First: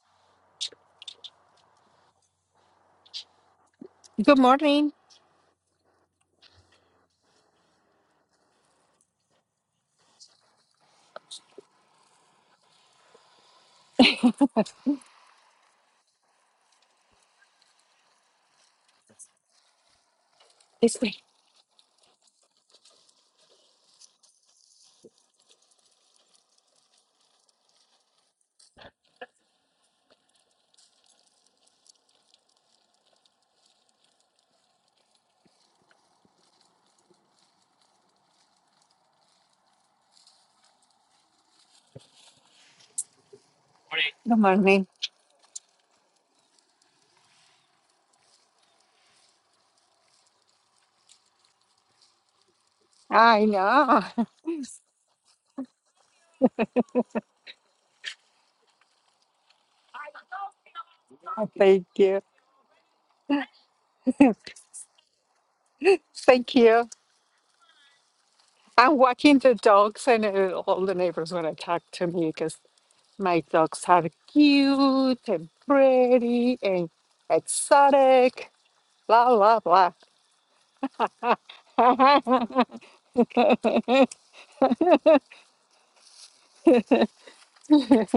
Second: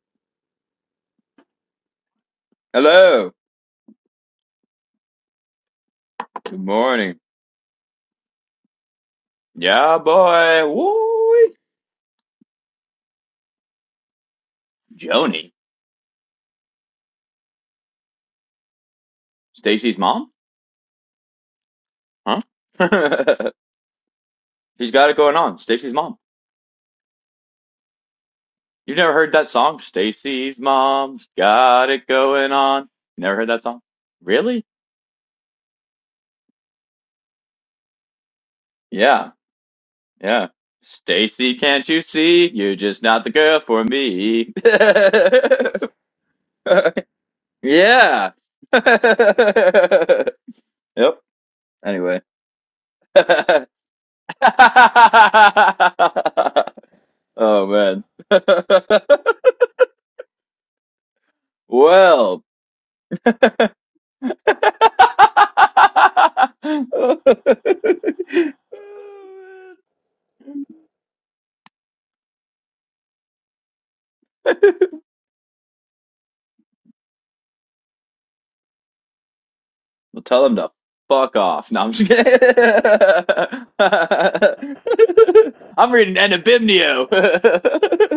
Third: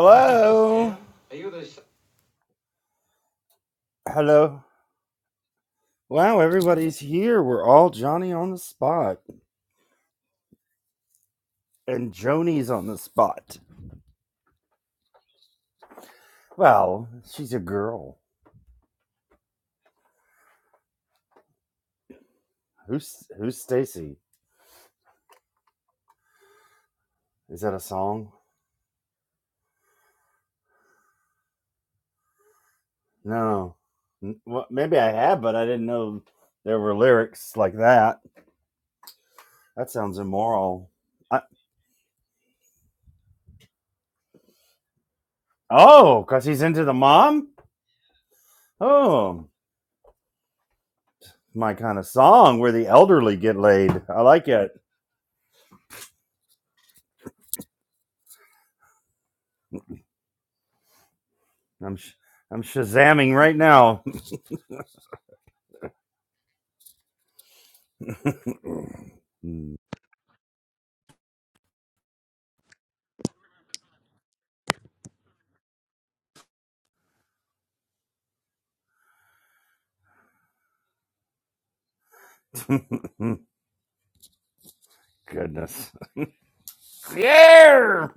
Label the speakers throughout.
Speaker 1: Hello.
Speaker 2: Hello.
Speaker 3: Good
Speaker 1: Hello.
Speaker 3: morning.
Speaker 1: Wow,
Speaker 2: Good
Speaker 1: everybody's
Speaker 2: morning.
Speaker 1: here. We're all Johnny on the spot
Speaker 2: Yeah, boy. Woo.
Speaker 1: and Joni's on the spot.
Speaker 2: Joni.
Speaker 1: Well, she's a girl.
Speaker 2: Stacy's mom?
Speaker 3: This way.
Speaker 2: Huh?
Speaker 1: Who's who's Stacy?
Speaker 2: She's got it going on. Stacy's mom.
Speaker 1: Is that a song?
Speaker 2: You've never heard that song? Stacy's mom's got it going on. Never heard that
Speaker 1: No.
Speaker 2: song?
Speaker 1: N-
Speaker 2: Really?
Speaker 1: Well, maybe I have, but I didn't know there were lyrics like that.
Speaker 2: Yeah.
Speaker 1: That sounds
Speaker 2: Yeah.
Speaker 1: immoral. I,
Speaker 2: Stacy, can't you see? You're just not the girl for
Speaker 3: Good
Speaker 2: me.
Speaker 3: morning.
Speaker 1: oh, cuz he's into the mom?
Speaker 2: yeah.
Speaker 1: Oh,
Speaker 2: yep.
Speaker 1: my kind of
Speaker 2: Anyway.
Speaker 1: song where the elderly
Speaker 3: I
Speaker 1: get
Speaker 3: know.
Speaker 1: laid. I like it.
Speaker 2: Oh man.
Speaker 3: Thank
Speaker 1: I'm sh-
Speaker 3: you.
Speaker 2: Well.
Speaker 1: I'm shazamming right now.
Speaker 2: Well,
Speaker 3: Thank you. I'm walking the dogs, and uh, all the neighbors want to talk to me because my dogs are cute and pretty and exotic. Blah, blah,
Speaker 2: tell them to fuck off. No, I'm just kidding.
Speaker 3: blah.
Speaker 1: Goodness.
Speaker 2: I'm reading Enabimnio.
Speaker 1: Yeah.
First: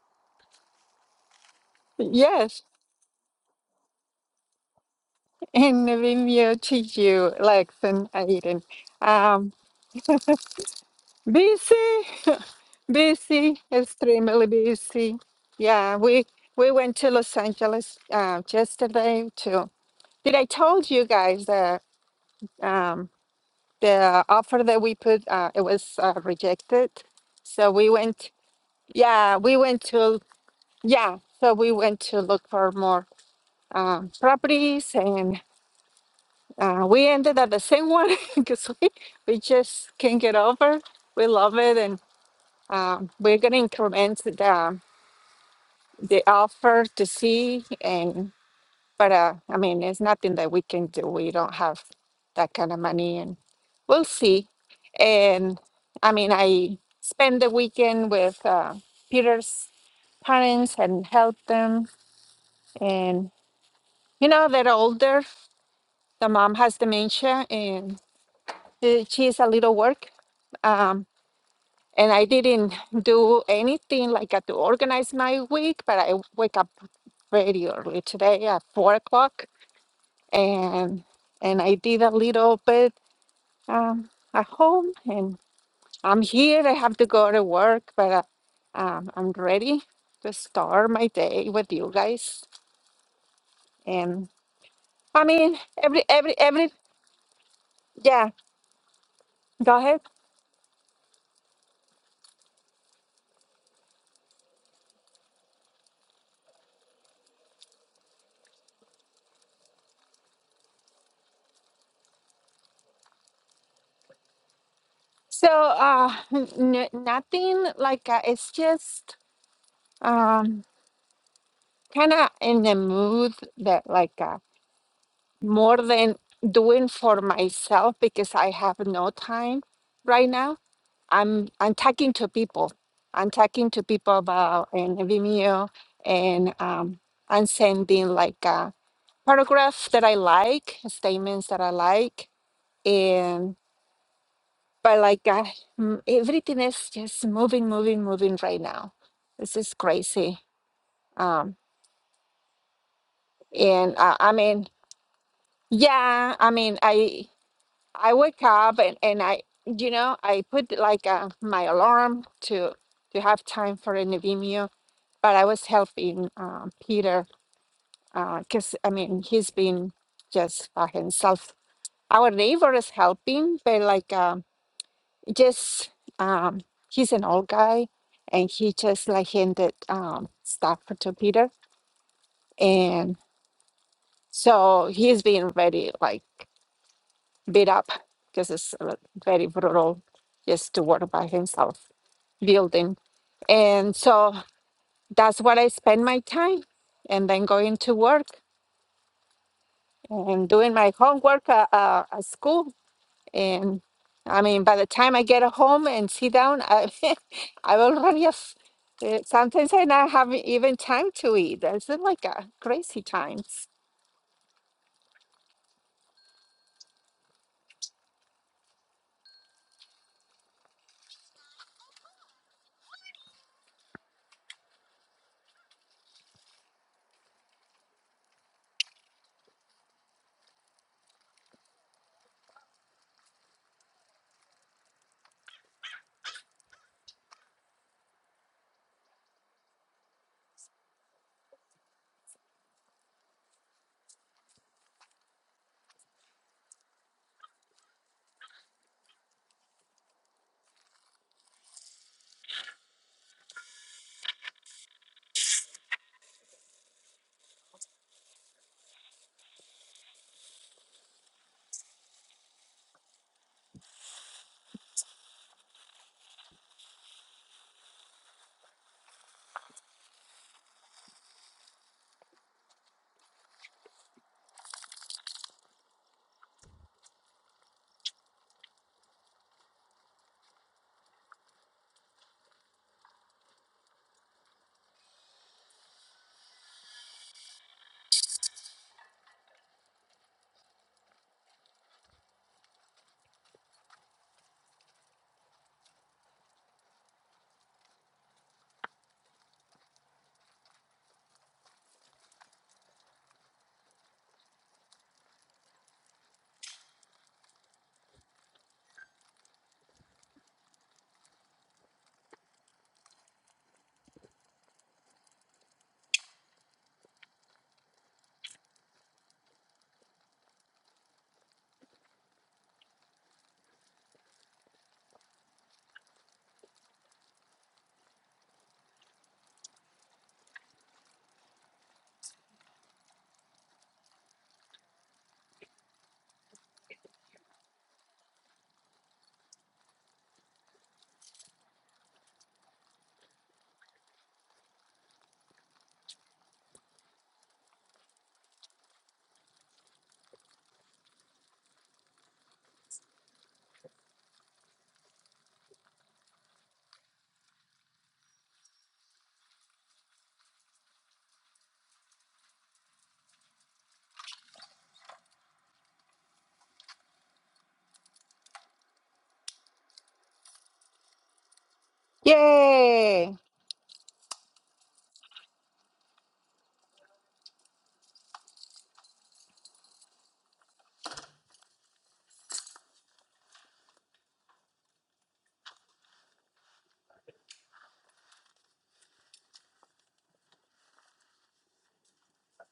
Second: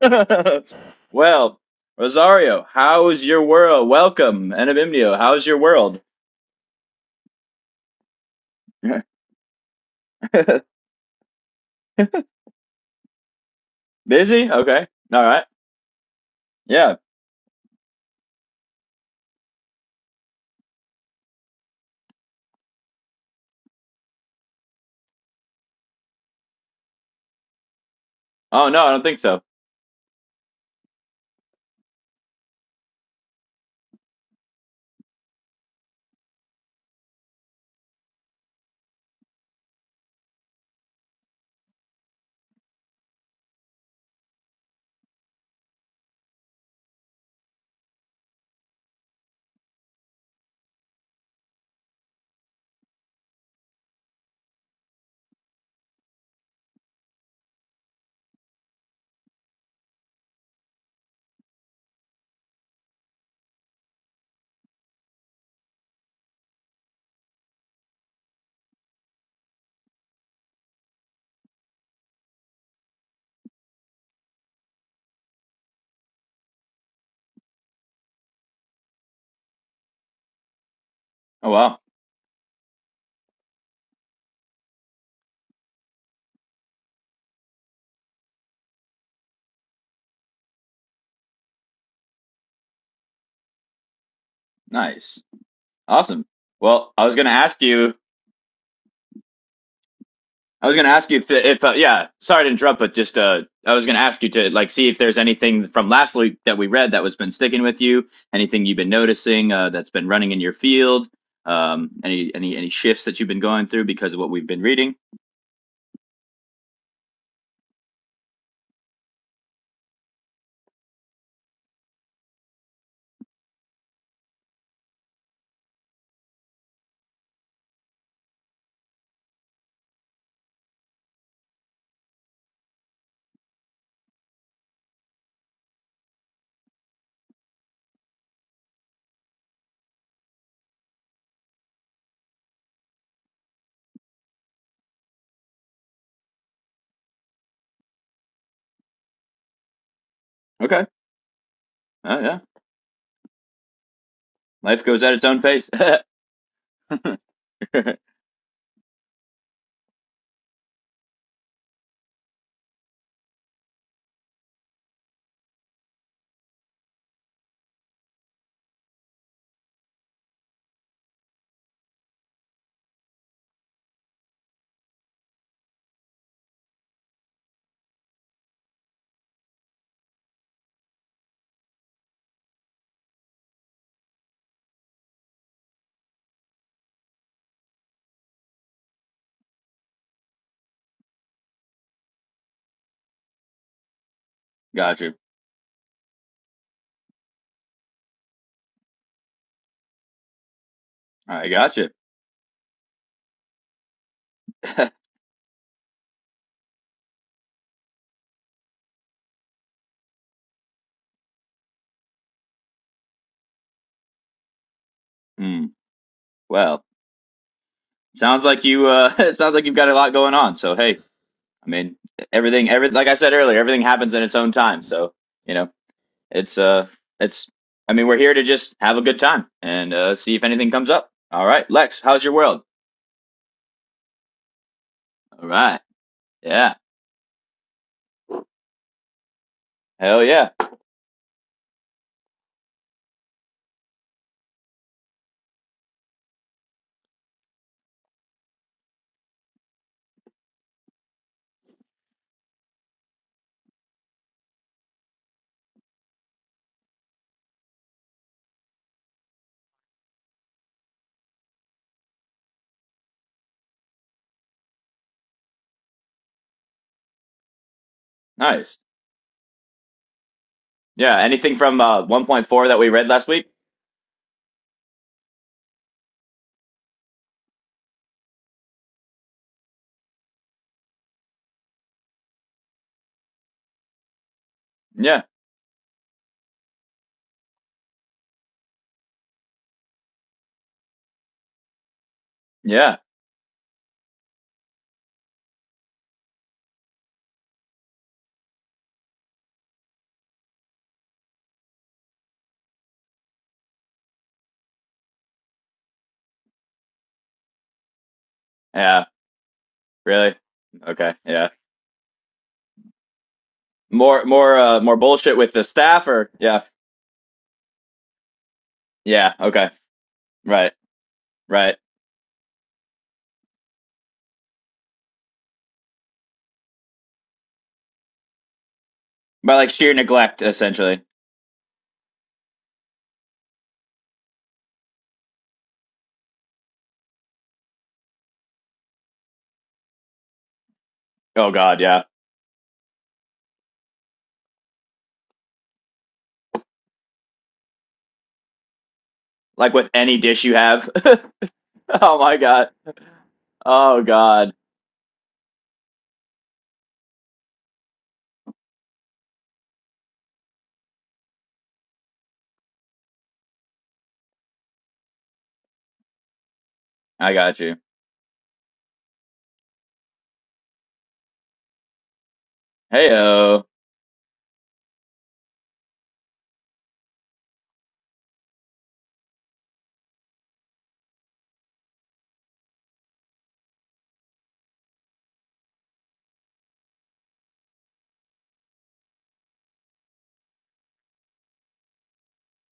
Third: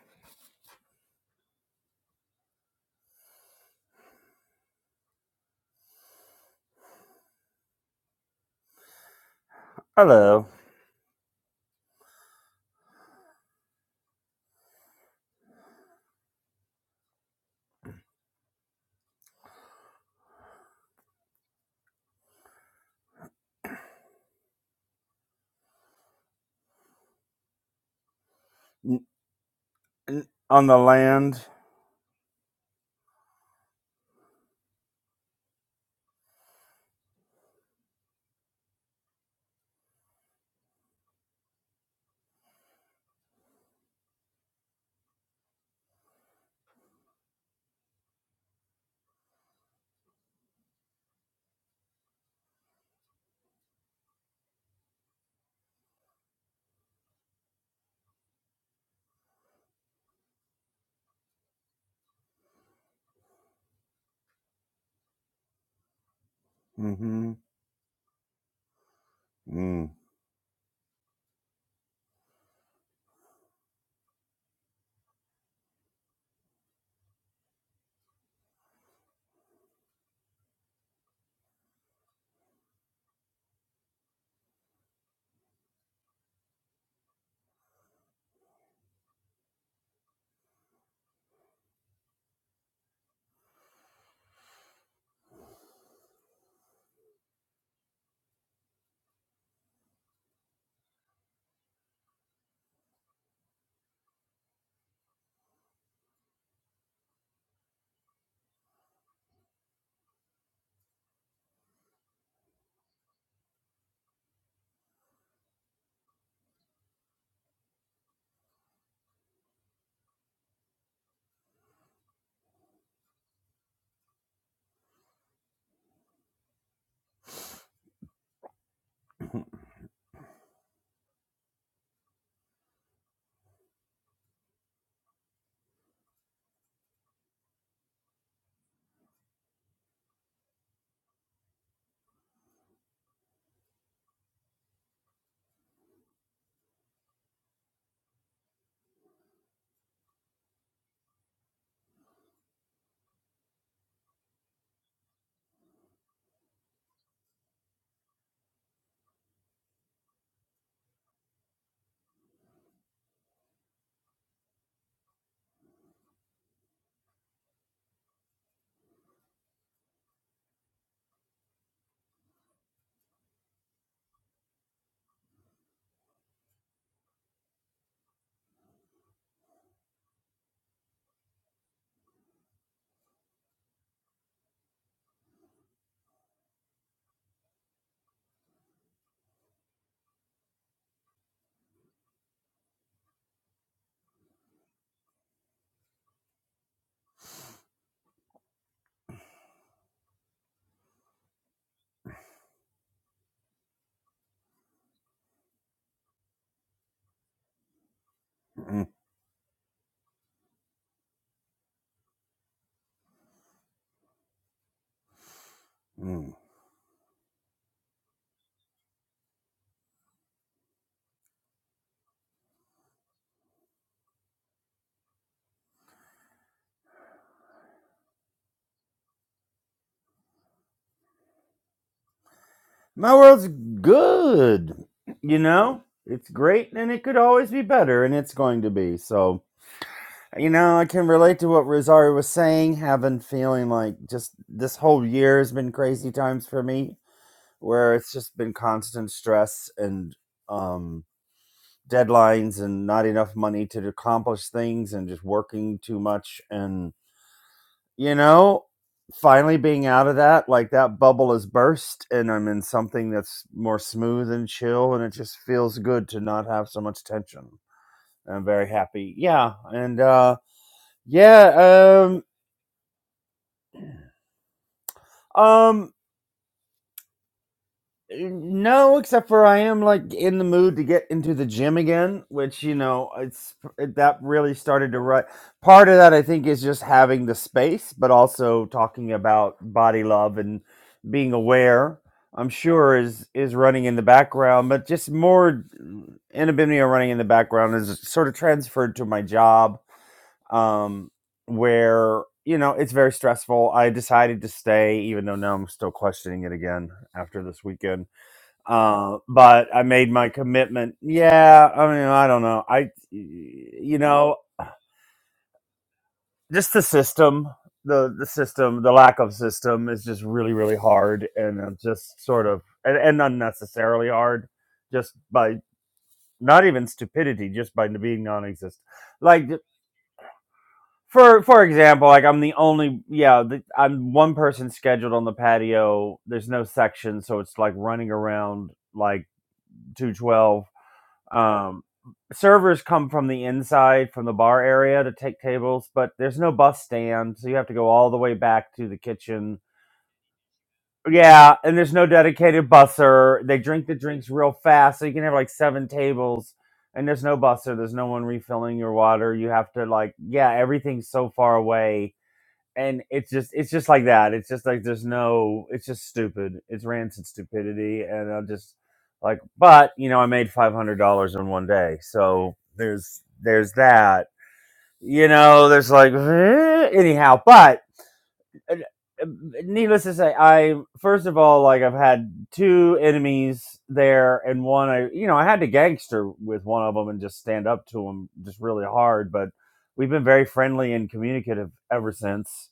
Speaker 2: No. well,
Speaker 3: Yes,
Speaker 2: Rosario, how is your world? Welcome, Enabimnio. How's your
Speaker 3: in
Speaker 2: world?
Speaker 3: Vimeo to you, Lex and Aiden. Um,
Speaker 1: Hello.
Speaker 3: busy, Busy, extremely
Speaker 2: Busy? Okay.
Speaker 3: busy.
Speaker 2: All right.
Speaker 3: Yeah, we we
Speaker 2: Yeah.
Speaker 3: went to Los Angeles uh, yesterday to. Did I told you guys that um, the offer that we put uh, it was uh, rejected? So we went.
Speaker 2: Oh no, I
Speaker 1: N-
Speaker 2: don't think
Speaker 3: Yeah,
Speaker 2: so.
Speaker 3: we went to.
Speaker 1: n- on the
Speaker 3: Yeah,
Speaker 1: land.
Speaker 3: so we went to look for more um, properties, and uh, we ended at the same one because we we just can't get over. We love it, and um, we're gonna increment the. They offer to see and but uh, i mean it's nothing that we can do we don't have that kind of money and we'll see and i mean i spend the weekend with uh, peter's parents and help them and you know they're older the mom has
Speaker 1: Mm-hmm.
Speaker 3: dementia and uh, she's a little
Speaker 1: Mm,
Speaker 3: work um, and I didn't do anything like I to organize my week, but I wake up very early today at four o'clock and
Speaker 2: Oh
Speaker 3: and I
Speaker 2: wow,
Speaker 3: did a little bit um, at home, and I'm here. I have to go to work, but uh, um, I'm ready to start my day with you guys. And
Speaker 2: nice,
Speaker 3: I mean, every
Speaker 2: awesome.
Speaker 3: every every
Speaker 2: Well, I was gonna ask you.
Speaker 3: yeah. Go ahead.
Speaker 2: I was gonna ask you if, if uh, yeah. Sorry to interrupt, but just uh, I was gonna ask you to like see if there's anything from last week that we read that was been sticking with you. Anything you've been noticing uh, that's been running in your field. Um, any any any shifts that you've been going through because of what we've been reading.
Speaker 3: So uh, n- n- nothing like uh, it's just um, kind of in the mood that like uh, more than doing for myself because I have no time right now I'm I'm talking to people. I'm talking to people about an Vimeo and um, I'm sending like a paragraph that I like, statements that I like, and but like uh, mm, everything is just moving, moving, moving right now. This is crazy.
Speaker 2: Okay.
Speaker 3: Um,
Speaker 2: Oh yeah.
Speaker 3: and uh, I mean,
Speaker 2: Life goes at its own pace.
Speaker 3: yeah, I mean, I I wake up and and I you know I put like uh, my alarm to to have time for an Vimeo but I was helping uh, Peter because I mean he's been just by himself. Our neighbor is helping, but like um, just um, he's an old guy, and he just like handed um, stuff to Peter, and so he's been very like beat up because it's uh, very brutal just to work by himself building, and so
Speaker 2: got you.
Speaker 3: that's what I spend my time, and then going to work and doing my homework
Speaker 2: I
Speaker 3: uh,
Speaker 2: got you.
Speaker 3: uh, at school. And I mean, by the time I get home and sit down, I, I already have,
Speaker 1: mm,
Speaker 3: uh, sometimes I not have even time to eat. It's uh, like a crazy times.
Speaker 2: Hmm.
Speaker 1: mm.
Speaker 2: Well, sounds like you. Uh, it sounds like you've got a lot going on. So hey, I mean, everything, every like I said earlier, everything happens in its own time. So you know, it's uh, it's. I mean, we're here to just have a good time and uh, see if anything comes up. All right, Lex, how's your world?
Speaker 1: My world's good. You
Speaker 2: All right,
Speaker 1: know, it's great,
Speaker 2: yeah,
Speaker 1: and it could always be better, and it's going to be. So,
Speaker 2: hell
Speaker 1: you
Speaker 2: yeah,
Speaker 1: know, I can relate to what Rosario was saying. Having feeling like just this whole year has been crazy times for me, where it's just been constant stress and um deadlines and not enough money to accomplish things and just working too much and you know finally being out of that like that bubble has burst and i'm in something that's more smooth and chill and it just feels good to not have so much tension i'm very
Speaker 2: nice.
Speaker 1: happy yeah and uh
Speaker 2: Yeah, anything from uh
Speaker 1: yeah
Speaker 2: 1.4 that we read last week?
Speaker 1: um um No, except for I am like in the mood to get into the gym again, which you know, it's it, that really started to
Speaker 2: Yeah,
Speaker 1: rut. Part of that I think is just having the space, but also talking about body love and being aware. I'm sure
Speaker 2: yeah,
Speaker 1: is is running in the background, but just more anonymity running in the background is sort of transferred to my job, um, where you know it's very stressful. I decided to stay, even though now I'm still questioning it again after this weekend
Speaker 2: yeah.
Speaker 1: uh, but I made my
Speaker 2: Really?
Speaker 1: commitment.
Speaker 2: Okay, yeah.
Speaker 1: Yeah, I mean, I don't know. I, you
Speaker 2: More,
Speaker 1: know,
Speaker 2: more, uh, more bullshit with the staff, or yeah,
Speaker 1: just the system, the the system, the lack of
Speaker 2: yeah. Okay,
Speaker 1: system is just really,
Speaker 2: right,
Speaker 1: really hard, and i
Speaker 2: right.
Speaker 1: just sort of and, and unnecessarily hard, just by not even stupidity, just by being non-existent. Like
Speaker 2: But like sheer neglect, essentially.
Speaker 1: for for example, like I'm the only yeah, the, I'm one person scheduled on the patio. There's no section, so it's like running around like 212
Speaker 2: Oh God,
Speaker 1: Um,
Speaker 2: yeah.
Speaker 1: servers come from the inside, from the bar area to take tables, but there's no bus stand, so you have to go all the way back to the kitchen.
Speaker 2: Like with any dish you have.
Speaker 1: Yeah, and there's no
Speaker 2: Oh my
Speaker 1: dedicated
Speaker 2: God.
Speaker 1: busser. They drink the
Speaker 2: Oh
Speaker 1: drinks real
Speaker 2: God.
Speaker 1: fast, so you can have like seven tables, and there's no busser. There's no one refilling your water. You have to like, yeah, everything's so far away and it's just it's just like that. It's just like there's no. It's just stupid. It's rancid
Speaker 2: I got you.
Speaker 1: stupidity, and I'm just like, but you know, I made five hundred dollars in one day, so there's
Speaker 3: Yay!
Speaker 2: Heyo.
Speaker 1: there's that. You know, there's like eh, anyhow, but uh, uh, needless to say, I first of all, like I've had two enemies there, and one I, you know, I had to gangster with one of them and just stand up to him just really hard. But we've been very friendly and communicative ever since,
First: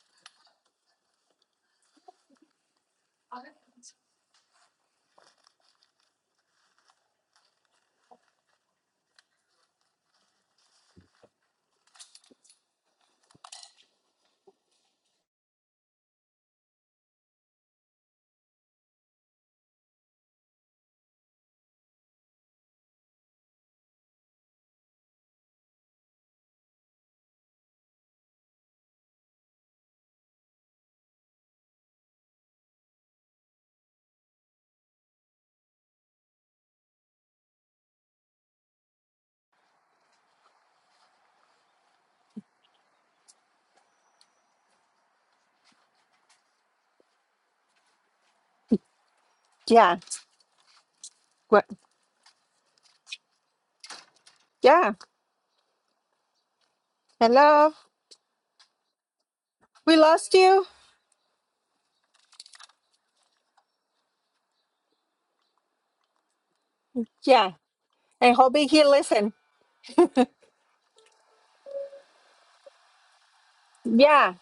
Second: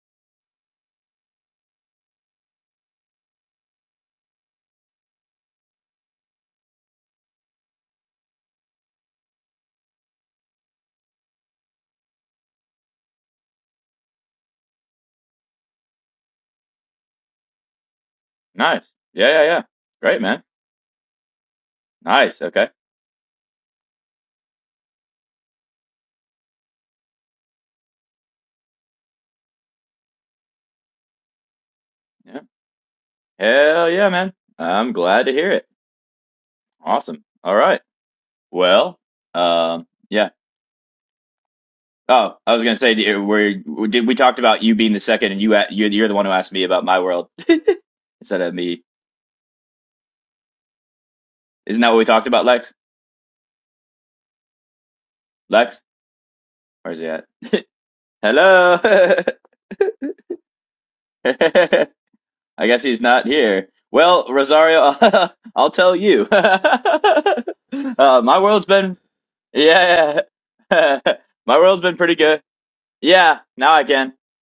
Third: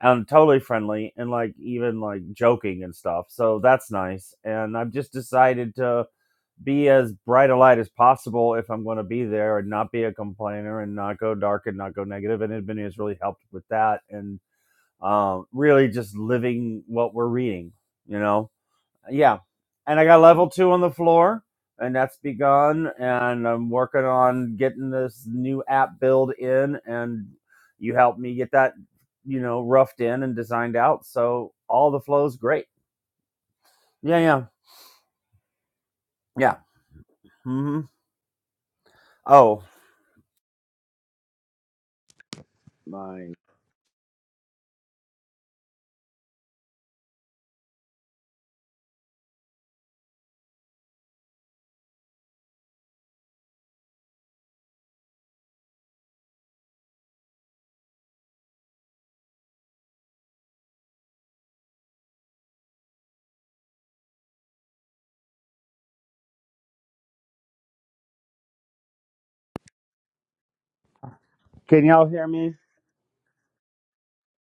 Speaker 1: and totally friendly and like even like joking and stuff. So that's nice. And I've just decided to be as bright a light as possible if I'm going to be there and not be a complainer and not go dark and not go negative. And Ibini has really helped with that. And um, really just living what we're reading, you know?
Speaker 2: Nice. Yeah,
Speaker 1: Yeah.
Speaker 2: yeah, yeah.
Speaker 1: And I got
Speaker 2: Great, man.
Speaker 1: level two on the floor, and that's
Speaker 2: Nice. Okay.
Speaker 1: begun. And I'm working on getting this new app build in, and you helped me get that, you know, roughed in and designed out. So all the flow's
Speaker 2: Yeah.
Speaker 1: great.
Speaker 2: Hell yeah,
Speaker 1: Yeah,
Speaker 2: man.
Speaker 1: yeah,
Speaker 2: I'm glad to hear it.
Speaker 1: yeah.
Speaker 2: Awesome. All right.
Speaker 1: hmm
Speaker 2: Well,
Speaker 1: Oh,
Speaker 2: um, yeah. Oh, I was gonna say, do- were did we talked about you being the second, and you a- you're you're the one who asked me about my world instead of me.
Speaker 3: Yeah. What?
Speaker 2: Isn't that what we talked about, Lex?
Speaker 3: Yeah.
Speaker 2: Lex, where's he at?
Speaker 3: Hello.
Speaker 2: Hello.
Speaker 3: We lost you.
Speaker 2: I guess he's not here. Well, Rosario, I'll tell you. uh,
Speaker 3: Yeah. And
Speaker 2: my world's
Speaker 3: hoping he
Speaker 2: been,
Speaker 3: listen.
Speaker 2: yeah, my world's
Speaker 1: can
Speaker 2: been
Speaker 1: y'all
Speaker 2: pretty
Speaker 1: hear
Speaker 2: good.
Speaker 1: me?
Speaker 2: Yeah, now I can.
Speaker 3: Yeah.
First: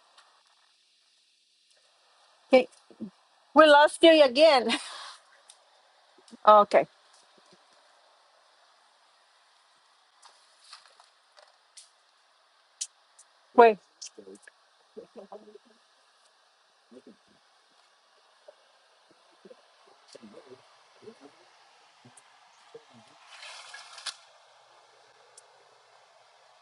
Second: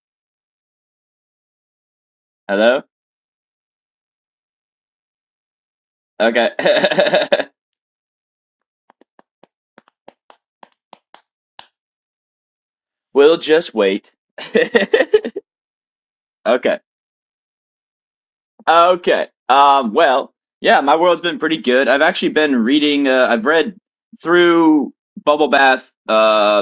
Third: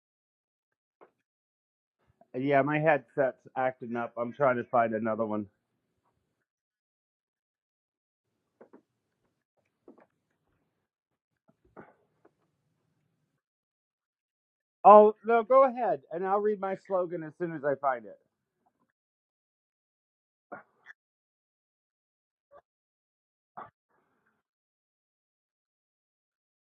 Speaker 1: Yeah,
Speaker 3: He-
Speaker 1: my
Speaker 2: Hello?
Speaker 1: headset's
Speaker 3: We
Speaker 1: acting
Speaker 3: lost
Speaker 1: up.
Speaker 3: you
Speaker 1: I'm trying to
Speaker 3: again.
Speaker 1: find another one.
Speaker 2: Okay.
Speaker 3: Okay.
Speaker 2: we'll just
Speaker 3: Wait.
Speaker 2: wait.
Speaker 1: Oh, no, go ahead, and I'll read my
Speaker 2: okay.
Speaker 1: slogan as soon as I find it.
Speaker 2: Okay. Um, well, yeah, my world's been pretty good. I've actually been reading, uh, I've read through Bubble Bath, uh,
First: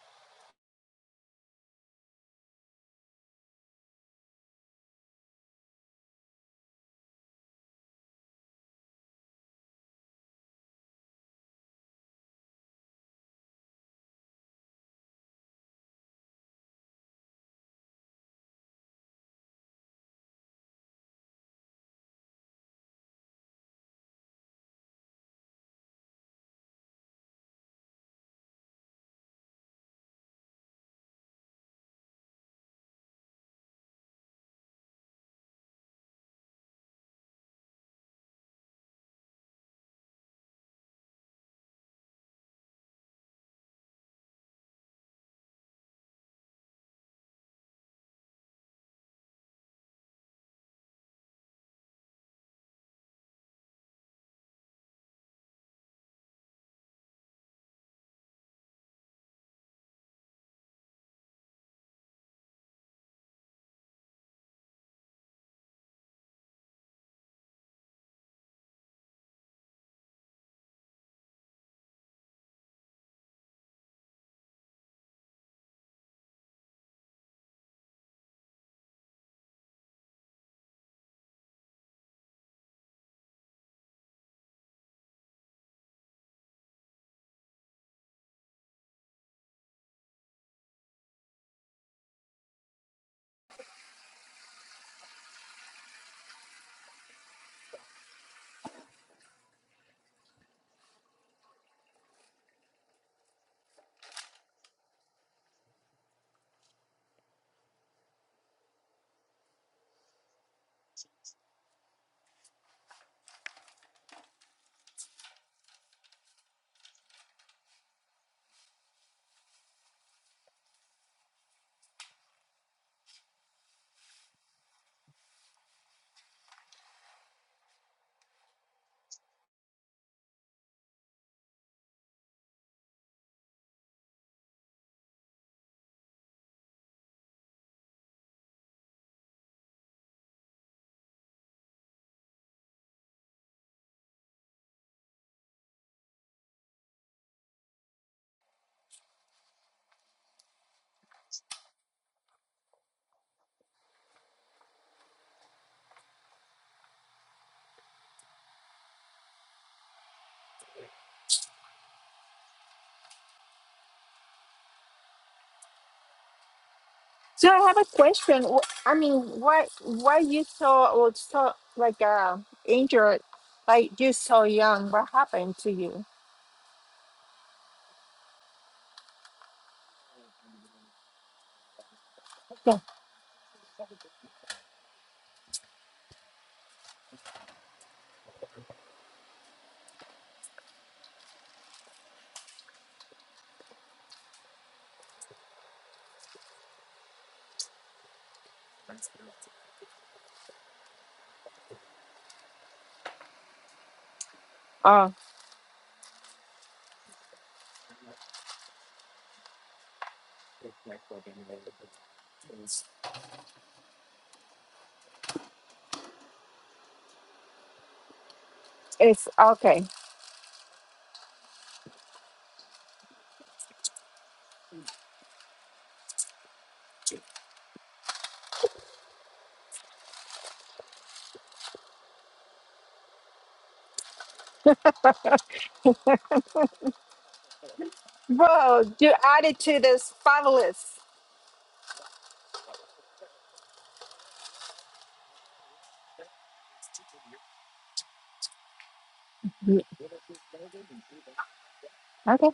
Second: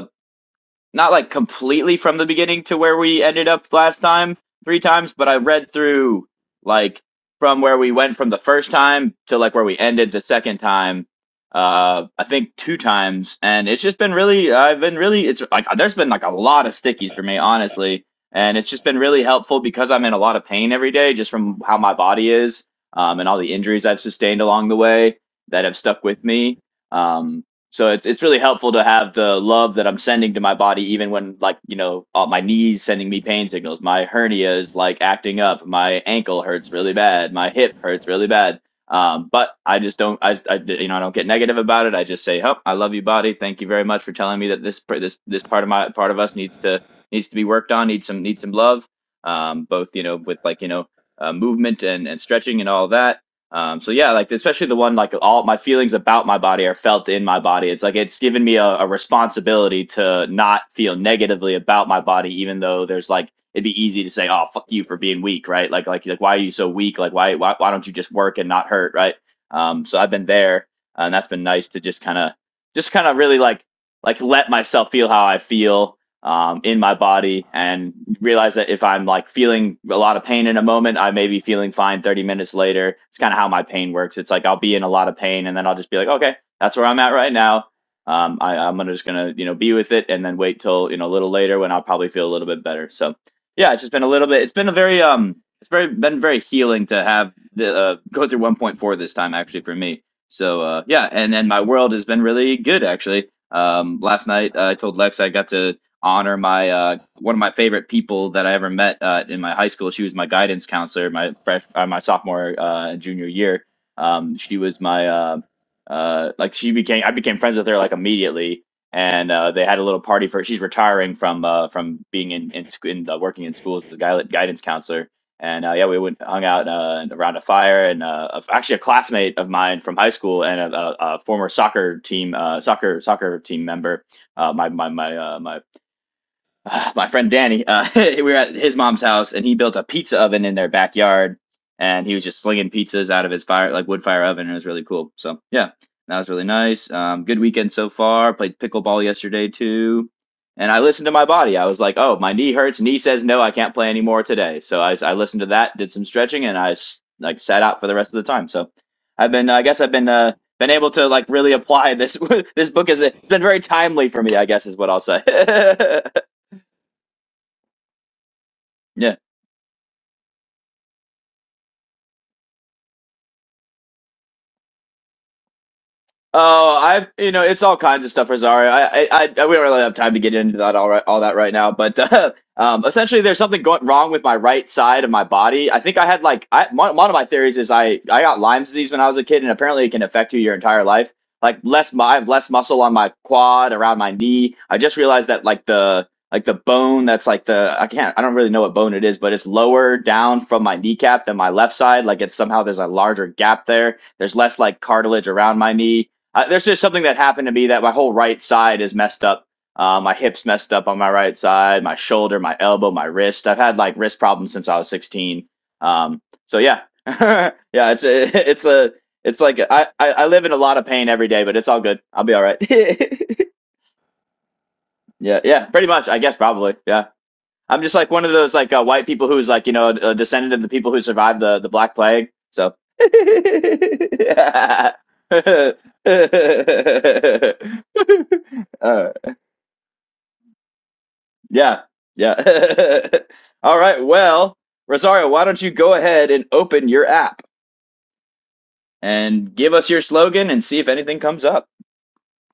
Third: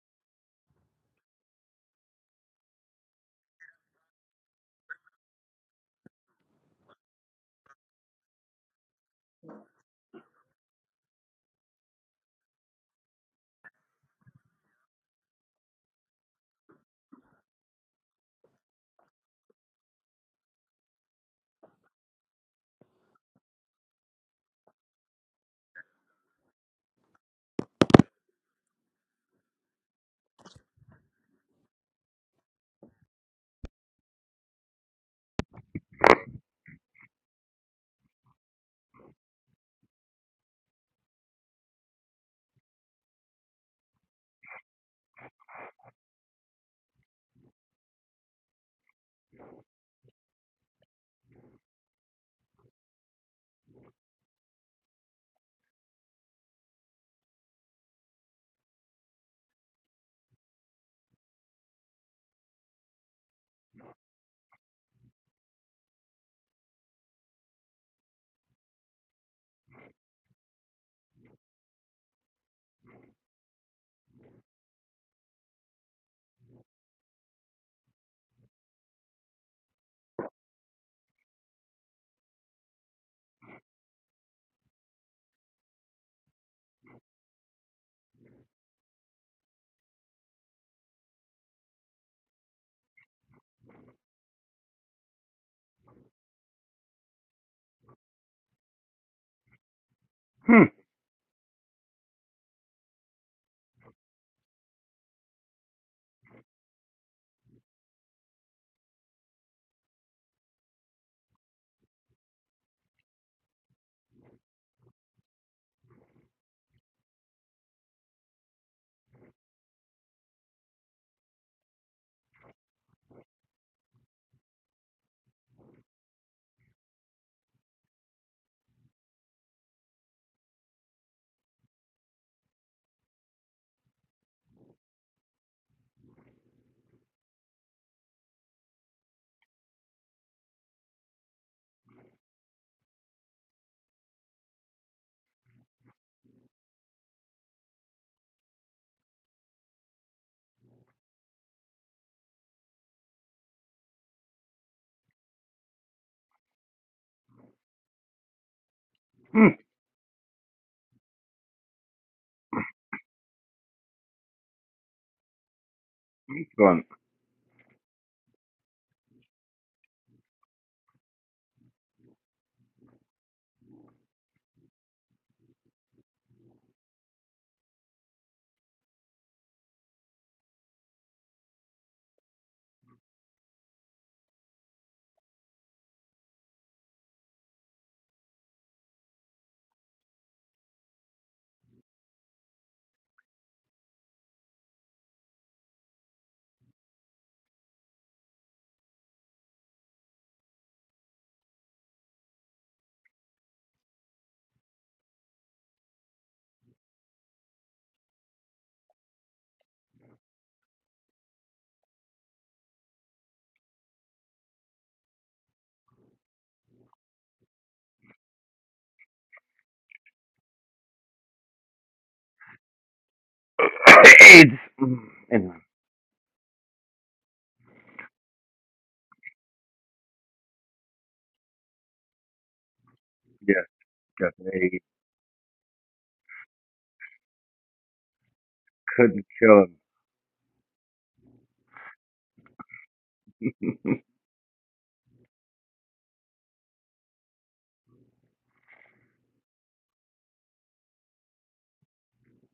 Speaker 2: not like completely from the beginning to where we ended up last time three times, but I read through like from where we went from the first time to like where we ended the second time. Uh, I think two times, and it's just been really. I've been really. It's like there's been like a lot of stickies for me, honestly, and it's just been really helpful because I'm in a lot of pain every day just from how my body is, um, and all the injuries I've sustained along the way that have stuck with me. Um, so it's it's really helpful to have the love that I'm sending to my body, even when like you know uh, my knees sending me pain signals, my hernia is like acting up, my ankle hurts really bad, my hip hurts really bad. Um, but I just don't, I, I you know I don't get negative about it. I just say, oh, I love you, body. Thank you very much for telling me that this pr- this this part of my part of us needs to needs to be worked on, needs some needs some love. Um, both you know with like you know uh, movement and and stretching and all that um, so yeah, like especially the one like all my feelings about my body are felt in my body. It's like it's given me a, a responsibility to not feel negatively about my body, even though there's like it'd be easy to say, "Oh, fuck you for being weak," right? Like like like why are you so weak? Like why why why don't you just work and not hurt, right? Um, so I've been there, and that's been nice to just kind of just kind of really like like let myself feel how I feel um, in my body and realize that if I'm like feeling a lot of pain in a moment, I may be feeling fine 30 minutes later. It's kind of how my pain works. It's like I'll be in a lot of pain and then I'll just be like, okay, that's where I'm at right now. Um, I, I'm gonna just gonna you know be with it and then wait till you know a little later when I'll probably feel a little bit better. So yeah, it's just been a little bit. It's been a very um, it's very been very healing to have the uh, go through 1.4 this time actually for me. So
Speaker 1: Hmm.
Speaker 2: uh, yeah, and then my world has been really good actually. Um, last night uh, I told Lex I got to honor my uh, one of my favorite people that I ever met uh, in my high school. She was my guidance counselor my fresh uh, my sophomore uh, and junior year. Um, she was my uh, uh, like she became I became friends with her like immediately, and uh, they had a little party for her. she's retiring from uh, from being in in, sc- in uh, working in schools as a guil- guidance counselor. And uh, yeah, we went hung out uh, around a fire, and uh, a- actually a classmate of mine from high school and a, a, a former soccer team uh, soccer soccer team member uh, my my my uh, my uh, my friend Danny, uh, we were at his mom's house and he built a pizza oven in their backyard and he was just slinging pizzas out of his fire, like wood fire oven. And it was really cool. So yeah, that was really nice. Um, good weekend so far. Played pickleball yesterday too. And I listened to my body. I was like, oh, my knee hurts. Knee says no, I can't play anymore today. So I, I listened to that, did some stretching and I s- like sat out for the rest of the time. So I've been, I guess I've been, uh, been able to like really apply this this book is it's been very timely for me i guess is what i'll say
Speaker 3: So I have a question. Wh- I
Speaker 2: Yeah.
Speaker 3: mean, why why you so or so like uh injured, like you so young? What happened to you?
Speaker 2: Oh, I've you know it's all kinds of stuff, Rosario. I, I, I we don't really have time to get into that all right, all that right now. But uh,
Speaker 3: Yeah.
Speaker 2: um, essentially, there's something going wrong with my right side of my body. I think I had like I, one, one of my theories is I I got Lyme's disease when I was a kid, and apparently it can affect you your entire life. Like less, mu- I have less muscle on my quad, around my knee. I just realized that like the like the bone that's like the I can't I don't really know what bone it is, but it's lower down from my kneecap than my left side. Like it's somehow there's a larger gap there. There's less like
Speaker 3: Oh,
Speaker 2: cartilage around my knee I, there's just something that happened to me that my whole right side is messed up. Uh, my hips messed up on my right side, my shoulder, my elbow, my wrist. I've had like wrist problems since I was 16. Um, so yeah, yeah, it's a, it's a,
Speaker 3: it's
Speaker 2: it's like
Speaker 3: okay.
Speaker 2: I, I, I live in a lot of pain every day, but it's all good. I'll be all right. yeah,
Speaker 1: Anyway.
Speaker 2: yeah, pretty much. I guess probably. Yeah. I'm just like one of those like uh, white people who's like you know a descendant of the people who survived the the Black Plague. So.
Speaker 1: that they
Speaker 3: Bro,
Speaker 2: uh,
Speaker 3: you
Speaker 1: couldn't
Speaker 3: added
Speaker 1: kill him
Speaker 3: to this fabulous.
Speaker 2: yeah, yeah. All right. Well, Rosario, why don't you go ahead and open your app and give
Speaker 3: Yeah.
Speaker 2: us your slogan and see if anything comes up.
Speaker 3: Okay.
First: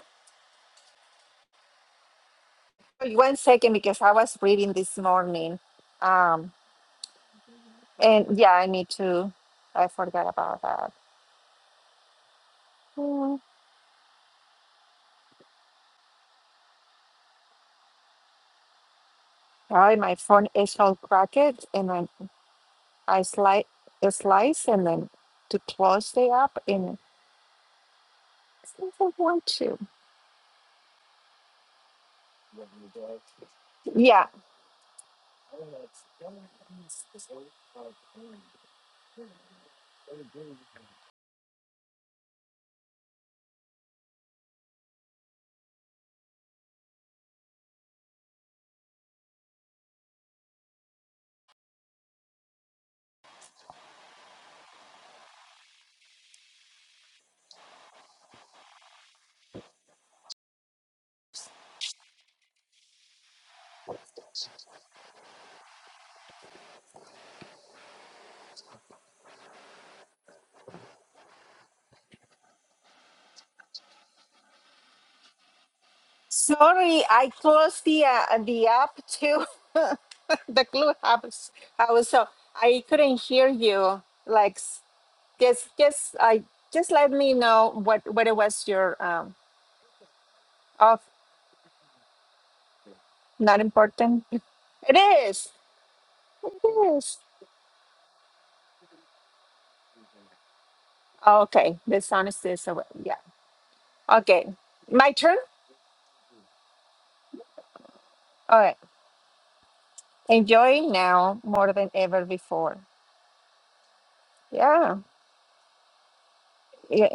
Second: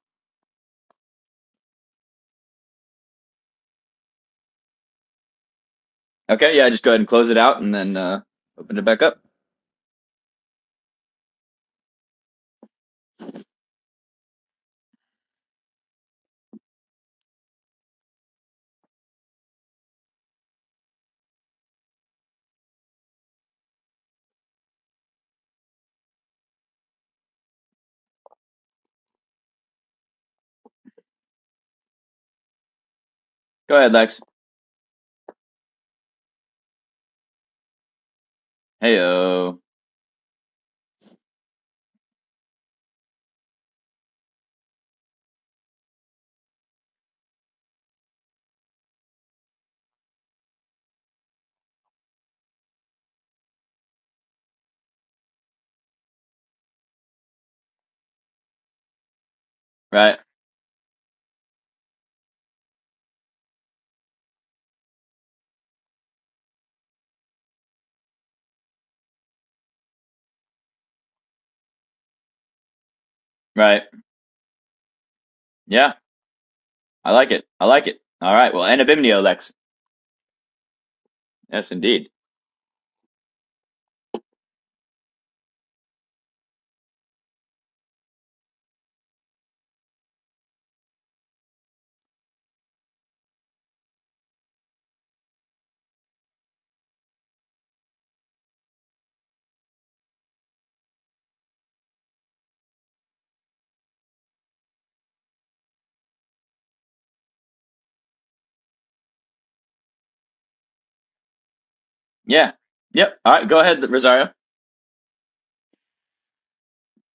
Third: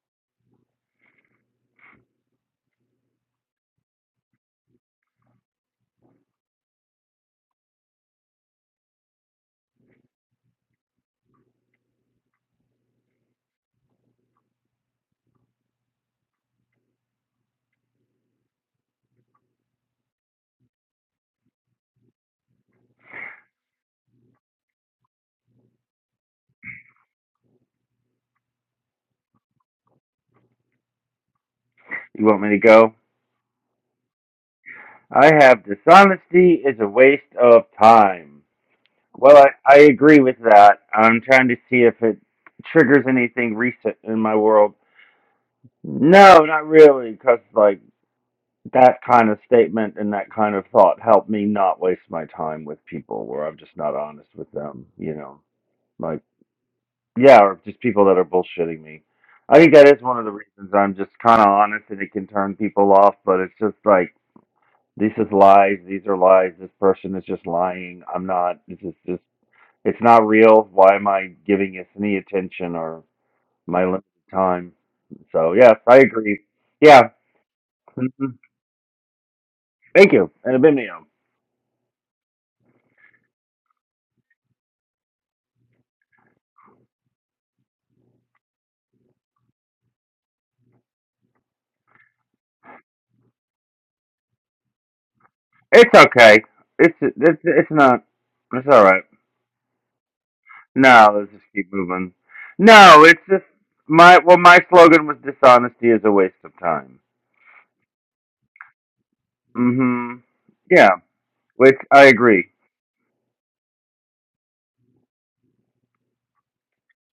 Speaker 3: One second, because I was reading this morning. Um,
Speaker 2: Okay. Yeah. Just go ahead and close it out and then uh,
Speaker 3: and yeah, I
Speaker 2: open it
Speaker 3: need
Speaker 2: back up.
Speaker 3: to. I forgot about that. Mm. Sorry, my phone is all cracked, and then I slide, slice, and then to close the app, and think I want to.
Speaker 2: Go ahead, Lex.
Speaker 3: Yeah.
Speaker 2: Hey,
Speaker 1: to see if it triggers anything recent in my world. No, not really, because like that kind of statement and that kind of thought helped me not waste my time with people where I'm just not honest with them. You know, like yeah, or just people that are bullshitting me. I think that is
Speaker 2: Right.
Speaker 1: one of the reasons I'm just kind of honest, and it can turn people off. But it's just like this is lies. These are lies. This person is just lying. I'm not. This is just. It's not real. I'm giving it any or
Speaker 2: Right.
Speaker 1: my limited time.
Speaker 2: Yeah.
Speaker 1: Yeah,
Speaker 3: Sorry,
Speaker 2: I
Speaker 3: I
Speaker 2: like it. I
Speaker 3: closed
Speaker 2: like it.
Speaker 3: the
Speaker 2: All
Speaker 3: uh,
Speaker 2: right. Well,
Speaker 3: the
Speaker 2: and
Speaker 3: app
Speaker 2: Abimnio,
Speaker 3: too.
Speaker 2: Lex.
Speaker 1: it,
Speaker 3: the clubhouse.
Speaker 2: Yes,
Speaker 3: I
Speaker 2: indeed.
Speaker 3: was so I couldn't hear you. Like s- just just I just let me know what what it was your um off. Not important. It is.
Speaker 1: it's okay.
Speaker 3: It
Speaker 1: It's
Speaker 3: is.
Speaker 1: it's it's not. It's all right. No, let's just keep
Speaker 3: Okay. The
Speaker 1: moving.
Speaker 3: sound is this away.
Speaker 1: No,
Speaker 3: Yeah.
Speaker 1: it's just my well,
Speaker 3: Okay.
Speaker 1: my slogan
Speaker 3: My
Speaker 1: was
Speaker 3: turn.
Speaker 1: dishonesty is a waste of time.
Speaker 3: All right.
Speaker 1: Mm-hmm.
Speaker 3: Enjoy
Speaker 1: Yeah,
Speaker 3: now more
Speaker 1: which
Speaker 3: than
Speaker 1: I
Speaker 3: ever
Speaker 1: agree.
Speaker 2: Yeah.
Speaker 3: before.
Speaker 2: Yep. All right. Go ahead, Rosario.
Speaker 3: Yeah. Yeah,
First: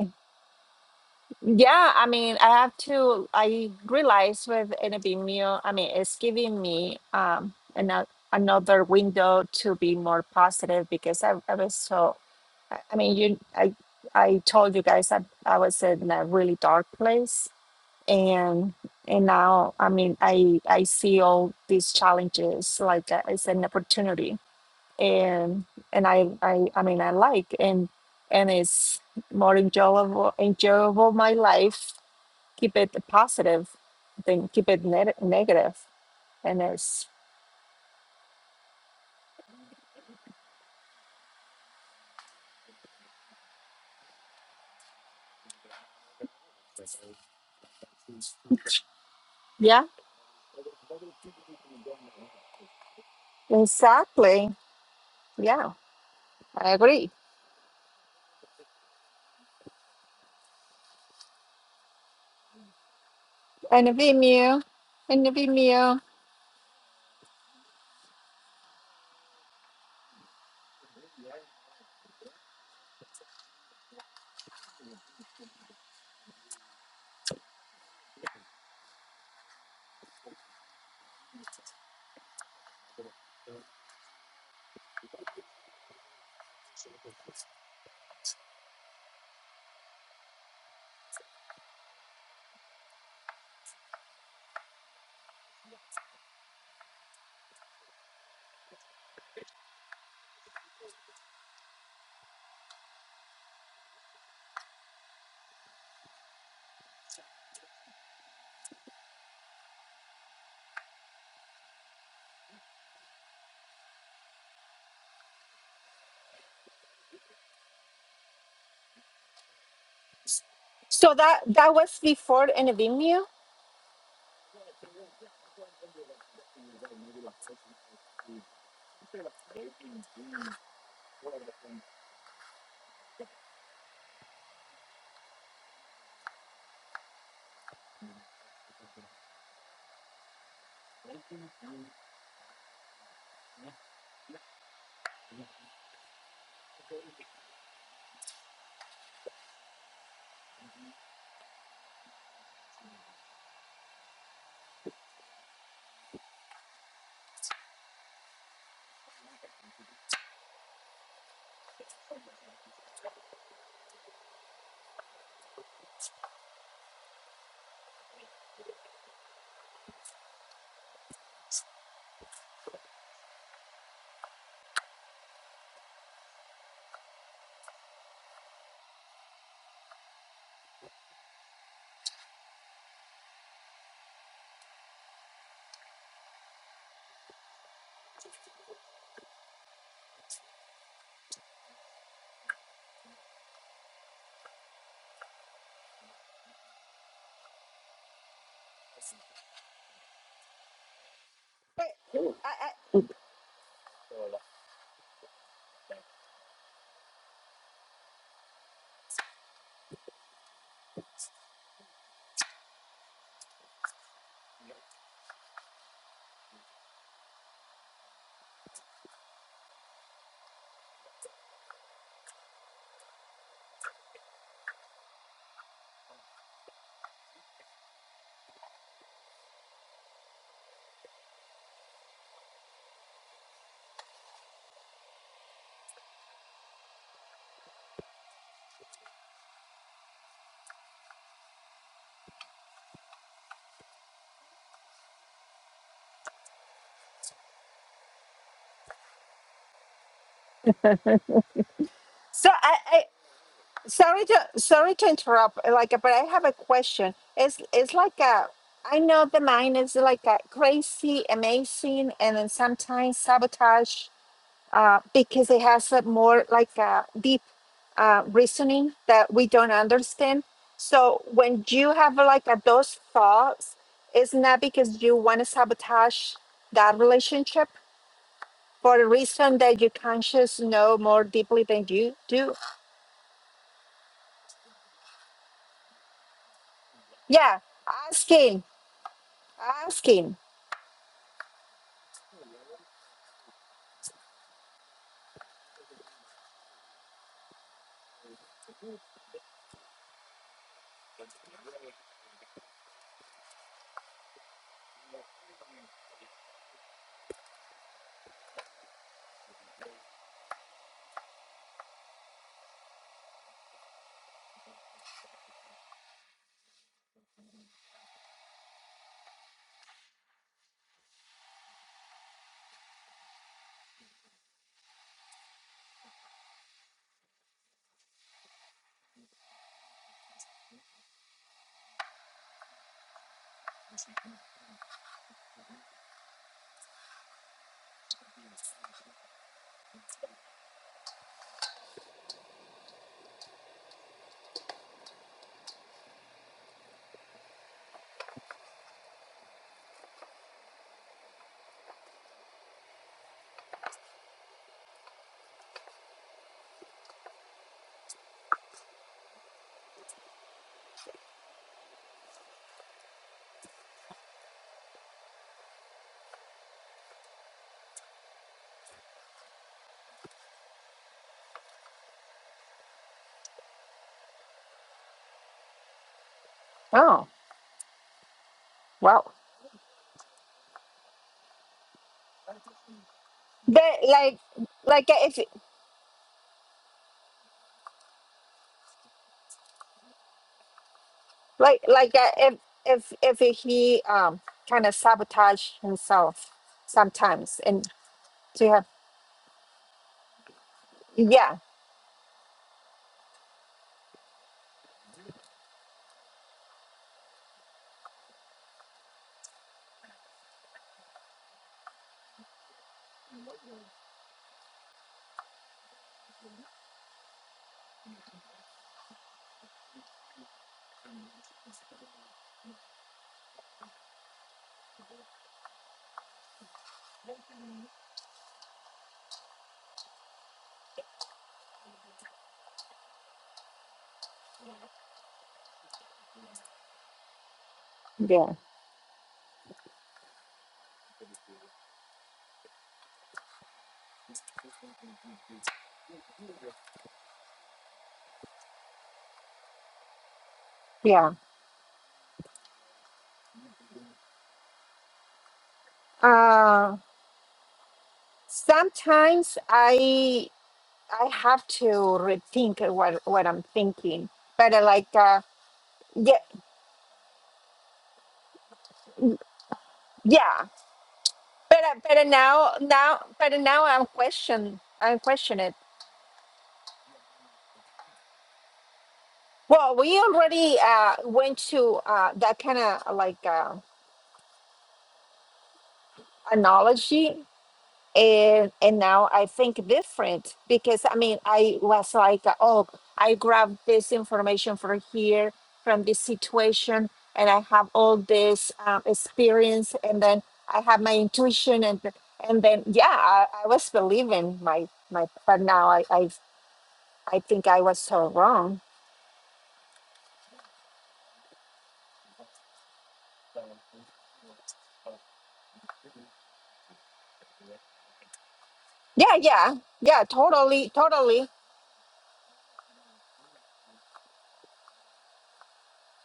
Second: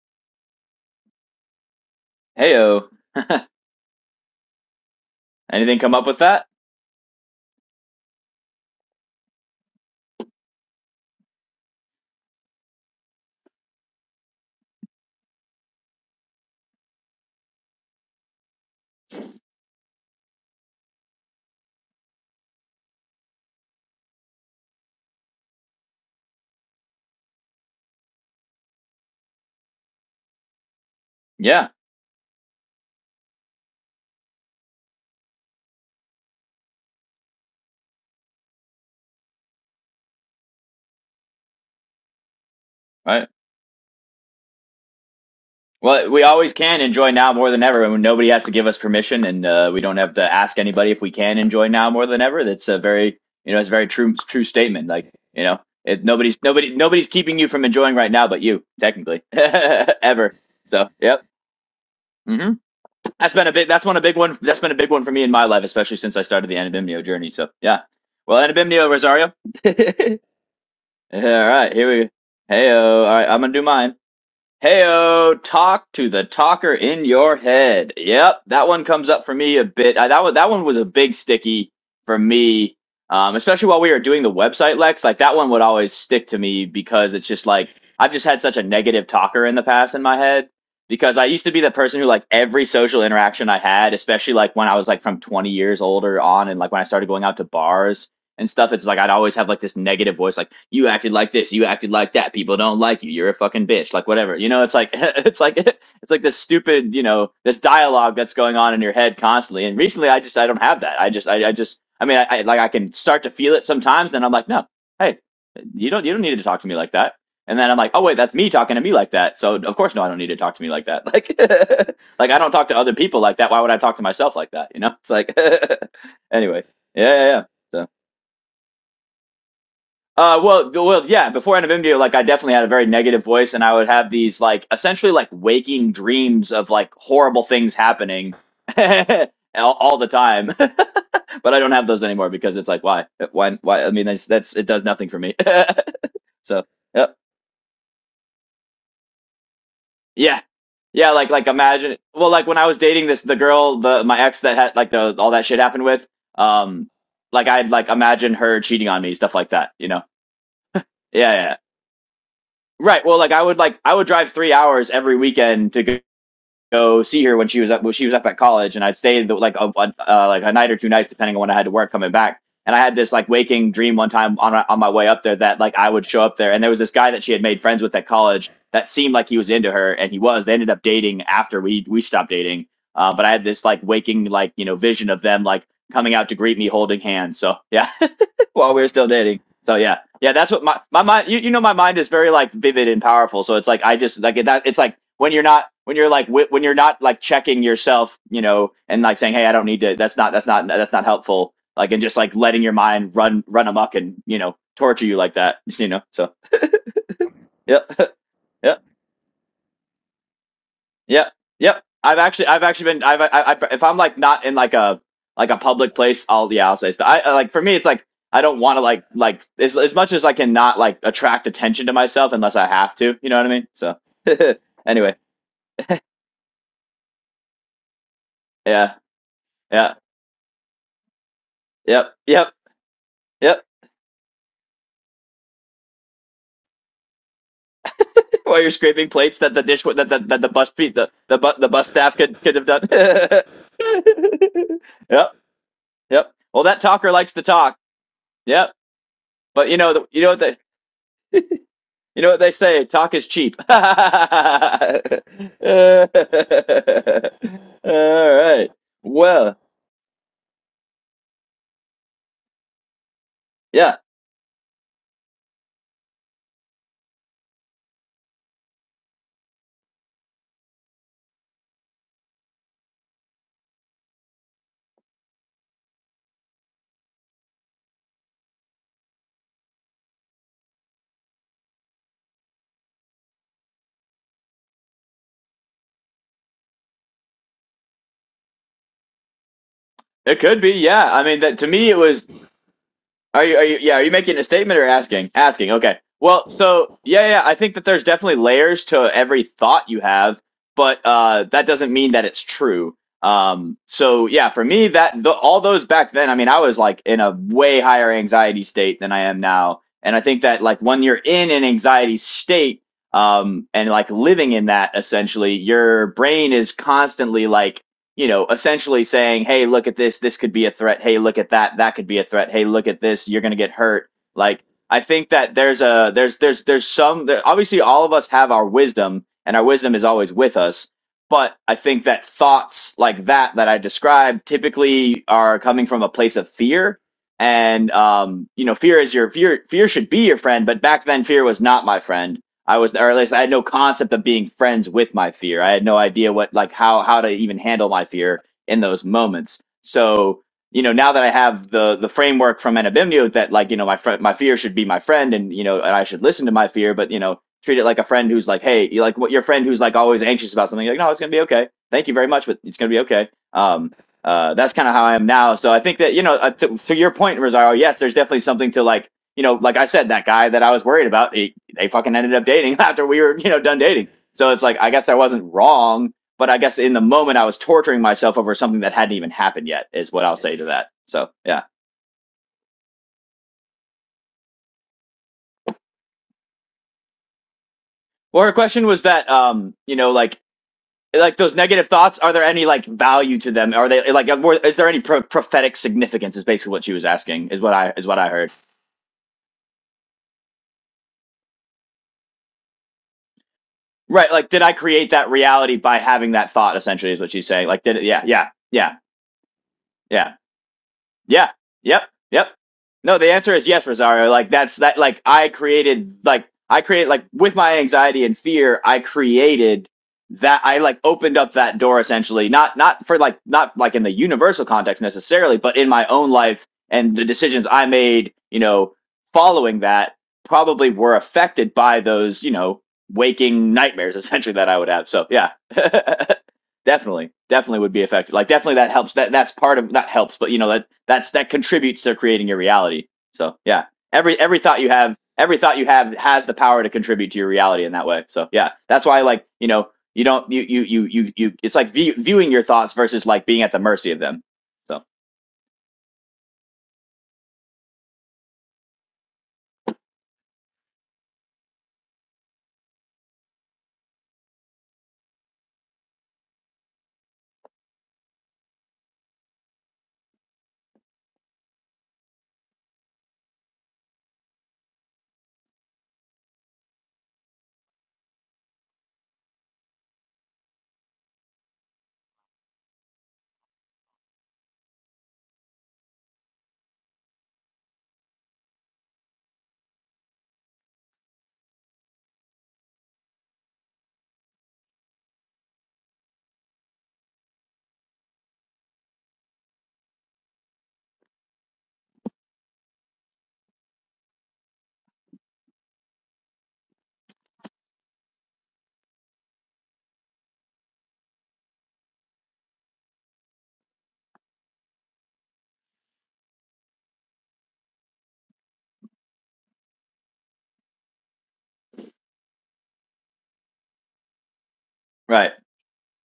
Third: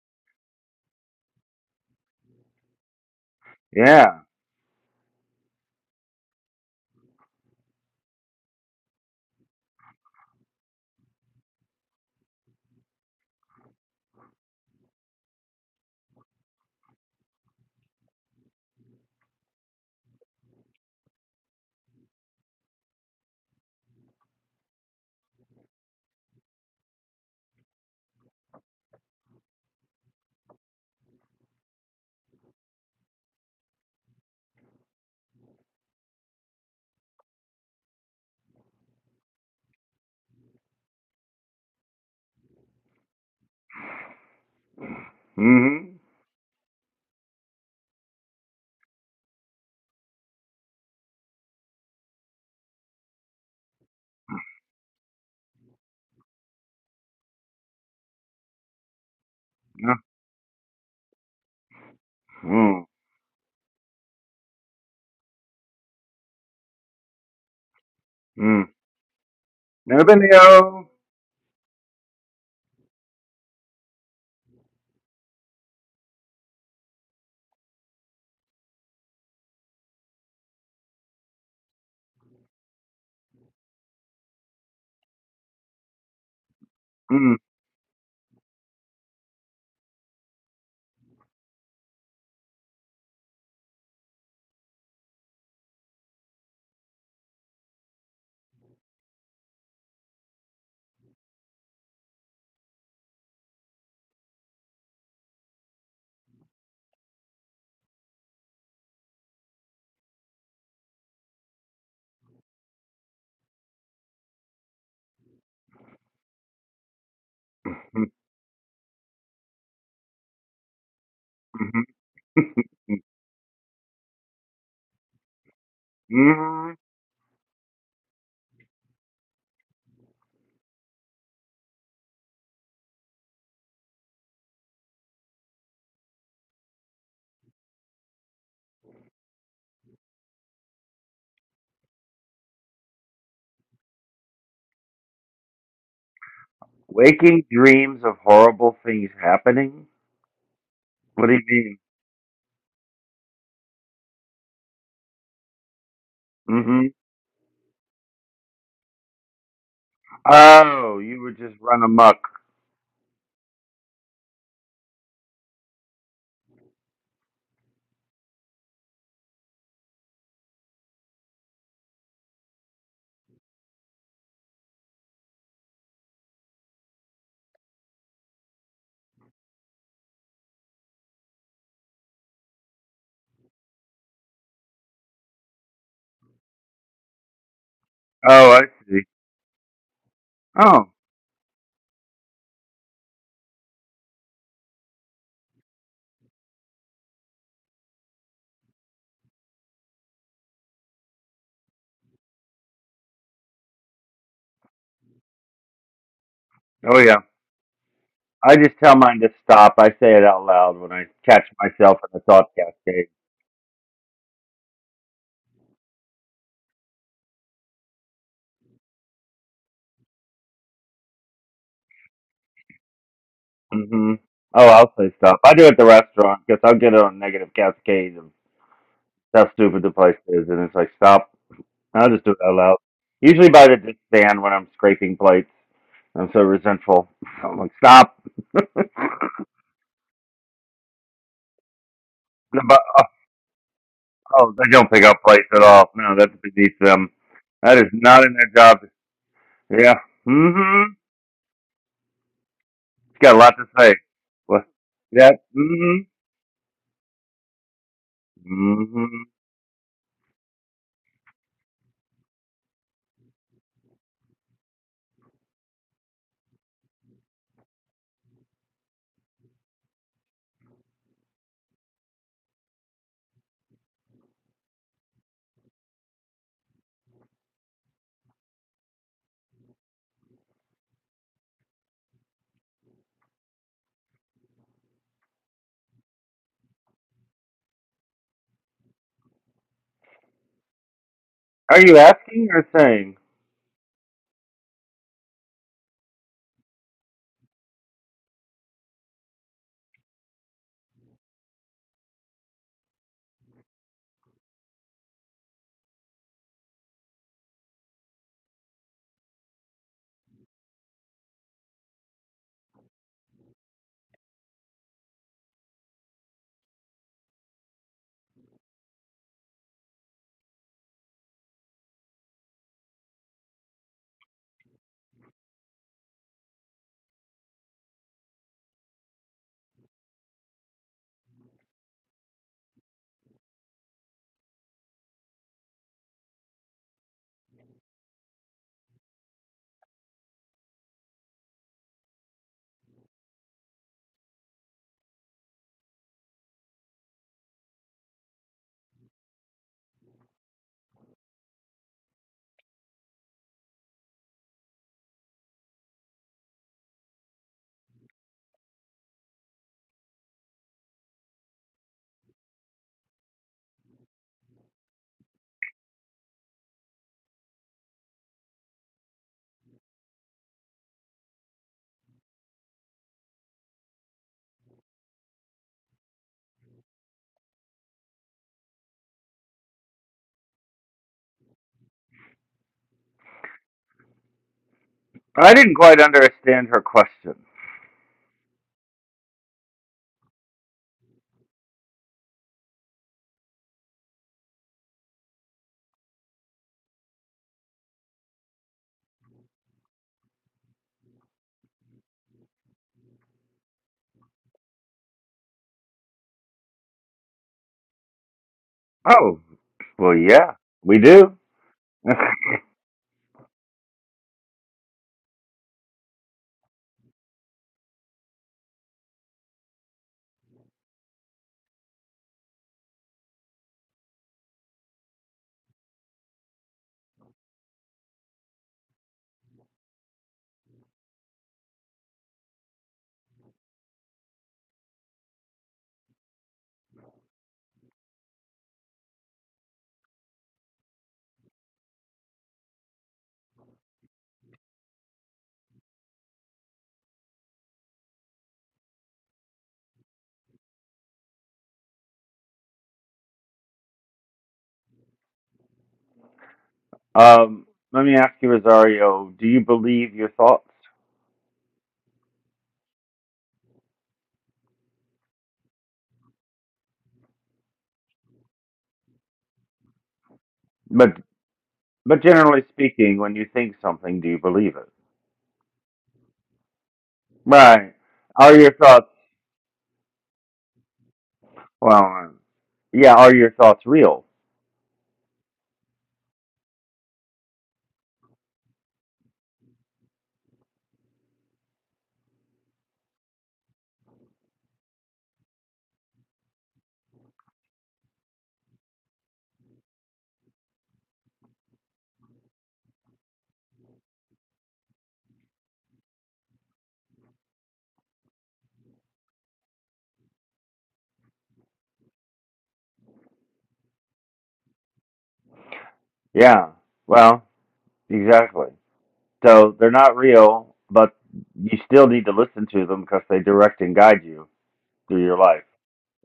Speaker 3: Yeah, I mean, I have
Speaker 2: Heyo.
Speaker 3: to. I
Speaker 1: Yeah.
Speaker 3: realize with NBMU, I
Speaker 2: Anything
Speaker 3: mean,
Speaker 2: come up
Speaker 3: it's
Speaker 2: with that?
Speaker 3: giving me um another another window to be more positive because I, I was so. I I mean, you, I, I told you guys that I was in a really dark place, and and now, I mean, I I see all these challenges like uh, it's an opportunity, and and I I I mean, I like and and it's more enjoyable enjoyable my
Speaker 2: Yeah.
Speaker 3: life keep it positive then keep it neg- negative and it's
Speaker 2: All right.
Speaker 1: Mm-hmm.
Speaker 2: Well, we always can enjoy now more than ever, and nobody has to give us permission, and uh, we
Speaker 3: yeah
Speaker 2: don't have to ask anybody if we can enjoy now more than ever. That's a very, you know, it's a very true, true
Speaker 3: exactly
Speaker 2: statement. Like, you know,
Speaker 3: yeah
Speaker 2: it, nobody's
Speaker 3: i
Speaker 2: nobody nobody's
Speaker 3: agree
Speaker 2: keeping you from enjoying right now, but you, technically, ever. So, yep. hmm
Speaker 1: Mm.
Speaker 2: That's been a big. That's
Speaker 3: and
Speaker 2: one a big one. That's
Speaker 3: vimeo
Speaker 2: been a big one for me
Speaker 3: and
Speaker 2: in my life, especially
Speaker 3: vimeo
Speaker 2: since I started the Anabimnio journey. So yeah. Well,
Speaker 1: Mm.
Speaker 2: Anabimnio Rosario.
Speaker 1: Never been there.
Speaker 2: All right, here we. go. Heyo. All right, I'm gonna do mine. Heyo, talk to the talker in your head. Yep, that one comes up for me a bit. Uh, that one, that one was a big sticky for me, um, especially while we were doing the website Lex. Like that one would always stick to me because it's
Speaker 1: Mm.
Speaker 2: just like I've just had such a negative talker in the past in my head because I used to be the person who like every social interaction I had, especially like when I was like from 20 years older on and like when I started going out to bars and stuff. It's like I'd always have like this negative voice, like you acted like this, you acted like that. People don't like you. You're a fucking bitch. Like whatever. You know, it's like it's like it's like this stupid, you know, this dialogue that's going on in your head constantly. And recently, I just I don't have that. I just I, I just I mean, I, I like I can start to feel it sometimes. Then I'm like, no, hey, you don't you don't need to talk to me like that. And then I'm like, oh
Speaker 1: Mm-hmm.
Speaker 2: wait, that's me talking to me like that. So of course, no, I don't need to talk to me like that.
Speaker 3: so
Speaker 2: Like,
Speaker 3: that that
Speaker 1: Mm-hmm.
Speaker 3: was
Speaker 2: like I
Speaker 3: before
Speaker 2: don't talk
Speaker 3: and
Speaker 2: to other people
Speaker 3: vimeo
Speaker 2: like that. Why would I talk to myself like that? You know, it's like, anyway,
Speaker 1: Mm-hmm.
Speaker 2: yeah, yeah, yeah. So. Uh, well, th- well, yeah. Before end of NFMDO, like I definitely had a very negative voice, and I would have these like essentially like waking dreams of like horrible things happening all, all the time. but I don't have those anymore because it's like why, why, why? I mean, that's that's it does nothing for me. so, yep,
Speaker 1: Waking dreams of horrible things happening.
Speaker 2: yeah, yeah.
Speaker 1: What
Speaker 2: Like
Speaker 1: do you
Speaker 2: like
Speaker 1: mean?
Speaker 2: imagine, well, like when I was dating this the girl, the my ex that had like the all that shit happened with,
Speaker 1: Mm-hmm.
Speaker 2: um, like I'd like imagine her cheating on me, stuff like that, you know?
Speaker 1: Oh, you
Speaker 2: yeah
Speaker 1: would
Speaker 2: yeah.
Speaker 1: just run amok.
Speaker 2: Right. Well, like I would like I would drive three hours every weekend to go, go see her when she was up when she was up at college, and I'd stay the, like a, a uh, like a night or two nights depending on when I had to work coming back. And I had this like waking dream one time on on my way up there that like I would show up there, and there was this guy that she had made friends with at college that seemed like he was into her, and he was. They ended up dating after we we stopped dating. Uh, but I had this like waking like you know vision of them like coming out to greet me holding hands. So yeah
Speaker 1: Oh, I
Speaker 2: while we were
Speaker 1: see.
Speaker 2: still dating. So yeah, yeah, that's what my
Speaker 1: Oh.
Speaker 2: my mind. You, you know, my mind is very like vivid and powerful. So it's like I just like that. It's like when you're not when you're like wi- when you're not like checking yourself, you know, and like saying, hey, I don't need to. That's not that's not that's not helpful.
Speaker 3: But
Speaker 2: Like and just like letting
Speaker 3: I, I,
Speaker 2: your mind run run amok and you know torture you like that. You know. So
Speaker 1: Oh yeah.
Speaker 2: yep,
Speaker 1: I
Speaker 2: yep.
Speaker 1: just tell mine to stop. I say it out loud when I
Speaker 2: Yep,
Speaker 1: catch
Speaker 2: yep.
Speaker 1: myself in
Speaker 2: I've
Speaker 1: the thought
Speaker 2: actually, I've actually been,
Speaker 1: cascade.
Speaker 2: I've, I, I, if I'm like not in like a like a public place, I'll yeah, I'll say stuff. I I, like for me, it's like I don't want to like like as as much as I can not like attract attention to myself unless I have to. You know what I mean? So
Speaker 1: hmm Oh, I'll say
Speaker 2: anyway,
Speaker 1: stop. I do it at the restaurant because I'll get on a negative cascade of
Speaker 2: yeah,
Speaker 1: how stupid the
Speaker 2: yeah,
Speaker 1: place is, and it's like stop. I'll
Speaker 2: yep,
Speaker 1: just do it
Speaker 2: yep.
Speaker 1: out loud. Usually
Speaker 2: Yep.
Speaker 1: by the dish stand when I'm scraping plates. I'm so resentful. I'm like stop.
Speaker 2: While you're scraping plates that the dish that that that the bus pe- the the bu- the bus staff could could
Speaker 1: No,
Speaker 2: have done.
Speaker 1: But, oh, oh, they don't pick up
Speaker 2: yep.
Speaker 1: plates at all. No,
Speaker 2: Yep.
Speaker 1: that's
Speaker 2: Well,
Speaker 1: beneath
Speaker 2: that
Speaker 1: them.
Speaker 2: talker likes to talk.
Speaker 1: That is not in their
Speaker 2: Yep.
Speaker 1: job.
Speaker 2: But you know,
Speaker 1: Yeah.
Speaker 2: the, you know what
Speaker 1: mm
Speaker 2: the
Speaker 1: hmm
Speaker 2: You know what
Speaker 3: so
Speaker 2: they
Speaker 3: I,
Speaker 2: say,
Speaker 3: I
Speaker 2: talk
Speaker 1: It's
Speaker 2: is
Speaker 1: got a lot
Speaker 2: cheap.
Speaker 1: to
Speaker 2: All
Speaker 1: say.
Speaker 3: sorry to
Speaker 1: What?
Speaker 3: sorry to
Speaker 1: Yeah.
Speaker 3: interrupt like
Speaker 1: Mm-hmm.
Speaker 3: but i have a question it's it's like a
Speaker 2: right.
Speaker 3: i know
Speaker 1: Mhm.
Speaker 3: the
Speaker 2: Well,
Speaker 3: mind is like a crazy amazing and then sometimes sabotage
Speaker 2: yeah,
Speaker 3: uh, because it has a more like a deep uh, reasoning that we don't understand. So when you have like a, those thoughts, it's not because you want to sabotage that relationship for a reason that your conscious know more deeply than you do. Yeah, asking, asking.
Speaker 2: it could be. Yeah. I mean that to
Speaker 1: Are
Speaker 2: me it
Speaker 1: you
Speaker 2: was
Speaker 1: asking or saying?
Speaker 2: Are you, are you, yeah, are you making a statement or asking? Asking, okay. Well, so yeah, yeah, I think that there's definitely layers to every thought you have, but uh, that doesn't mean that it's true. Um, so yeah, for me, that the, all those back then, I mean, I was like in a way higher anxiety state than I am now, and I think that like when you're in an anxiety state, um, and like living in that, essentially, your brain is constantly like you know, essentially saying, "Hey, look at this. This could be a threat. Hey, look at that. That could be a threat. Hey, look at this. You're going to get hurt." Like, I think that there's a there's there's there's some there, obviously all of us have our wisdom, and our wisdom is always with us. But I think that thoughts like that that I described typically are coming from a place of fear, and um, you know, fear is your fear. Fear should be your friend, but back then, fear was not my friend I was, or at least I had no concept of being friends with my fear. I had no idea what, like, how how to even handle my fear in those moments. So, you know, now that I have the the framework from Anabimnio that, like, you know, my friend, my fear should be my friend, and you know, and I should listen to my fear, but you know, treat it like a friend who's like, hey, you like what your friend who's like always anxious about something, like, no, it's gonna be okay. Thank you very much, but it's gonna be okay. Um, uh, that's kind of how I am now. So I think that you know, uh, to, to your point, Rosario, yes, there's definitely something to like you know, like I said, that guy that I was worried about, he, they fucking ended up dating after we were, you know, done dating. So it's like, I guess I wasn't wrong, but I guess in the
Speaker 3: Oh,
Speaker 2: moment I was torturing myself over something that hadn't
Speaker 3: wow.
Speaker 2: even happened yet, is what I'll say to that. So yeah.
Speaker 3: That like like uh, if
Speaker 1: I didn't quite understand her question.
Speaker 2: Well, her question was that, um, you know, like, like those
Speaker 3: like
Speaker 2: negative
Speaker 3: like
Speaker 2: thoughts,
Speaker 3: uh,
Speaker 2: are there
Speaker 3: if
Speaker 2: any like
Speaker 3: if
Speaker 2: value to
Speaker 3: if
Speaker 2: them? Are
Speaker 3: he
Speaker 2: they like,
Speaker 3: um
Speaker 2: more, is
Speaker 3: kind
Speaker 2: there
Speaker 3: of
Speaker 2: any pro-
Speaker 3: sabotage
Speaker 2: prophetic significance? Is
Speaker 3: himself
Speaker 2: basically what she was asking. Is
Speaker 3: sometimes
Speaker 2: what
Speaker 3: and.
Speaker 2: I is what I heard.
Speaker 3: Do you have? Yeah,
Speaker 2: Right. Like, did I create that reality by having that thought? Essentially, is what she's saying. Like, did it? Yeah. Yeah. Yeah.
Speaker 1: Oh, well,
Speaker 2: Yeah.
Speaker 1: yeah, we do.
Speaker 2: Yeah. Yep. Yep. No, the answer is yes, Rosario. Like that's that like I created like I create. like with my anxiety and fear, I created that I like opened up that door essentially. Not not for like not like in the universal context necessarily, but in my own life and the decisions I made, you know, following that probably were affected by those, you know, waking nightmares essentially that I would have. So, yeah. Definitely, definitely would be effective. Like
Speaker 3: yeah,
Speaker 2: definitely that helps. That that's part of not helps, but you know that that's that contributes to creating your reality. So yeah, every every thought you have, every thought you have has the power to contribute to your reality in that way. So yeah, that's why like you know you don't you you you
Speaker 3: yeah.
Speaker 2: you, you it's like view, viewing your thoughts versus like being at the mercy of them. So
Speaker 3: Uh,
Speaker 1: um, let me ask you, Rosario. Do
Speaker 3: sometimes
Speaker 1: you believe your
Speaker 3: I
Speaker 1: thoughts?
Speaker 3: I have to rethink what what I'm thinking, but uh, like uh, yeah, yeah.
Speaker 1: But
Speaker 3: But uh, but
Speaker 1: but
Speaker 3: uh,
Speaker 1: generally
Speaker 3: now
Speaker 1: speaking,
Speaker 3: now
Speaker 1: when you
Speaker 3: but uh,
Speaker 1: think
Speaker 3: now I'm
Speaker 1: something, do you believe
Speaker 3: question
Speaker 1: it?
Speaker 3: I'm question it.
Speaker 1: Right. Are your thoughts?
Speaker 3: Well, we already uh, went to uh,
Speaker 1: Well,
Speaker 3: that kind
Speaker 1: yeah.
Speaker 3: of
Speaker 1: Are
Speaker 3: like
Speaker 1: your
Speaker 3: uh,
Speaker 1: thoughts real?
Speaker 3: analogy and and now I think different because I mean I was like oh I grabbed this information from here from this situation and I have all this um, experience and then I have my intuition and th- and then yeah I, I was believing my my but now I, I I think I was so wrong
Speaker 1: Yeah. Well, exactly.
Speaker 3: yeah yeah
Speaker 1: So they're not
Speaker 3: yeah
Speaker 1: real,
Speaker 3: totally
Speaker 1: but
Speaker 3: totally
Speaker 1: you still need to listen to them because they direct and guide you through your
Speaker 2: right,
Speaker 1: life.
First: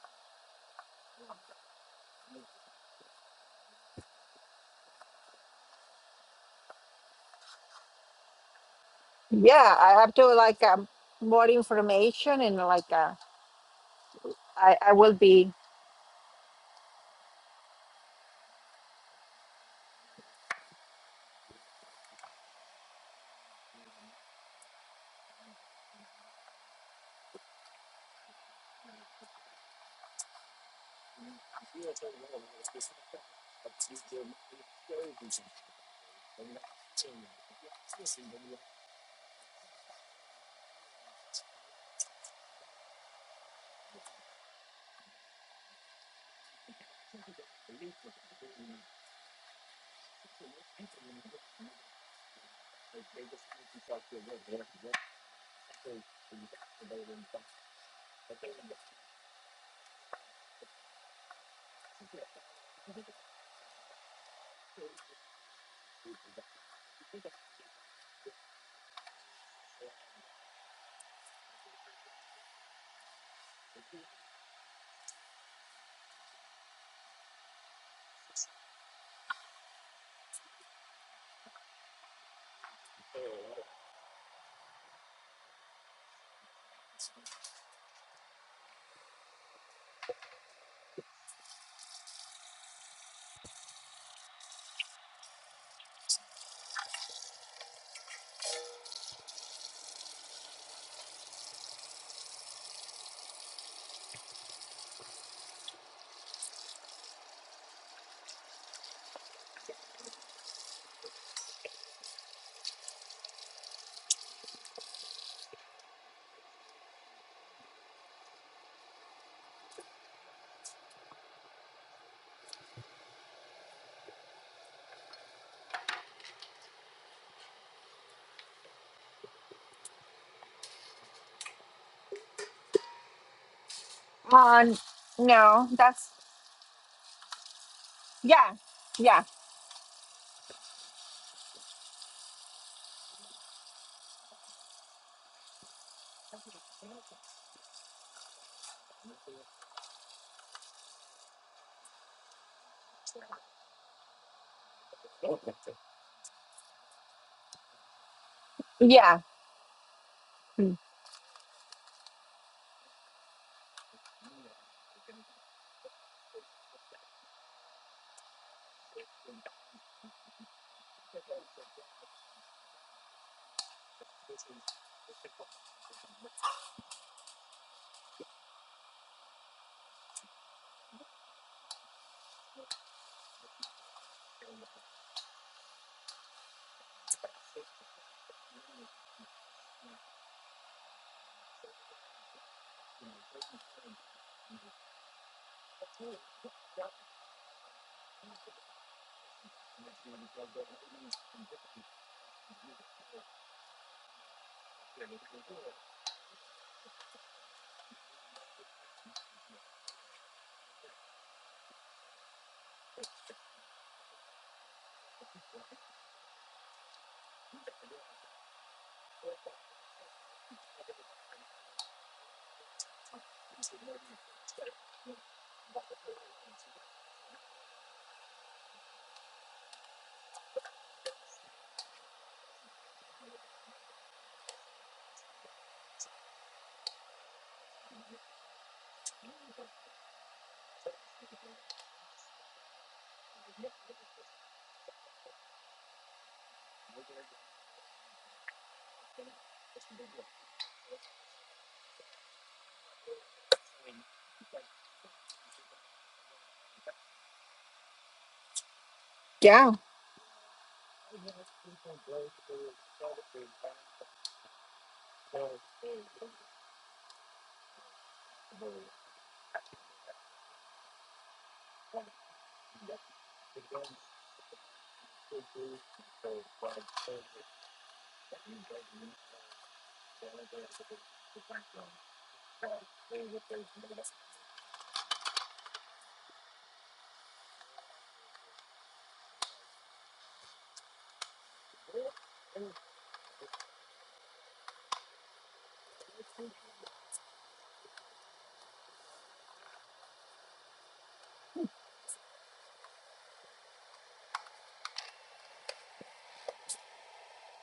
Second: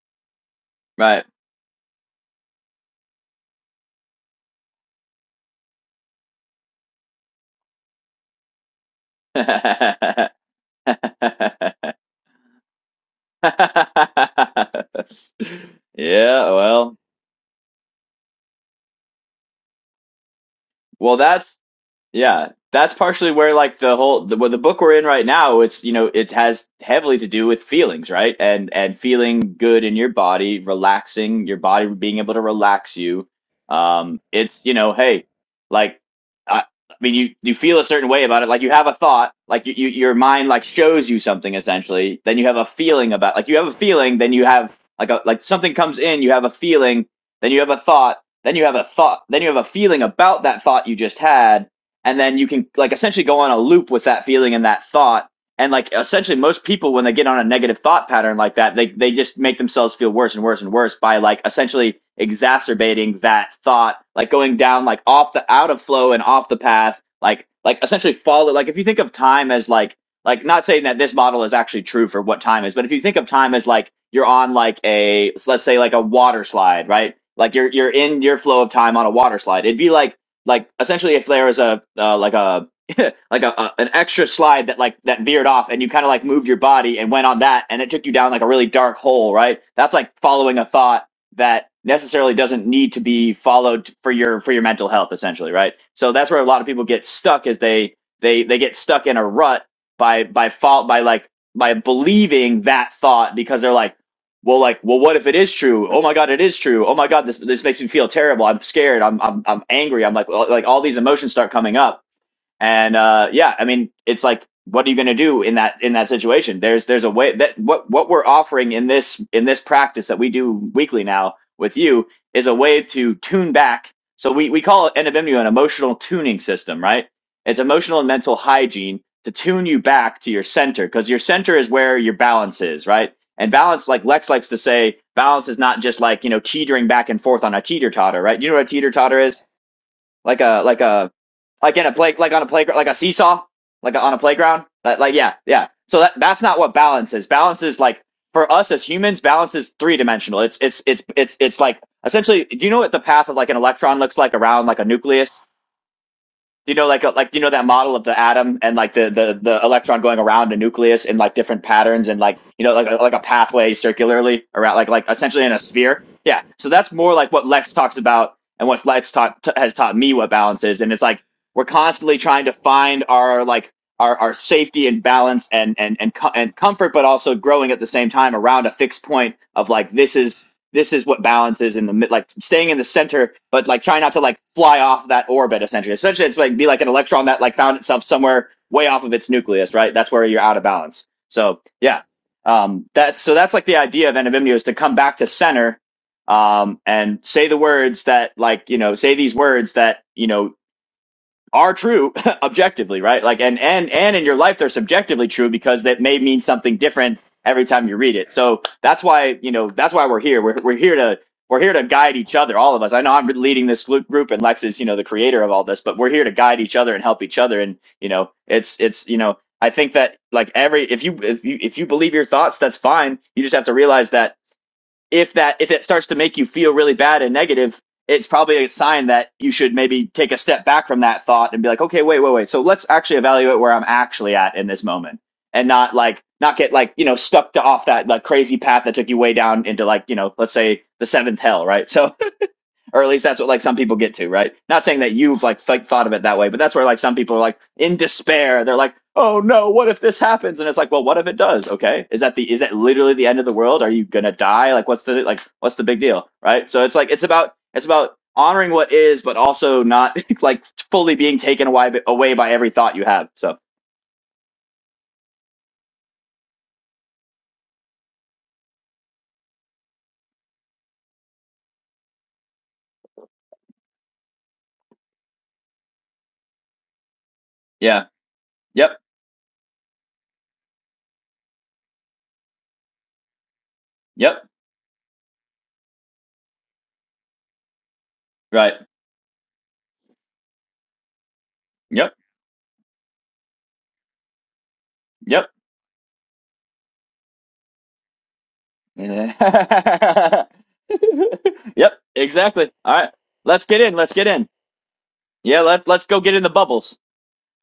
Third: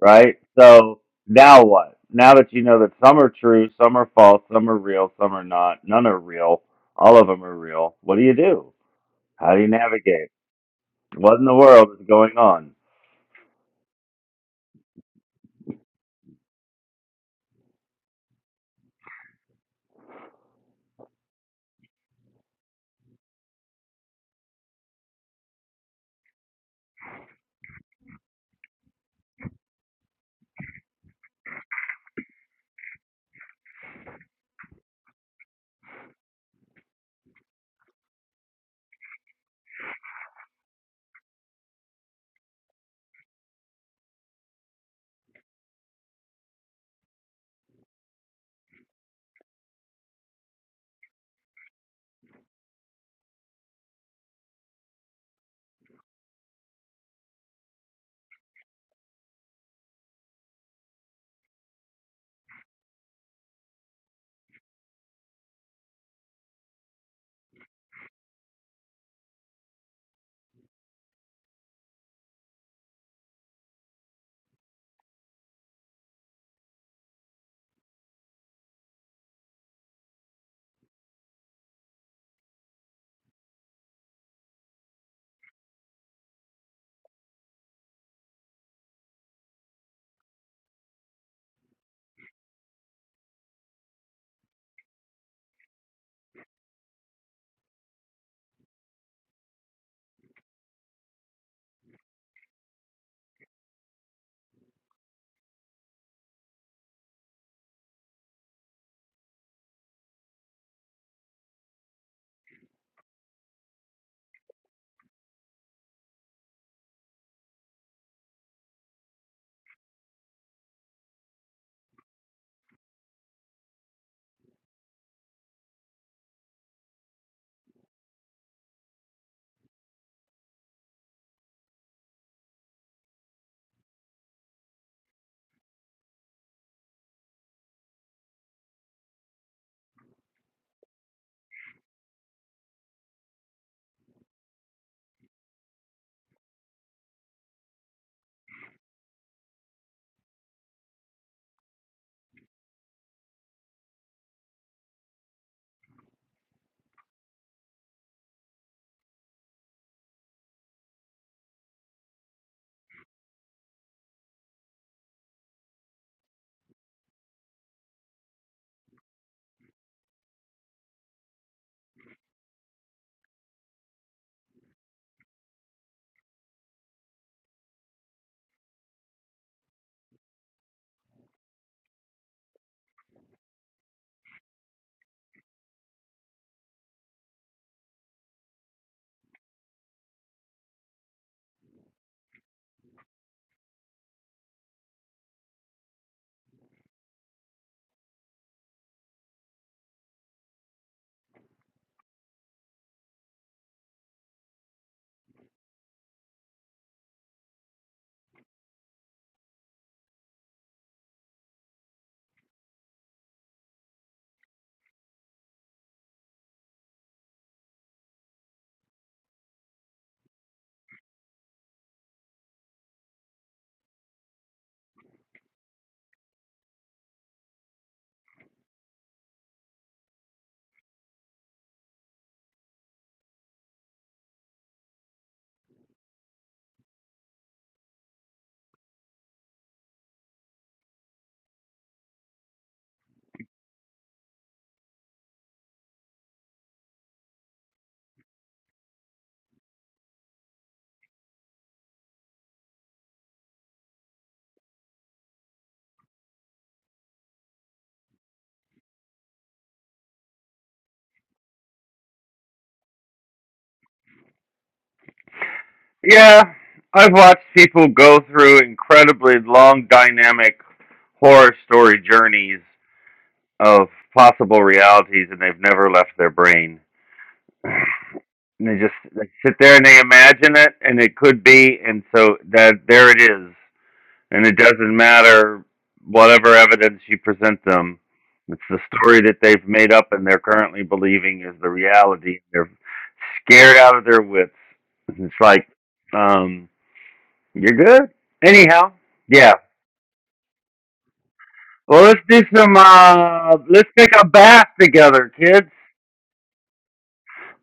Speaker 1: right? So
Speaker 2: right.
Speaker 1: now what? Now that you know that some are true, some are false, some are real, some are not, none are real, all of them are real, what do you do? How do you
Speaker 3: yeah I have to
Speaker 1: navigate?
Speaker 3: like um,
Speaker 1: What in
Speaker 3: more
Speaker 1: the world is going
Speaker 3: information and
Speaker 1: on?
Speaker 3: like uh, I I will be
Speaker 2: Yeah, well, well, that's Yeah, that's partially where like the whole the, well, the book we're in right now, it's you know, it has heavily to do with feelings, right? And and feeling good in your body, relaxing, your body being able to relax you. Um, it's you know, hey, like I, I mean, you you feel a certain way about it, like you have a thought, like you, you your mind like shows you something essentially. Then you have a feeling about, like you have a feeling, then you have like a like something comes in, you have a feeling, then you have a thought, then you have a thought, then you have a feeling about that thought you just had and then you can like essentially go on a loop with that feeling and that thought and like essentially most people when they get on a negative thought pattern like that they they just make themselves feel worse and worse and worse by like essentially exacerbating that thought like going down like off the out of flow and off the path like like essentially follow like if you think of time as like like not saying that this model is actually true for what time is but if you think of time as like you're on like a let's say like a water slide right like you're you're in your flow of time on a water slide it'd be like like essentially if there was a uh, like a like a, a an extra slide that like that veered off and you kind of like moved your body and went on that and it took you down like a really dark hole right that's like following a thought that necessarily doesn't need to be followed for your for your mental health essentially right so that's where a lot of people get stuck is they they they get stuck in a rut by by fault by like by believing that thought because they're like well, like, well, what if it is true? Oh my God, it is true. Oh my God, this this makes me feel terrible. I'm scared. I'm I'm I'm angry. I'm like, well, like all these emotions start coming up. And uh, yeah, I mean, it's like, what are you going to do in that in that situation? There's there's a way that what what we're offering in this in this practice that we do weekly now with you is a way to tune back. So we we call it NFMU an emotional tuning system, right? It's emotional and mental hygiene to tune you back to your center because your center is where your balance is, right? And balance, like Lex likes to
Speaker 3: Uh, n-
Speaker 2: say, balance is
Speaker 3: no,
Speaker 2: not just
Speaker 3: that's
Speaker 2: like you know teetering back and forth on a teeter totter, right? Do You
Speaker 3: yeah,
Speaker 2: know what a teeter totter
Speaker 3: yeah,
Speaker 2: is? Like a like a like in a play like on a playground like a seesaw like on a playground like, like yeah yeah so that that's not what balance is balance is like for us as humans balance is three dimensional it's it's it's it's it's like essentially do you know what the path of like an electron looks like around like a nucleus you know, like uh, like you know that model of the atom and like the
Speaker 3: yeah,
Speaker 2: the the electron going around a
Speaker 3: mm,
Speaker 2: nucleus in like different patterns and like you know like a- like a pathway circularly around like like essentially in a sphere. Yeah, so that's more like what Lex talks about and what Lex taught t- has taught me what balance is, and it's like we're constantly trying to find our like our our safety and balance and and and co- and comfort, but also growing at the same time around a fixed point of like this is this is what balance is in the mid, like staying in the center, but like trying not to like fly off that orbit essentially. Essentially, it's like be like an electron that like found itself somewhere way off of its nucleus, right? That's where you're out of balance. So yeah, um, that's so that's like the idea of anonymity is to come back to center, um, and say the words that like you know say these words that you know are true objectively, right? Like and and and in your life they're subjectively true because that may mean something different every time you read it. So that's why, you know, that's why we're here. We're we're here to we're here to guide each other, all of us. I know I'm leading this glu- group and Lex is, you know, the creator of all this, but we're here to guide each other and help each other and, you know, it's it's, you know, I think that like every if you if you if you believe your thoughts, that's fine. You just have to realize that if that if it starts to make you feel really bad and negative it's probably a sign that you should maybe take a step back from that thought and be like okay wait wait wait so let's actually evaluate where i'm actually at in this moment and not like not get like you know stuck to off that like crazy path that took you way down into like you know let's say the seventh hell right so or at least that's what like some people get to, right? Not saying that you've like th- thought of it that way, but that's where like some people are like in despair. They're like, "Oh no, what if this happens?" And it's like, "Well, what if it does?" Okay, is that the is that literally the end of the world? Are you gonna die? Like, what's the like what's the big deal, right? So it's like it's about it's about honoring what is, but
Speaker 3: yeah.
Speaker 2: also not like fully being taken away away by every thought you have. So
Speaker 1: Yeah, I've watched people go through incredibly long, dynamic horror story journeys of possible realities, and they've never left their brain.
Speaker 2: yeah,
Speaker 1: And they just
Speaker 2: yep,
Speaker 1: they sit there and they imagine it, and it could be, and so that there it is.
Speaker 2: yep,
Speaker 1: and it doesn't matter whatever evidence you present them. It's
Speaker 2: right,
Speaker 1: the story that they've made up and they're currently believing is the
Speaker 2: yep,
Speaker 1: reality. They're scared out of their wits. It's
Speaker 2: yep.
Speaker 1: like, um, you're good. Anyhow, yeah.
Speaker 2: yep,
Speaker 1: Well, let's do
Speaker 2: exactly.
Speaker 1: some.
Speaker 2: All right.
Speaker 1: Uh,
Speaker 2: Let's get
Speaker 1: let's
Speaker 2: in.
Speaker 1: take
Speaker 2: Let's
Speaker 1: a
Speaker 2: get in.
Speaker 1: bath together,
Speaker 2: Yeah,
Speaker 1: kids.
Speaker 2: let us let's go get in the bubbles.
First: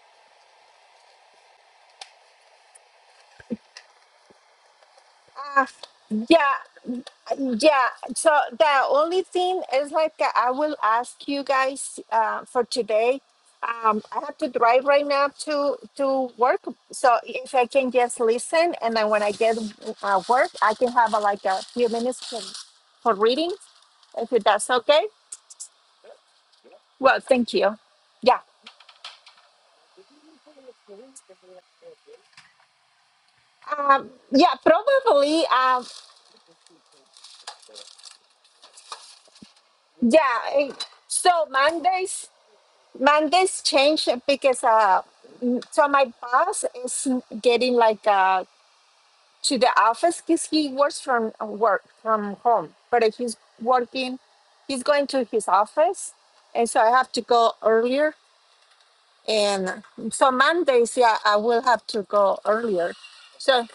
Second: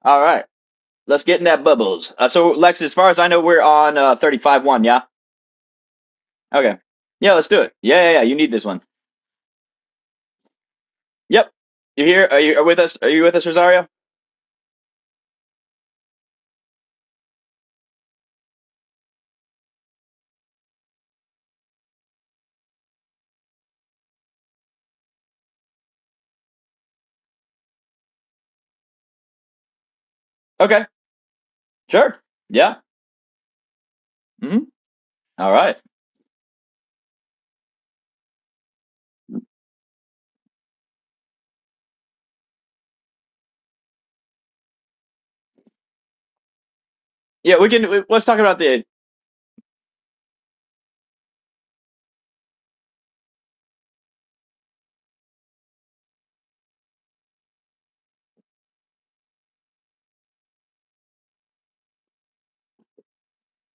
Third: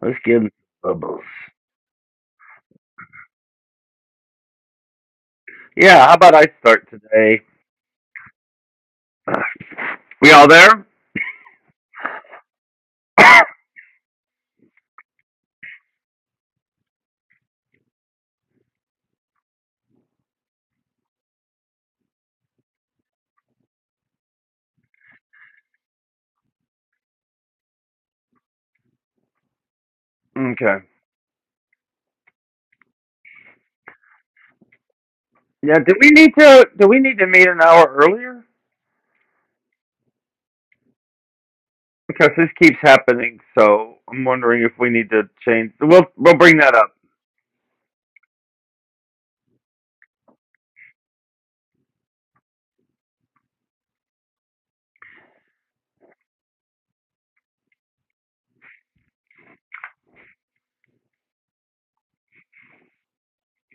Speaker 1: Let's
Speaker 2: All
Speaker 1: get
Speaker 2: right,
Speaker 1: in some bubbles.
Speaker 2: let's get in that bubbles. Uh, so Lex, as far as I know, we're on uh, thirty-five one. Yeah.
Speaker 3: Uh,
Speaker 1: Yeah. How about I
Speaker 3: yeah,
Speaker 2: Okay.
Speaker 1: start
Speaker 2: Yeah,
Speaker 1: today?
Speaker 2: let's do it.
Speaker 3: yeah.
Speaker 2: Yeah, yeah, yeah. You
Speaker 3: So
Speaker 2: need this one.
Speaker 3: the only thing is like uh,
Speaker 1: We all
Speaker 3: I will
Speaker 1: there?
Speaker 3: ask you
Speaker 2: Yep.
Speaker 3: guys
Speaker 2: You here? Are
Speaker 3: uh,
Speaker 2: you
Speaker 3: for
Speaker 2: are with us? Are
Speaker 3: today.
Speaker 2: you with us, Rosario?
Speaker 3: Um, I have to drive right now to to work. So if I can just listen, and then when I get uh, work, I can have uh, like a few minutes for, for reading, if that's okay. Well, thank you. Yeah.
Speaker 1: okay.
Speaker 2: Okay. Sure. Yeah.
Speaker 3: Um, yeah,
Speaker 2: Mm-hmm.
Speaker 3: probably.
Speaker 2: All right.
Speaker 1: Yeah.
Speaker 3: Um,
Speaker 1: Do we need to? Do we need to meet an hour earlier?
Speaker 3: Yeah. eh, So Mondays,
Speaker 1: because this keeps happening.
Speaker 3: Mondays
Speaker 1: So
Speaker 3: change
Speaker 1: I'm wondering
Speaker 3: because
Speaker 1: if we
Speaker 3: uh,
Speaker 1: need to
Speaker 3: mm,
Speaker 1: change.
Speaker 3: so
Speaker 1: We'll
Speaker 3: my
Speaker 1: we'll bring
Speaker 3: boss
Speaker 1: that up.
Speaker 3: is
Speaker 2: Yeah, we
Speaker 3: getting
Speaker 2: can. we-
Speaker 3: like
Speaker 2: Let's talk
Speaker 3: uh
Speaker 2: about the.
Speaker 3: to the office because he works from uh, work from home, but if he's working, he's going to his office, and so I have to go earlier. And so Mondays, yeah, I will have to go earlier. So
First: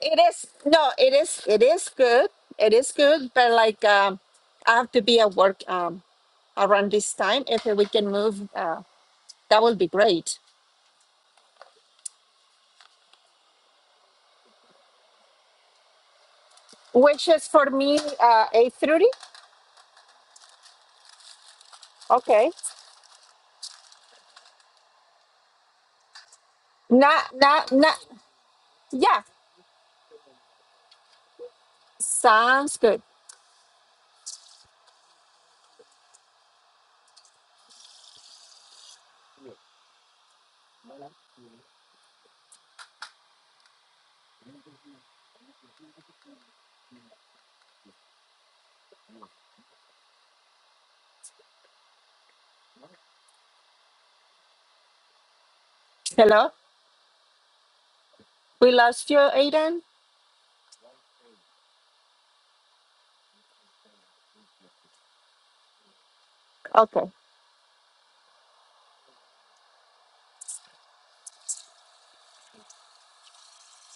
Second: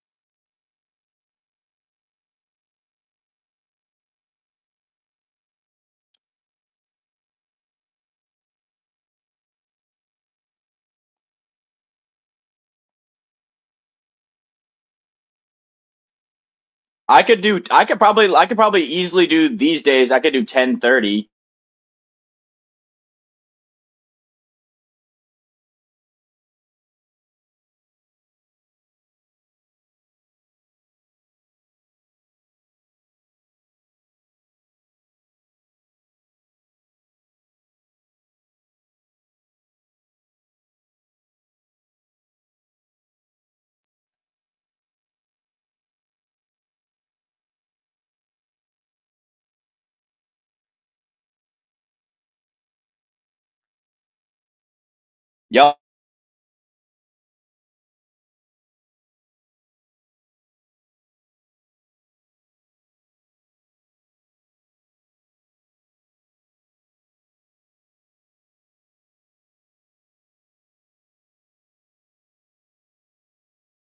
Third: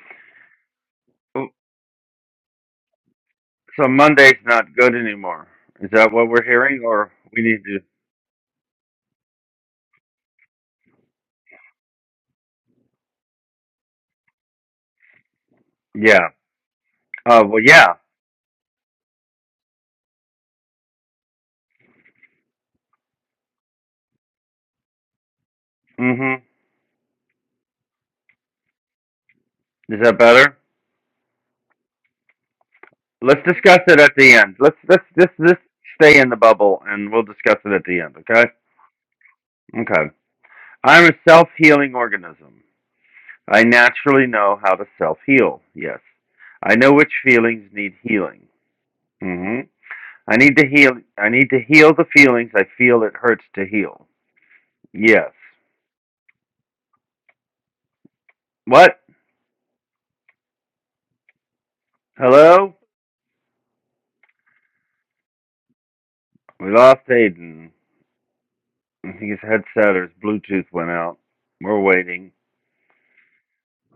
Speaker 3: it is no, it is it is good, it is good, but like
Speaker 1: So
Speaker 3: um,
Speaker 1: Monday's not
Speaker 3: I have
Speaker 1: good
Speaker 3: to be at
Speaker 1: anymore.
Speaker 3: work
Speaker 1: Is
Speaker 3: um.
Speaker 1: that what we're hearing,
Speaker 3: around
Speaker 1: or
Speaker 3: this
Speaker 1: we
Speaker 3: time.
Speaker 1: need
Speaker 3: If
Speaker 1: to?
Speaker 3: we can move, uh, that would be great.
Speaker 1: Yeah.
Speaker 2: I could
Speaker 1: Uh.
Speaker 3: Wishes
Speaker 2: do.
Speaker 1: Well.
Speaker 3: for
Speaker 2: I
Speaker 1: Yeah.
Speaker 2: could
Speaker 3: me,
Speaker 2: probably.
Speaker 3: uh,
Speaker 2: I could
Speaker 3: eight
Speaker 2: probably
Speaker 3: thirty.
Speaker 2: easily do these days. I could do ten thirty.
Speaker 3: Okay.
Speaker 1: Mm-hmm.
Speaker 3: Not, not, not. Yeah,
Speaker 1: Is that better?
Speaker 3: sounds good.
Speaker 1: Let's discuss it at the end. Let's let's this this stay in the bubble, and we'll discuss it at the end. Okay. Okay. I'm a self healing organism. I naturally know how to self heal. Yes. I know which feelings need healing. Mm-hmm. I need to heal. I need to heal the feelings I feel it hurts to heal. Yes.
Speaker 2: Yup.
Speaker 3: Hello, we
Speaker 1: What?
Speaker 3: lost you, Aiden.
Speaker 1: Hello? We lost
Speaker 3: Okay.
Speaker 1: Aiden. I think his headset or his Bluetooth went out. We're waiting.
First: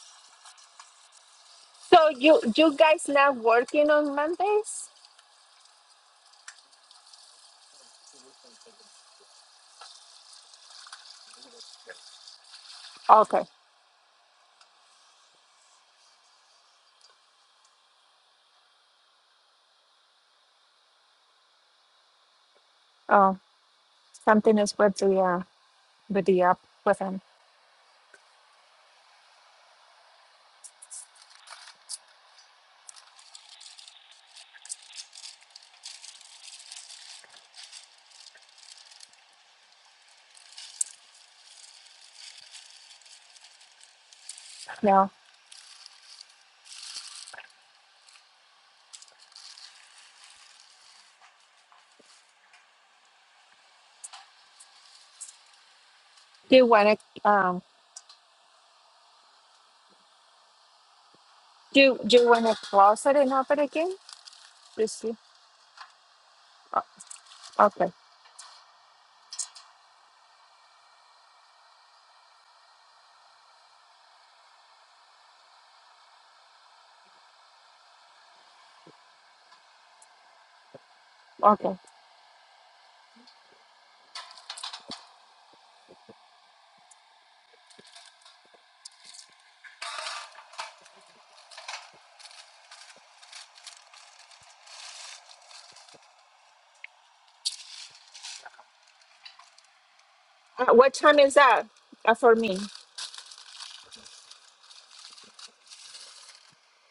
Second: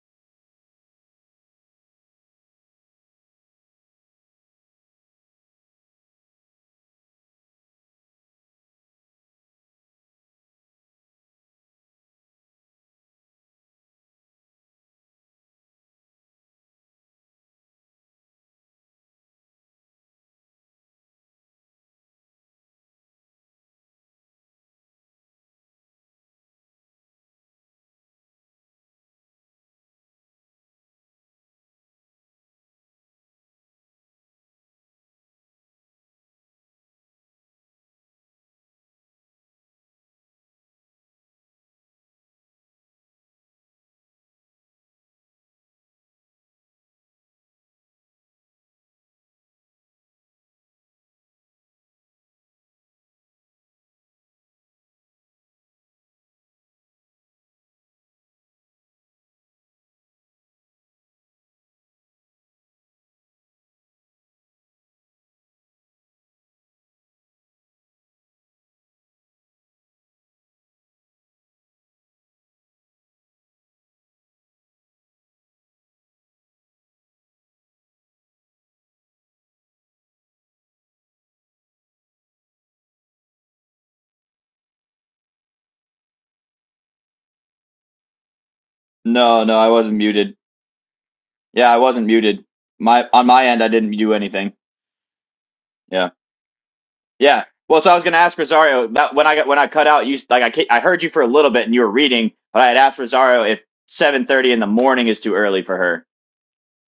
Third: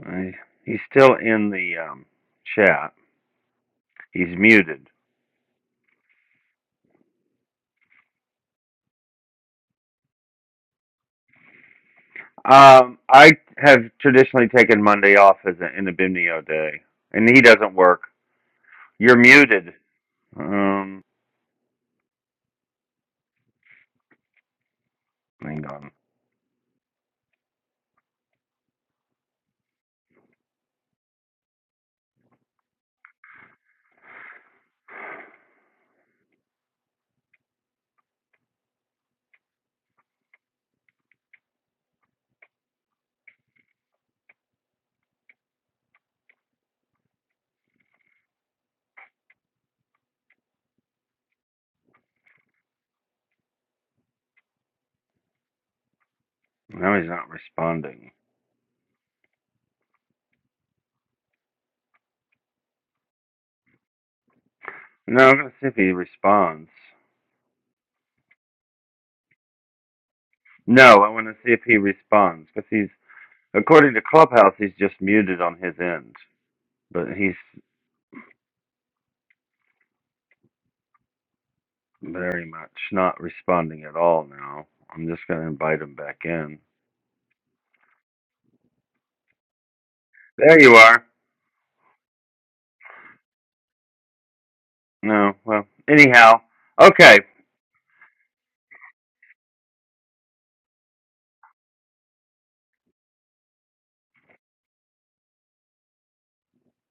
Speaker 1: I, he's still in the um,
Speaker 3: So you, you
Speaker 1: chat.
Speaker 3: guys not working on
Speaker 1: He's muted.
Speaker 3: Mondays?
Speaker 1: Um, I
Speaker 3: Okay.
Speaker 1: have traditionally taken Monday off as an Inabimnio day, and he doesn't work. You're muted. Um,
Speaker 3: Oh, something is with the uh,
Speaker 1: hang on.
Speaker 3: with the app with him. No. Do you want
Speaker 1: Now he's not
Speaker 3: to um?
Speaker 1: responding.
Speaker 3: Do you, Do you want to close it and open again? Let's see.
Speaker 1: No, I'm gonna see if he responds.
Speaker 3: O- Okay.
Speaker 1: No, I want to see if he responds because he's, according to Clubhouse, he's just muted on his end, but he's
Speaker 3: Okay.
Speaker 1: very much not responding at all now. I'm just going to invite him back in.
Speaker 2: No, no, I wasn't muted.
Speaker 1: There you are.
Speaker 2: Yeah, I wasn't muted. My on my end, I didn't do anything.
Speaker 1: No, well,
Speaker 2: Yeah.
Speaker 1: anyhow, okay.
Speaker 2: Yeah. Well, so I was going to ask Rosario that when I got when I cut out, you s- like I ca-
Speaker 3: Uh,
Speaker 2: I
Speaker 3: what
Speaker 2: heard you
Speaker 3: time
Speaker 2: for a
Speaker 3: is
Speaker 2: little
Speaker 3: that
Speaker 2: bit and you were
Speaker 3: uh,
Speaker 2: reading,
Speaker 3: for me?
Speaker 2: but I had asked Rosario if 7:30 in the morning is too early for her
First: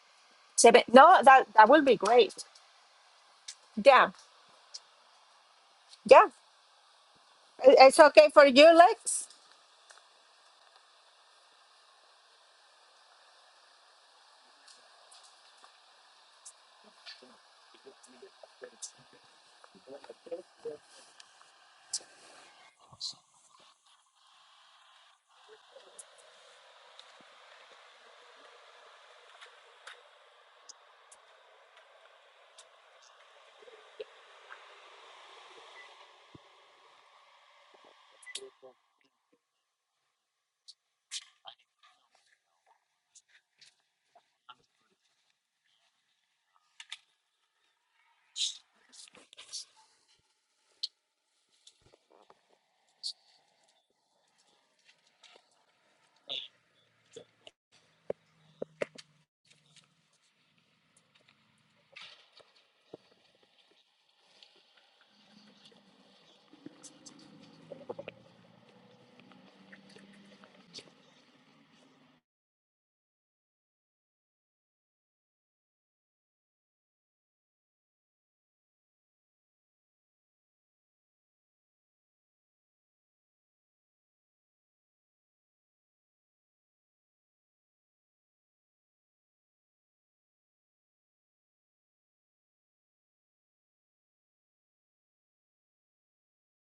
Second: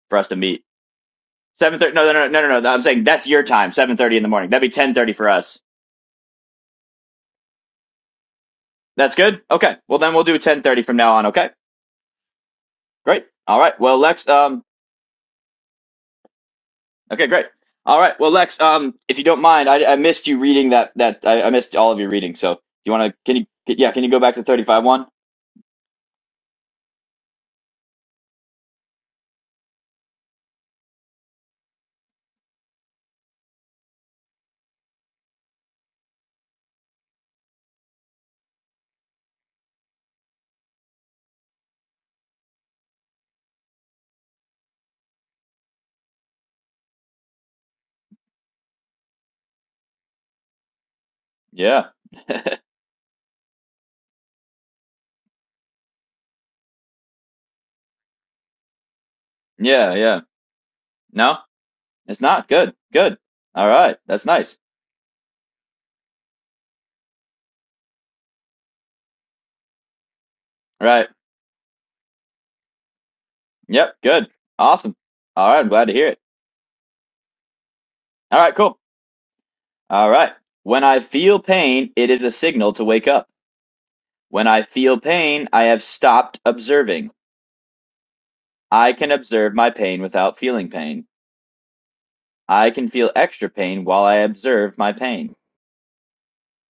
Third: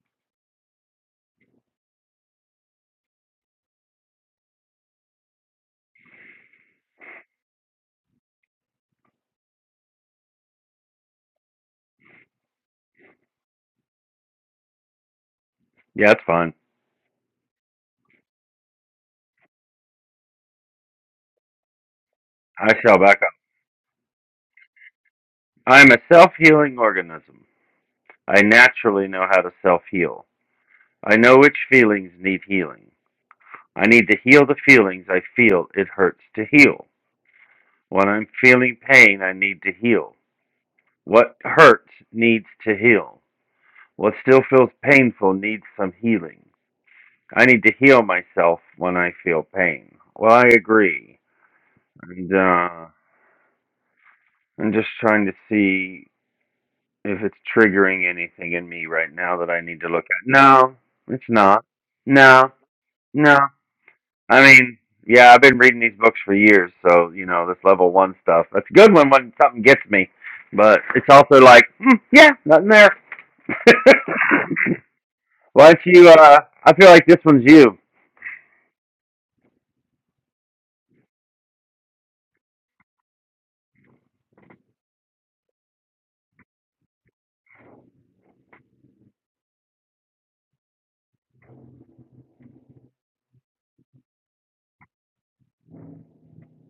Speaker 2: for us to meet.
Speaker 3: Seven. No, that that will
Speaker 2: 7:30
Speaker 3: be
Speaker 2: No, no, no,
Speaker 3: great.
Speaker 2: no, no, no. no, I'm saying that's your time,
Speaker 3: Yeah,
Speaker 2: 7:30 in the morning. That'd be 10:30 for us.
Speaker 3: yeah. I- It's okay for you,
Speaker 2: That's
Speaker 3: Lex.
Speaker 2: good? Okay. Well, then we'll do 10:30 from now on, okay? Great. All right. Well, Lex um
Speaker 1: Yeah, it's fine.
Speaker 2: okay, great. All right. Well, Lex um if you don't mind, I I missed you reading that that I, I missed all of your reading. So, do
Speaker 1: I
Speaker 2: you
Speaker 1: shall
Speaker 2: want to
Speaker 1: back up.
Speaker 2: can you yeah, can you go back to 35 one?
Speaker 1: I'm a self healing organism. I naturally know how to self heal. I know which feelings need healing. I need to heal the feelings I feel it hurts to heal. When I'm feeling pain, I need to heal. What hurts needs to heal. What still feels painful needs some healing. I need to heal myself when I feel pain. Well, I agree.
Speaker 2: Yeah.
Speaker 1: And uh, I'm just trying to see if it's triggering anything in me right now that I need to
Speaker 2: Yeah,
Speaker 1: look
Speaker 2: yeah.
Speaker 1: at. No, it's
Speaker 2: No?
Speaker 1: not.
Speaker 2: It's not
Speaker 1: No,
Speaker 2: good. Good.
Speaker 1: no.
Speaker 2: All right. That's
Speaker 1: I
Speaker 2: nice.
Speaker 1: mean, yeah, I've been reading these books for years, so, you know, this level one stuff. That's good when, when something gets me. But
Speaker 2: All
Speaker 1: it's
Speaker 2: right.
Speaker 1: also like, mm, yeah, nothing there.
Speaker 2: Yep. Good. Awesome. All right. I'm
Speaker 1: Why don't
Speaker 2: glad to hear
Speaker 1: you?
Speaker 2: it.
Speaker 1: Uh, I feel like this one's you.
Speaker 2: All right. Cool. All right. When I feel pain, it is a signal to wake up. When I feel pain, I have stopped observing. I can observe my pain without feeling pain. I can feel extra pain while I observe my pain.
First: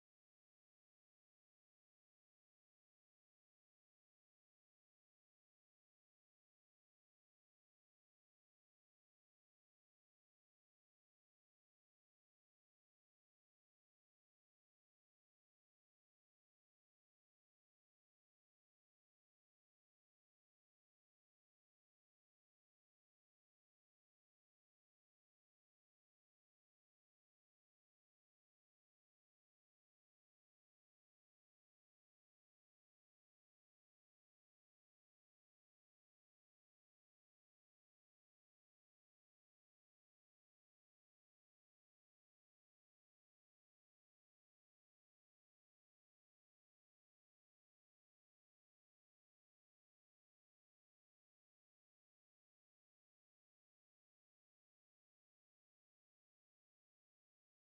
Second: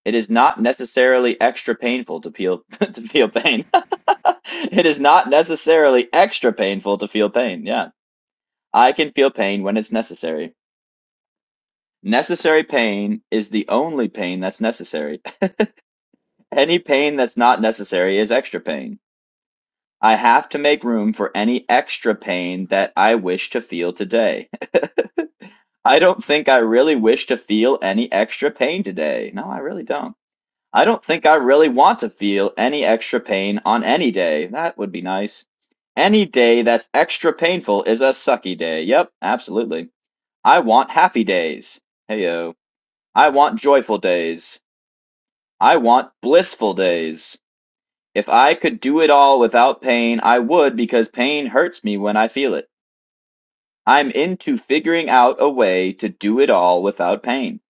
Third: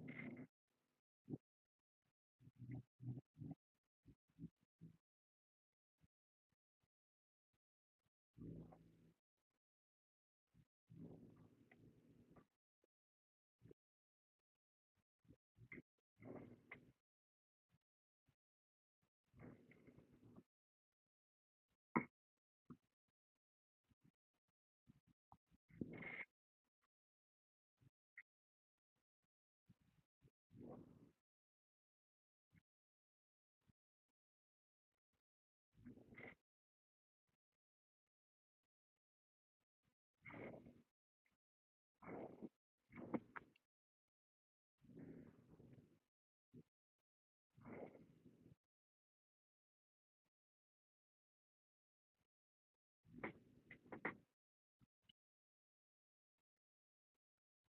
Speaker 2: It is not necessarily extra painful to feel to feel pain. it is not necessarily extra painful to feel pain. Yeah. I can feel pain when it's necessary. Necessary pain is the only pain that's necessary. Any pain that's not necessary is extra pain. I have to make room for any extra pain that I wish to feel today. I don't think I really wish to feel any extra pain today. No, I really don't. I don't think I really want to feel any extra pain on any day. That would be nice. Any day that's extra painful is a sucky day. Yep, absolutely. I want happy days. Heyo. I want joyful days. I want blissful days. If I could do it all without pain, I would because pain hurts me when I feel it. I'm into figuring out a way to do it all without pain.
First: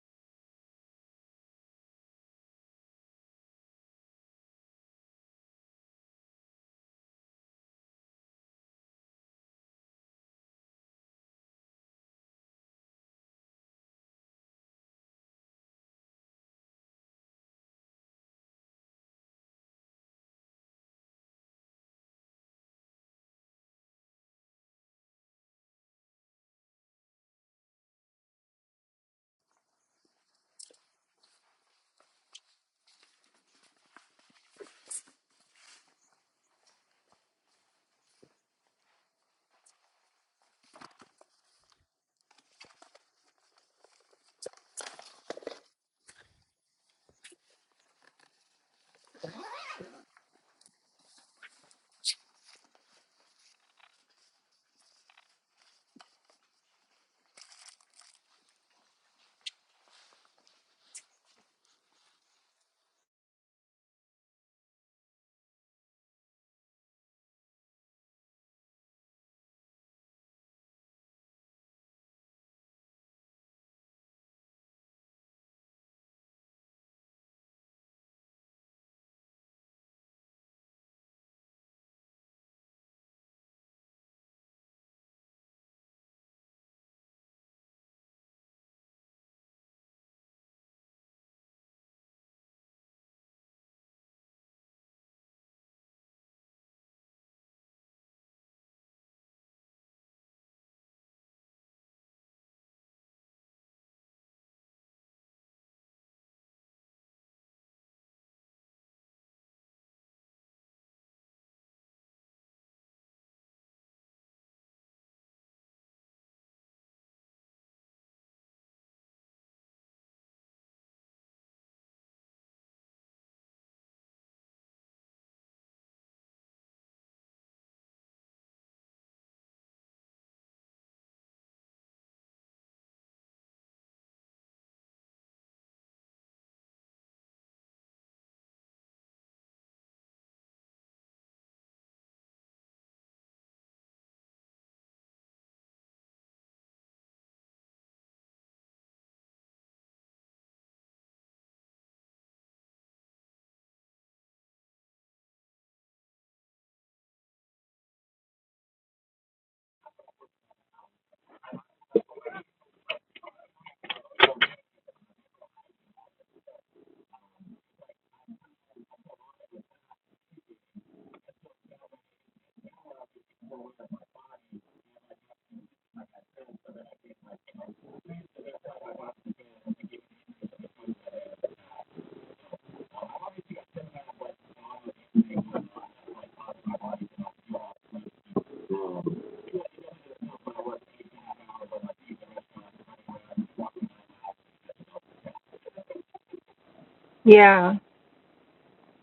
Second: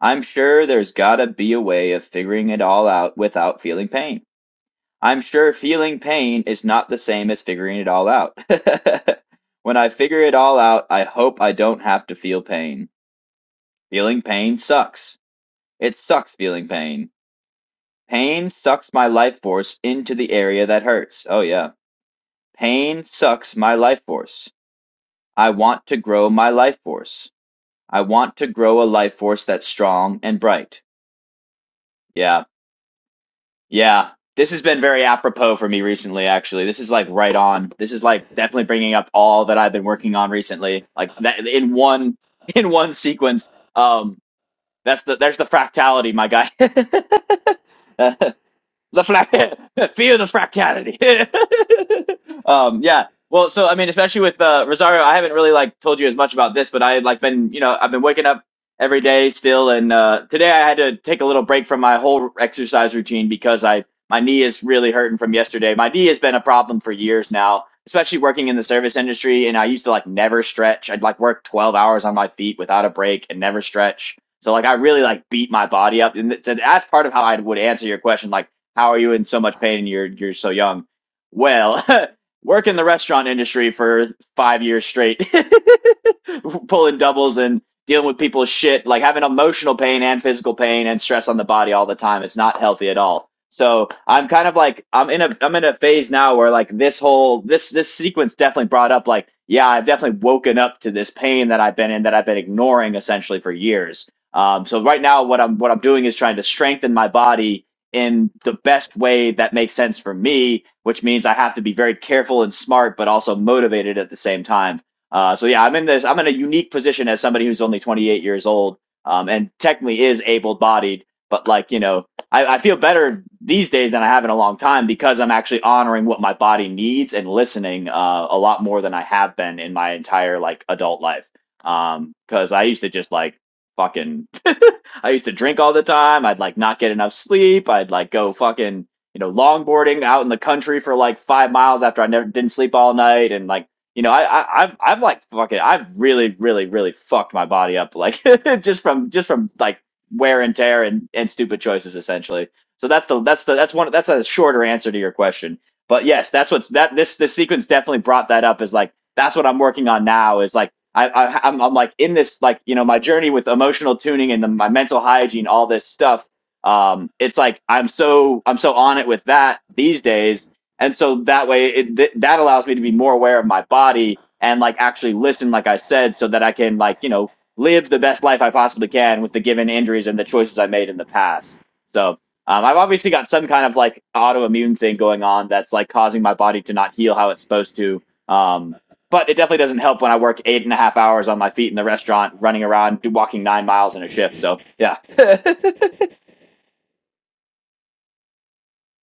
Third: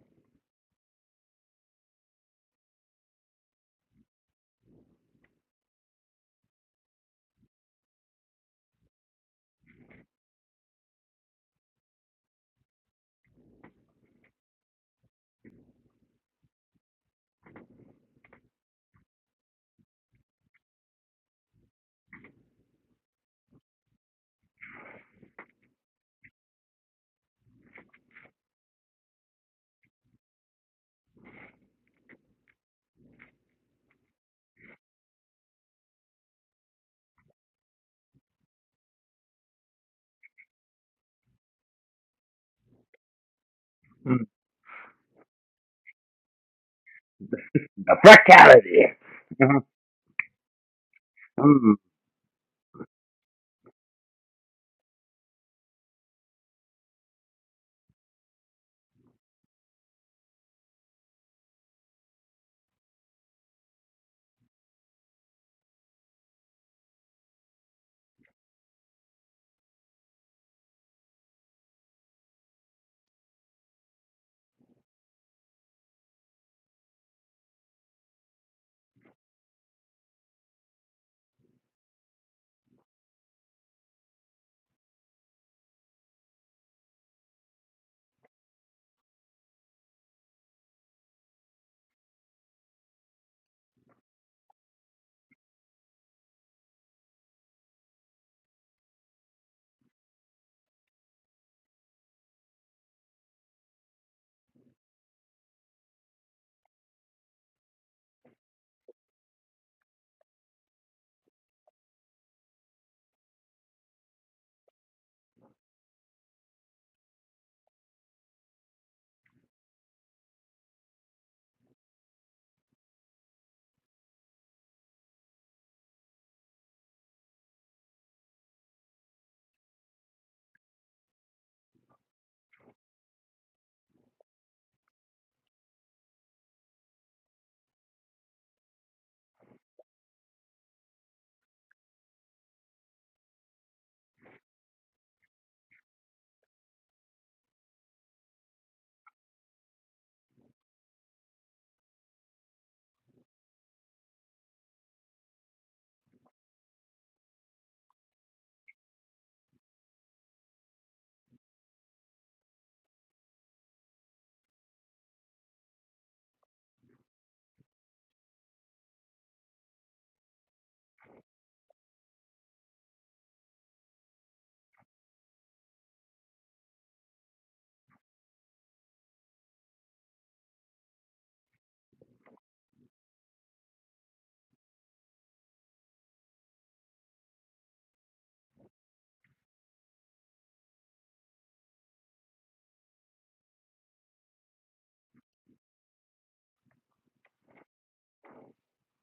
Speaker 2: I'm sure there's gotta be a way of figuring it all out without feeling pain. I'm sure feeling pain is not the same as figuring it all out. when I figure it all out, I hope I don't have to feel pain. Feeling pain sucks. It sucks feeling pain. Pain sucks my life force into the area that hurts. Oh yeah. Pain sucks my life force. I want to grow my life force. I want to grow a life force that's strong and bright. Yeah. Yeah. This has been very apropos for me recently, actually. This is like right on. This is like definitely bringing up all that I've been working on recently, like that in one in one sequence. Um,
Speaker 1: Mm.
Speaker 2: that's the there's the fractality, my
Speaker 1: A
Speaker 2: guy.
Speaker 1: Fatality.
Speaker 2: the flat feel the fractality
Speaker 1: Mm.
Speaker 2: um yeah well so i mean especially with uh rosario i haven't really like told you as much about this but i had like been you know i've been waking up every day still and uh today i had to take a little break from my whole exercise routine because i my knee is really hurting from yesterday my knee has been a problem for years now especially working in the service industry and i used to like never stretch i'd like work 12 hours on my feet without a break and never stretch so like i really like beat my body up and th- that's part of how i would answer your question like how are you in so much pain? You're you're so young. Well, work in the restaurant industry for five years straight. pulling doubles and dealing with people's shit, like having emotional pain and physical pain and stress on the body all the time. It's not healthy at all. So I'm kind of like I'm in a I'm in a phase now where like this whole this this sequence definitely brought up like yeah I've definitely woken up to this pain that I've been in that I've been ignoring essentially for years. Um, so right now what I'm what I'm doing is trying to strengthen my body in the best way that makes sense for me, which means I have to be very careful and smart, but also motivated at the same time. Uh, so yeah, I'm in this. I'm in a unique position as somebody who's only 28 years old, um, and technically is able-bodied. But like you know, I, I feel better these days than I have in a long time because I'm actually honoring what my body needs and listening uh, a lot more than I have been in my entire like adult life. Um, Because I used to just like fucking I used to drink all the time. I'd like not get enough sleep. I'd like go fucking, you know, longboarding out in the country for like five miles after I never didn't sleep all night. And like, you know, I, I I've I've like fucking I've really, really, really fucked my body up like just from just from like wear and tear and, and stupid choices essentially. So that's the that's the that's one that's a shorter answer to your question. But yes, that's what's that this this sequence definitely brought that up is like that's what I'm working on now is like I, I I'm, I'm like in this like you know my journey with emotional tuning and the, my mental hygiene, all this stuff. Um, it's like I'm so I'm so on it with that these days, and so that way it th- that allows me to be more aware of my body and like actually listen, like I said, so that I can like you know live the best life I possibly can with the given injuries and the choices I made in the past. So. Um, I've obviously got some kind of like autoimmune thing going on that's like causing my body to not heal how it's supposed to. Um, but it definitely doesn't help when I work eight and a half hours on my feet in the restaurant, running around, walking nine miles in a shift. So yeah.
Speaker 3: Yeah.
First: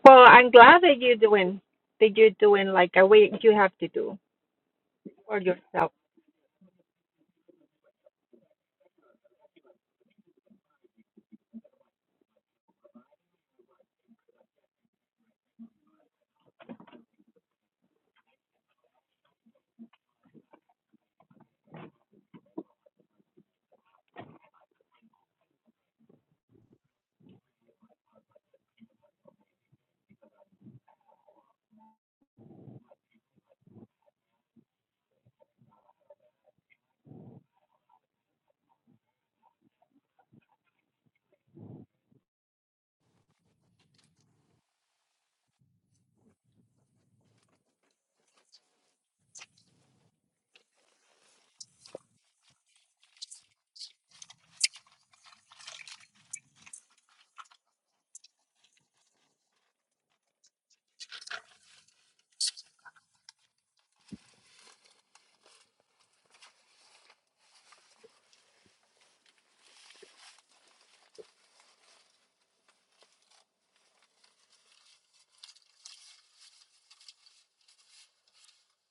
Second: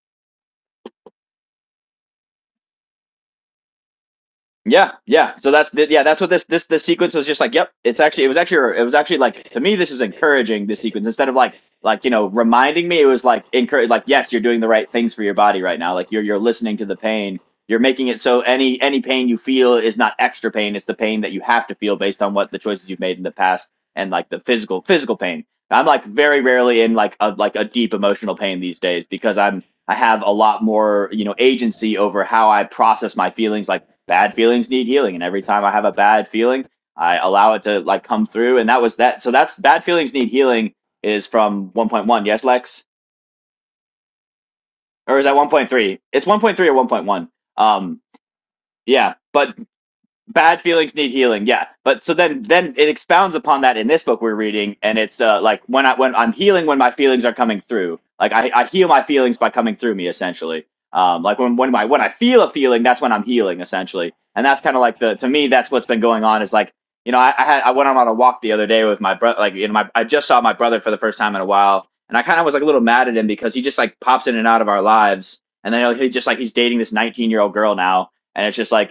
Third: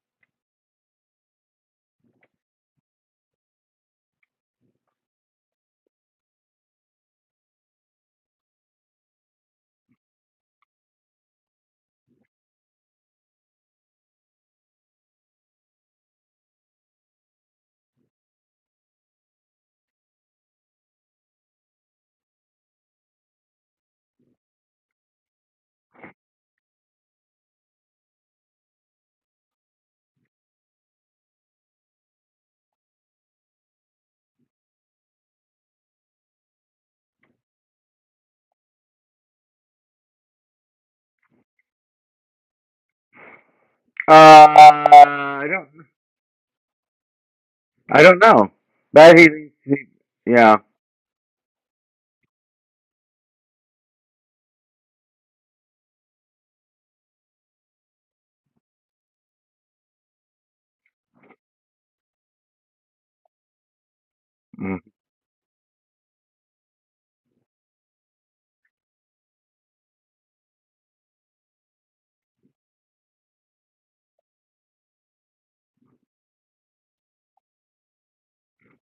Speaker 3: Well, I'm glad that you're doing that you're doing like a way you have to do
Speaker 2: Yeah, yeah.
Speaker 3: for
Speaker 2: So that's the,
Speaker 3: yourself.
Speaker 2: yeah, that's what this this this sequence was just like. Yep, it's actually it was actually it was actually like to me this is encouraging this sequence instead of like like you know reminding me it was like encourage like yes you're doing the right things for your body right now like you're you're listening to the pain you're making it so any any pain you feel is not extra pain it's the pain that you have to feel based on what the choices you've made in the past and like the physical physical pain. I'm like very rarely in like a like a deep emotional pain these days because I'm I have a lot more, you know, agency over how I process my feelings. Like bad feelings need healing, and every time I have a bad feeling, I allow it to like come through. And that was that. So that's bad feelings need healing is from 1.1. Yes, Lex,
Speaker 1: Uh,
Speaker 2: or is that
Speaker 1: I don't.
Speaker 2: 1.3? It's 1.3 or 1.1. Um,
Speaker 1: I don't know.
Speaker 2: yeah,
Speaker 1: That he,
Speaker 2: but
Speaker 1: he yeah.
Speaker 2: bad feelings need healing yeah but so then then it expounds upon that in this book we're reading and it's uh like when i when i'm healing when my feelings are coming through like i, I heal my feelings by coming through me essentially um like when when my when i feel a feeling that's when i'm healing essentially and that's kind
Speaker 1: Mm,
Speaker 2: of like the to me that's what's been going on is like you know i i, had, I went on a walk the other day with my brother like you know my i just saw my brother for the first time in a while and i kind of was like a little mad at him because he just like pops in and out of our lives and then like, he just like he's dating this 19 year old girl now and it's just like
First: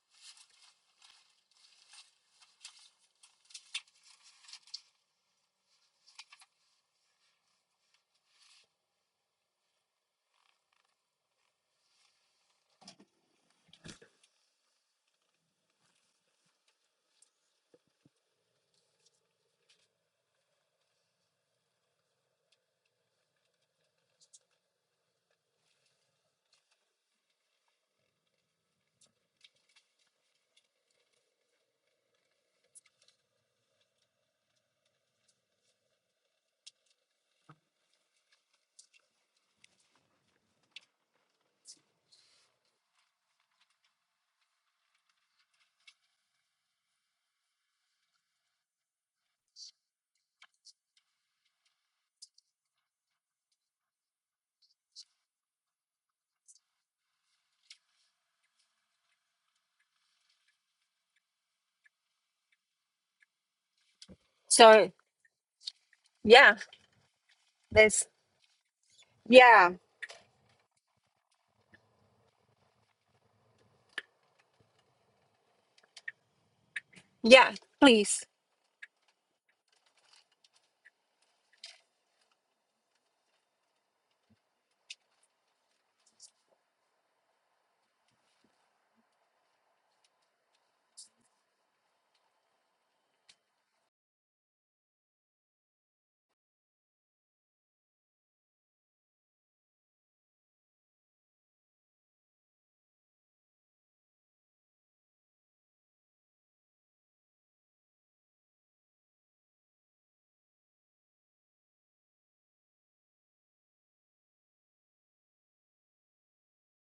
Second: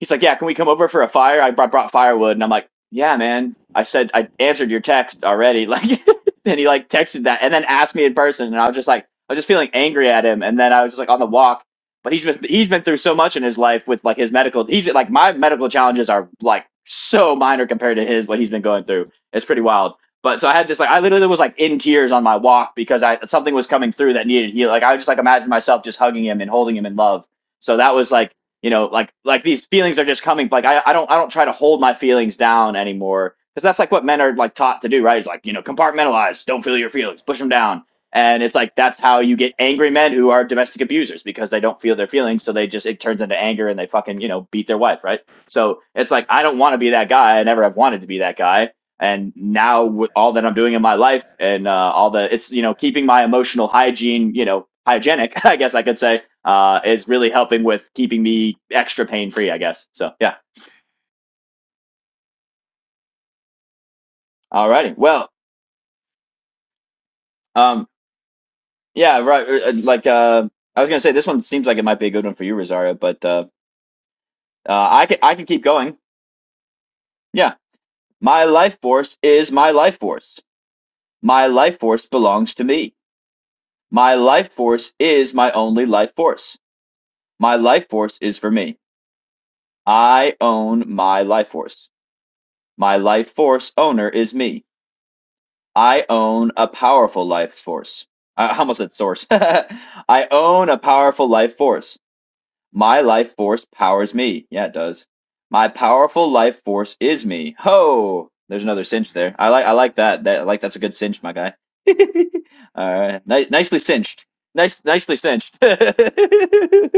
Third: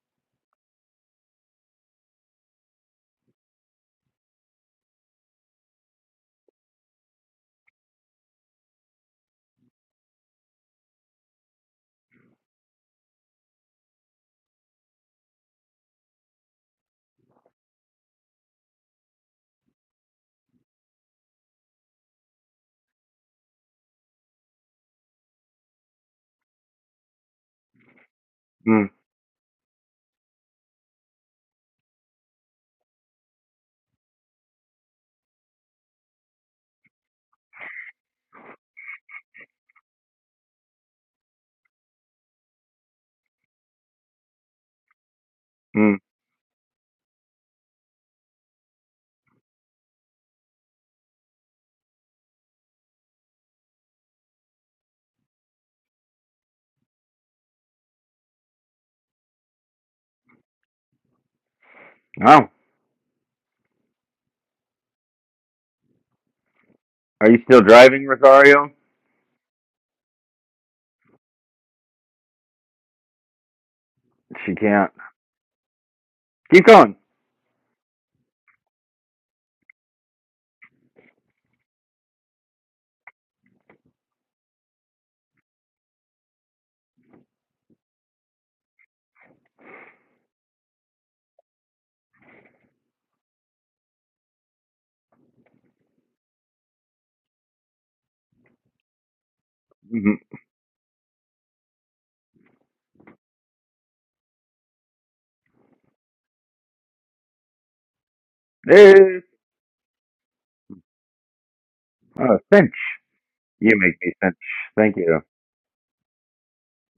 Speaker 2: he's like, yeah, can we come over for a fire? I brought, brought firewood, and I'm like, yeah, man. I said I answered your text already. Like, and he like texted that, and then asked me in person, and I was just like, I was just feeling angry at him, and then I was just like on the walk. But he's been he's been through so much in his life with like his medical. He's like my medical challenges are like so minor compared to his what he's been going through. It's pretty wild. But so I had this like I literally was like in tears on my walk because I something was coming through that needed heal. Like I just like imagined myself just hugging him and holding him in love. So that was like you know
Speaker 1: mm,
Speaker 2: like like these feelings are just coming like i, I don't i don't try to hold my feelings down anymore because that's like what men are like taught to do right it's like you know compartmentalize don't feel your feelings push them down and it's like that's how you get angry men who are domestic abusers because they don't feel their feelings so they just it turns into anger and they fucking you know beat their wife right so
Speaker 1: mm.
Speaker 2: it's like i don't want to be that guy i never have wanted to be that guy and now with all that i'm doing in my life and uh, all the it's you know keeping my emotional hygiene you know hygienic i guess i could say uh, is really helping with keeping me extra pain free, I guess. So yeah.
Speaker 1: Oh,
Speaker 3: So
Speaker 2: Alrighty. Well,
Speaker 3: yeah,
Speaker 1: are you still
Speaker 2: um,
Speaker 3: this.
Speaker 1: driving, Rosario?
Speaker 2: yeah, right. uh,
Speaker 3: Yeah,
Speaker 2: uh, Like uh, I was gonna say, this one seems like it might be a good one for you, Rosario. But uh,
Speaker 1: She
Speaker 2: uh,
Speaker 1: can't.
Speaker 2: I can I can keep going.
Speaker 1: Keep going.
Speaker 3: yeah.
Speaker 2: Yeah,
Speaker 3: Please.
Speaker 2: my life force is my life force. My life force belongs to me. My life force is my only life force. My life force is for me. I own my life force. My life force owner is me. I own a powerful life force. I almost said source.
Speaker 1: Mm-hmm.
Speaker 2: I own a powerful life force. My life force powers me. Yeah, it does. My powerful life force is me. Ho! There's another
Speaker 1: This,
Speaker 2: cinch there. I like I like that. That I like that's a good cinch, my guy.
Speaker 1: oh, cinch.
Speaker 2: All right. Ni-
Speaker 1: You
Speaker 2: nicely
Speaker 1: make me
Speaker 2: cinched.
Speaker 1: cinch.
Speaker 2: Nice
Speaker 1: Thank
Speaker 2: nicely
Speaker 1: you.
Speaker 2: cinched.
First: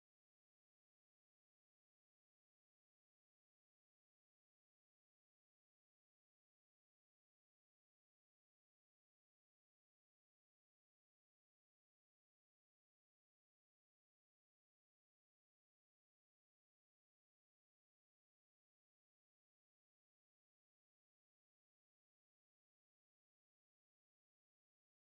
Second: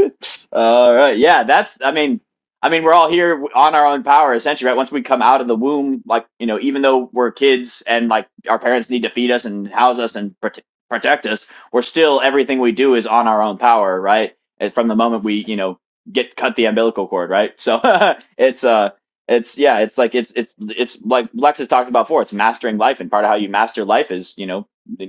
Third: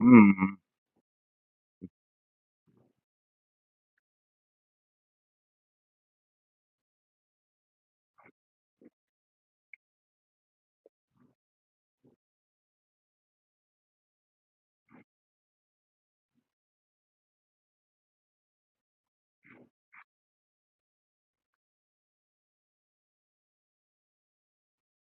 Speaker 1: Mm,
Speaker 2: All right. Yeah, that's I mean I mean we're all here on our own power essentially, right? Once we come out of the womb, like, you know, even though we're kids and like our parents need to feed us and house us and prote- protect us, we're still everything we do is on our own power, right? And from the moment we, you know, get cut the umbilical cord, right? So it's uh it's yeah, it's like it's it's it's like Lex has talked about before, it's mastering life and part of how you master life is, you know,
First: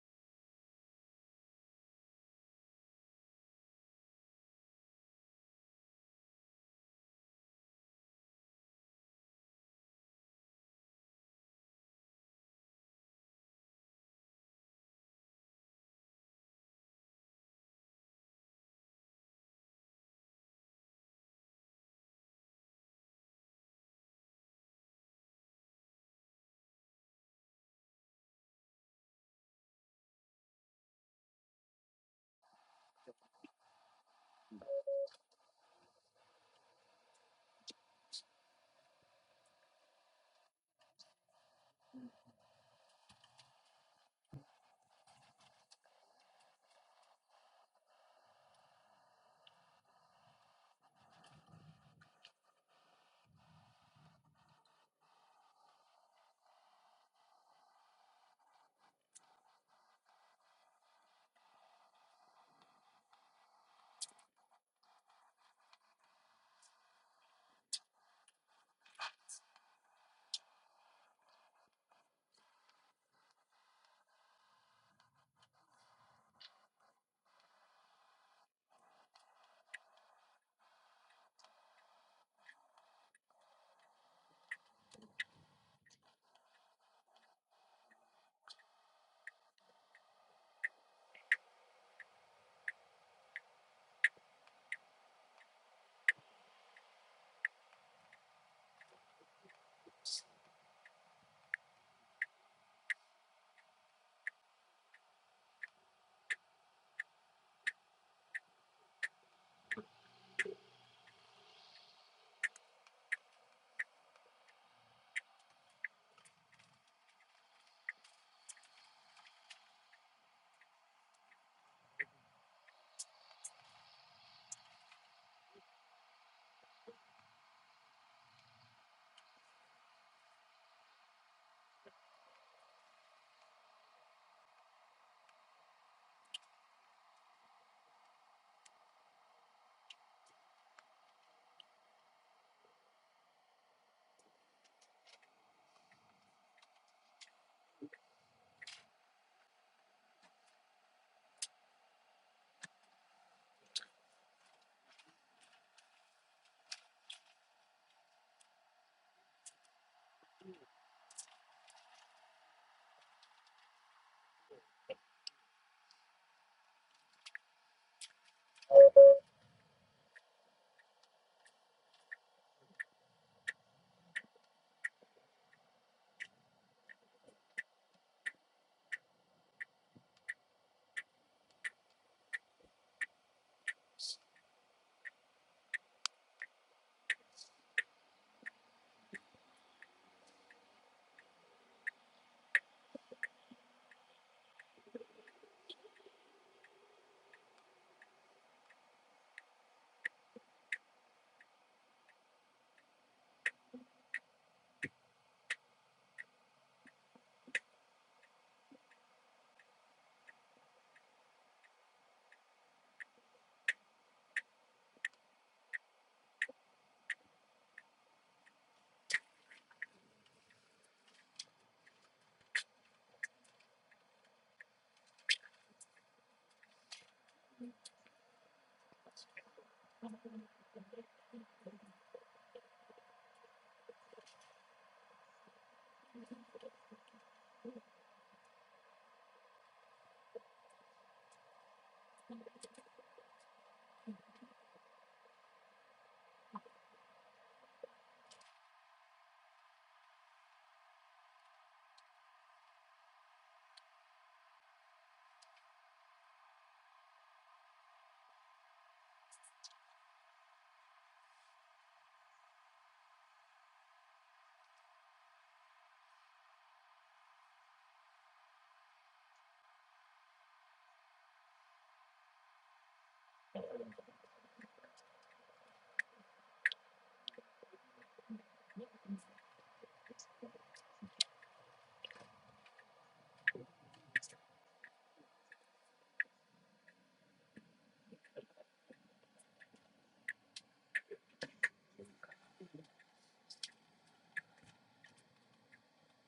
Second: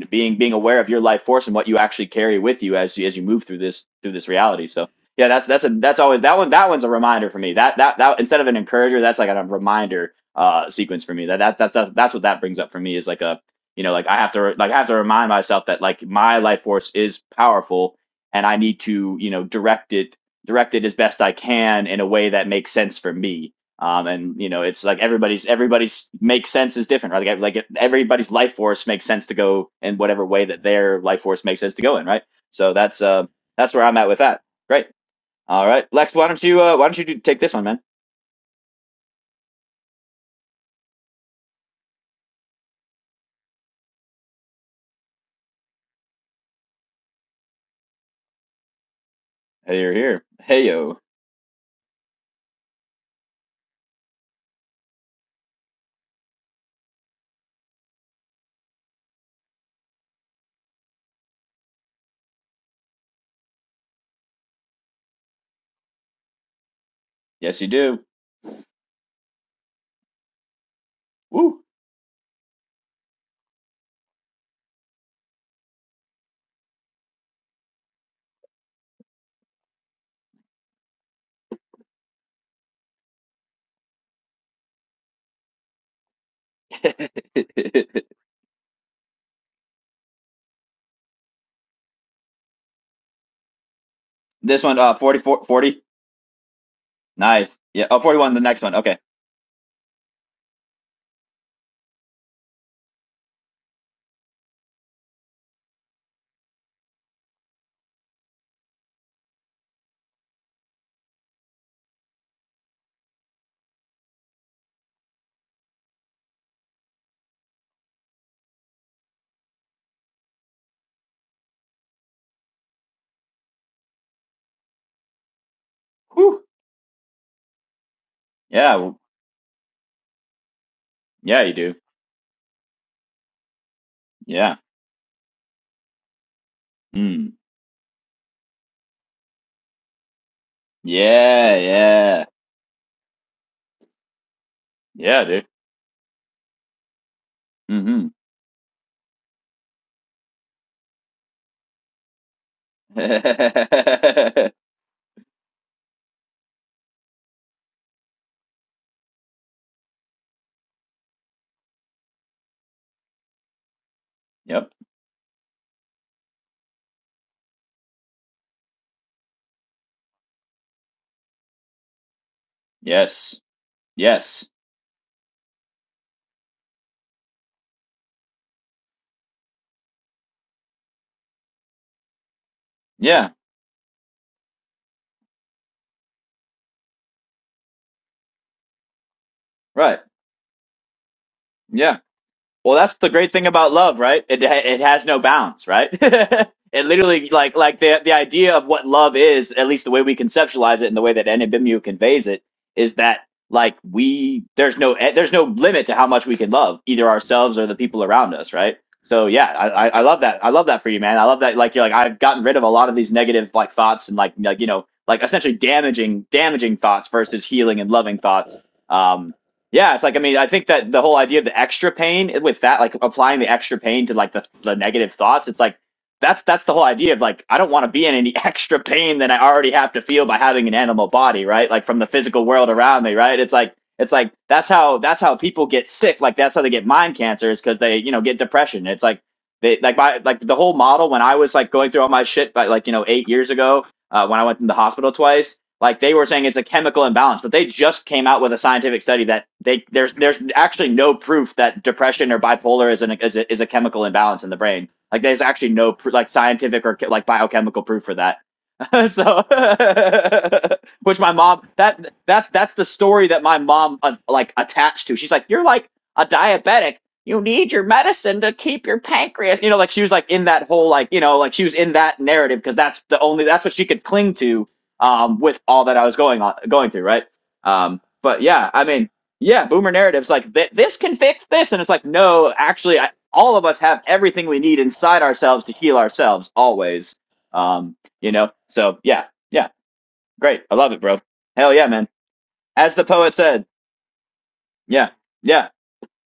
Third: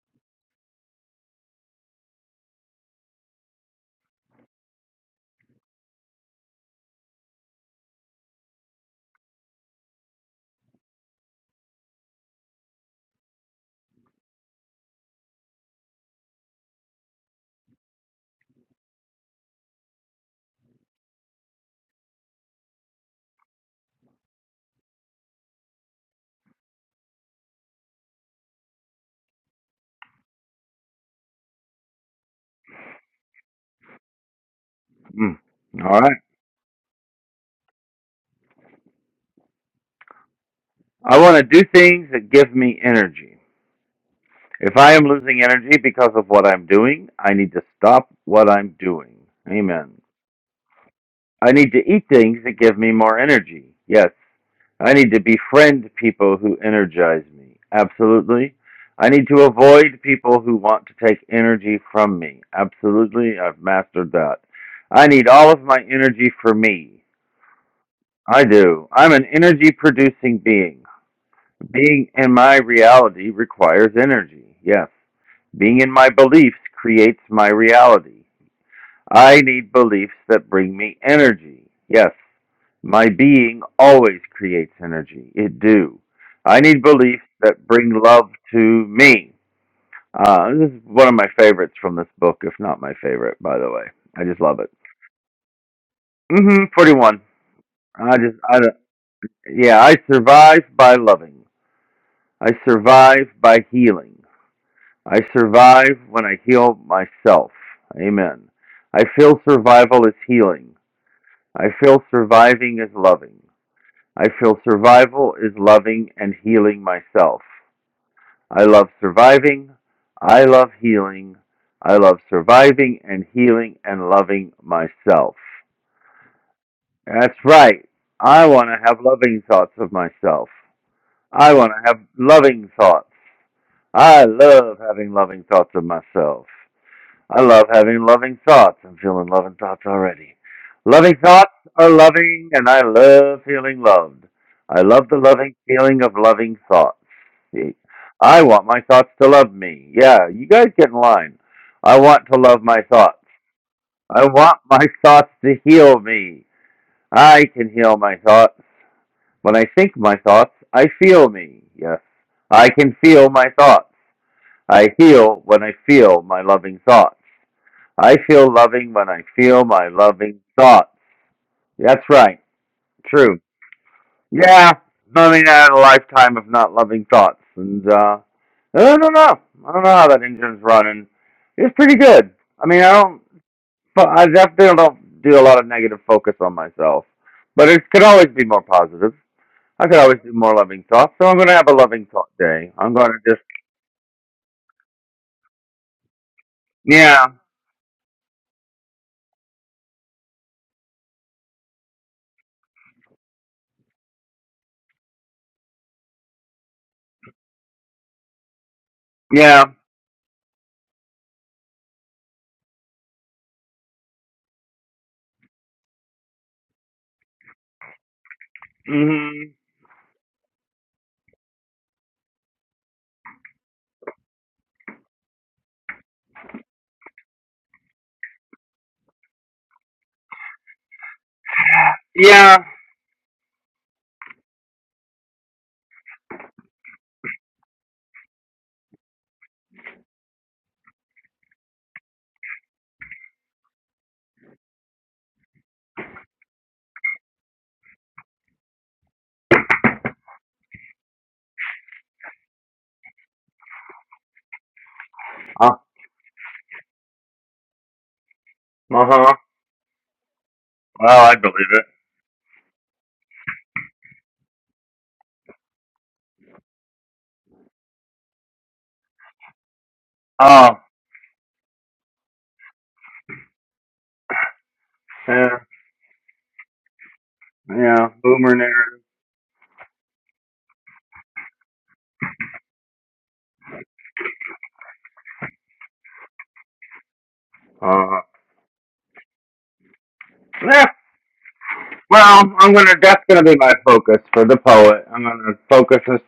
Speaker 2: being being aware of your life force and what you actually carry with you as you as you move through this through this reality. So yeah, that's that's a that's always that one that one's a reminder for me. That that that instead of an encourager, that's like a reminder uh sequence for me. That that that's that's what that brings up for me is like a you know like i have to like i have to remind myself that like my life force is powerful and I need to, you know, direct it, direct it as best I can in a way that makes sense for me. Um, and you know, it's like everybody's everybody's makes sense is different, right? Like, like everybody's life force makes sense to go in whatever way that their life force makes sense to go in, right? So that's uh, that's where I'm at with that. Great.
Speaker 1: mm.
Speaker 2: All right,
Speaker 1: All
Speaker 2: Lex,
Speaker 1: right.
Speaker 2: why don't you uh, why don't you do, take this one, man?
Speaker 1: I want to do things that give me energy. If I am losing energy because of what I'm doing, I need to stop what I'm doing.
Speaker 2: Hey, you're
Speaker 1: Amen.
Speaker 2: here. Hey yo,
Speaker 1: I need to eat things that give me more energy. Yes. I need to befriend people who energize me. Absolutely. I need to avoid people who want to take energy from me. Absolutely. I've mastered that. I need all of my energy for me.
Speaker 2: yes you do.
Speaker 1: I do. I'm an energy producing being.
Speaker 2: Woo.
Speaker 1: Being in my reality requires energy. Yes. Being in my beliefs creates my reality. I need beliefs that bring me energy. Yes, my being always creates energy. It do. I need beliefs that bring love to me. Uh, this is one of my favorites from this book, if not my favorite, by the way. I just love
Speaker 2: this
Speaker 1: it.
Speaker 2: one, uh, 44, forty.
Speaker 1: Mm-hmm. Forty-one.
Speaker 2: Nice. Yeah. Oh,
Speaker 1: I
Speaker 2: 41.
Speaker 1: just,
Speaker 2: The
Speaker 1: I
Speaker 2: next one.
Speaker 1: don't.
Speaker 2: Okay.
Speaker 1: Yeah, I survive by loving. I survive by healing. I survive when I heal myself. Amen. I feel survival is healing. I feel surviving is loving. I feel survival is loving and healing myself. I love surviving. I love healing. I love surviving and healing and loving myself.
Speaker 2: Woo.
Speaker 1: That's right. I want
Speaker 2: Yeah.
Speaker 1: to
Speaker 2: w-
Speaker 1: have loving thoughts of myself.
Speaker 2: Yeah,
Speaker 1: I
Speaker 2: you do.
Speaker 1: want to have loving thoughts. I
Speaker 2: Yeah.
Speaker 1: love having loving thoughts of myself.
Speaker 2: Mm.
Speaker 1: I love having loving thoughts. I'm feeling loving thoughts already. Loving thoughts
Speaker 2: Yeah,
Speaker 1: are
Speaker 2: yeah.
Speaker 1: loving, and I love feeling loved. I love the
Speaker 2: Yeah, dude.
Speaker 1: loving feeling of loving thoughts.
Speaker 2: Mm-hmm.
Speaker 1: I want my thoughts to love me. Yeah, you guys get in line. I want to love my thoughts. I want my thoughts to heal me. I can heal my thoughts. When I think my thoughts, I feel me. Yes, I can feel my thoughts.
Speaker 2: Yep.
Speaker 1: I heal when I feel my loving thoughts. I feel loving when I feel my loving thoughts. That's right.
Speaker 2: Yes.
Speaker 1: True.
Speaker 2: Yes.
Speaker 1: Yeah. I mean, I had a lifetime of not loving thoughts, and uh, I don't know. I don't know how that engine's running. It's pretty good. I mean, I don't.
Speaker 2: Yeah.
Speaker 1: but I definitely don't do a lot of negative focus on myself, but it could always be more positive. I could
Speaker 2: Right.
Speaker 1: always do more loving thoughts, so I'm gonna have a
Speaker 2: Yeah.
Speaker 1: loving thought day.
Speaker 2: Well,
Speaker 1: I'm
Speaker 2: that's the
Speaker 1: gonna
Speaker 2: great
Speaker 1: just
Speaker 2: thing about love, right? It it has no bounds, right? it
Speaker 1: yeah,
Speaker 2: literally like like the the idea of what love is, at least the way we conceptualize it and the way that Anibimu conveys it, is that like we there's no e- there's no limit to how much we can love either ourselves or the people around us, right? So yeah,
Speaker 1: yeah,
Speaker 2: I, I I love that. I love that for you, man. I love that. Like you're like I've gotten rid of a lot of these negative like thoughts and like like you know like essentially damaging damaging thoughts versus healing and loving thoughts. Um.
Speaker 1: mhm,
Speaker 2: Yeah, it's like I mean, I think that the whole idea of the extra pain with that, like applying the extra pain to like the the negative thoughts, it's like that's that's the whole idea of like I don't want to be in any extra pain than I already have to feel by having an animal body, right? Like from the physical
Speaker 1: yeah.
Speaker 2: world around me, right? It's like it's like that's how that's how people get sick, like that's how they get mind cancer is because they you know get depression. It's like they like my like the whole model when I was like going through all my shit, by like you know eight years ago uh, when I went in the hospital twice like they were saying it's a chemical imbalance, but they just came out with a scientific study that they there's there's actually no proof that depression or bipolar is an is a, is a chemical imbalance in the brain. Like there's actually
Speaker 1: Uh
Speaker 2: no pr- like scientific or like biochemical proof for that
Speaker 1: huh.
Speaker 2: so which
Speaker 1: Well,
Speaker 2: my
Speaker 1: I
Speaker 2: mom
Speaker 1: believe it.
Speaker 2: that that's that's the story that my mom uh, like attached to she's like you're like a diabetic you need your medicine to keep your pancreas you know like she was like in that
Speaker 1: Oh,
Speaker 2: whole like you know like she was in that narrative because that's the only that's what she could cling to um
Speaker 1: yeah.
Speaker 2: with all that i was going on going through right um
Speaker 1: Yeah,
Speaker 2: but
Speaker 1: boomer
Speaker 2: yeah i
Speaker 1: narrative.
Speaker 2: mean yeah boomer narratives like th- this can fix this and it's like no actually I, all of us have everything we need inside ourselves to heal ourselves always um
Speaker 1: Uh,
Speaker 2: you know? So yeah, yeah, great. I
Speaker 1: yeah,
Speaker 2: love it, bro. Hell yeah, man.
Speaker 1: well, I'm
Speaker 2: As
Speaker 1: gonna.
Speaker 2: the
Speaker 1: That's
Speaker 2: poet
Speaker 1: gonna be
Speaker 2: said,
Speaker 1: my focus for the poet.
Speaker 2: yeah,
Speaker 1: I'm gonna
Speaker 2: yeah,
Speaker 1: focus this,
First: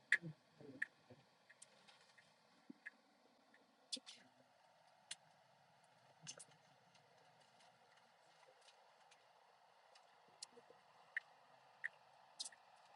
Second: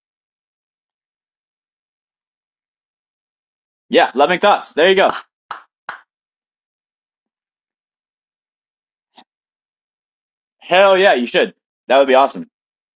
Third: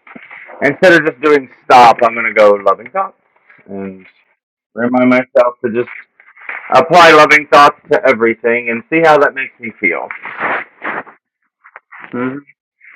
Speaker 1: instead of just doing stop. I'm gonna go loving thoughts and
Speaker 2: yeah, loving thoughts. There you go.
Speaker 1: remind myself to just apply loving thoughts to everything and see how that makes me feel.
Speaker 2: Hell yeah, you should. That would be
Speaker 1: hmm
Speaker 2: awesome.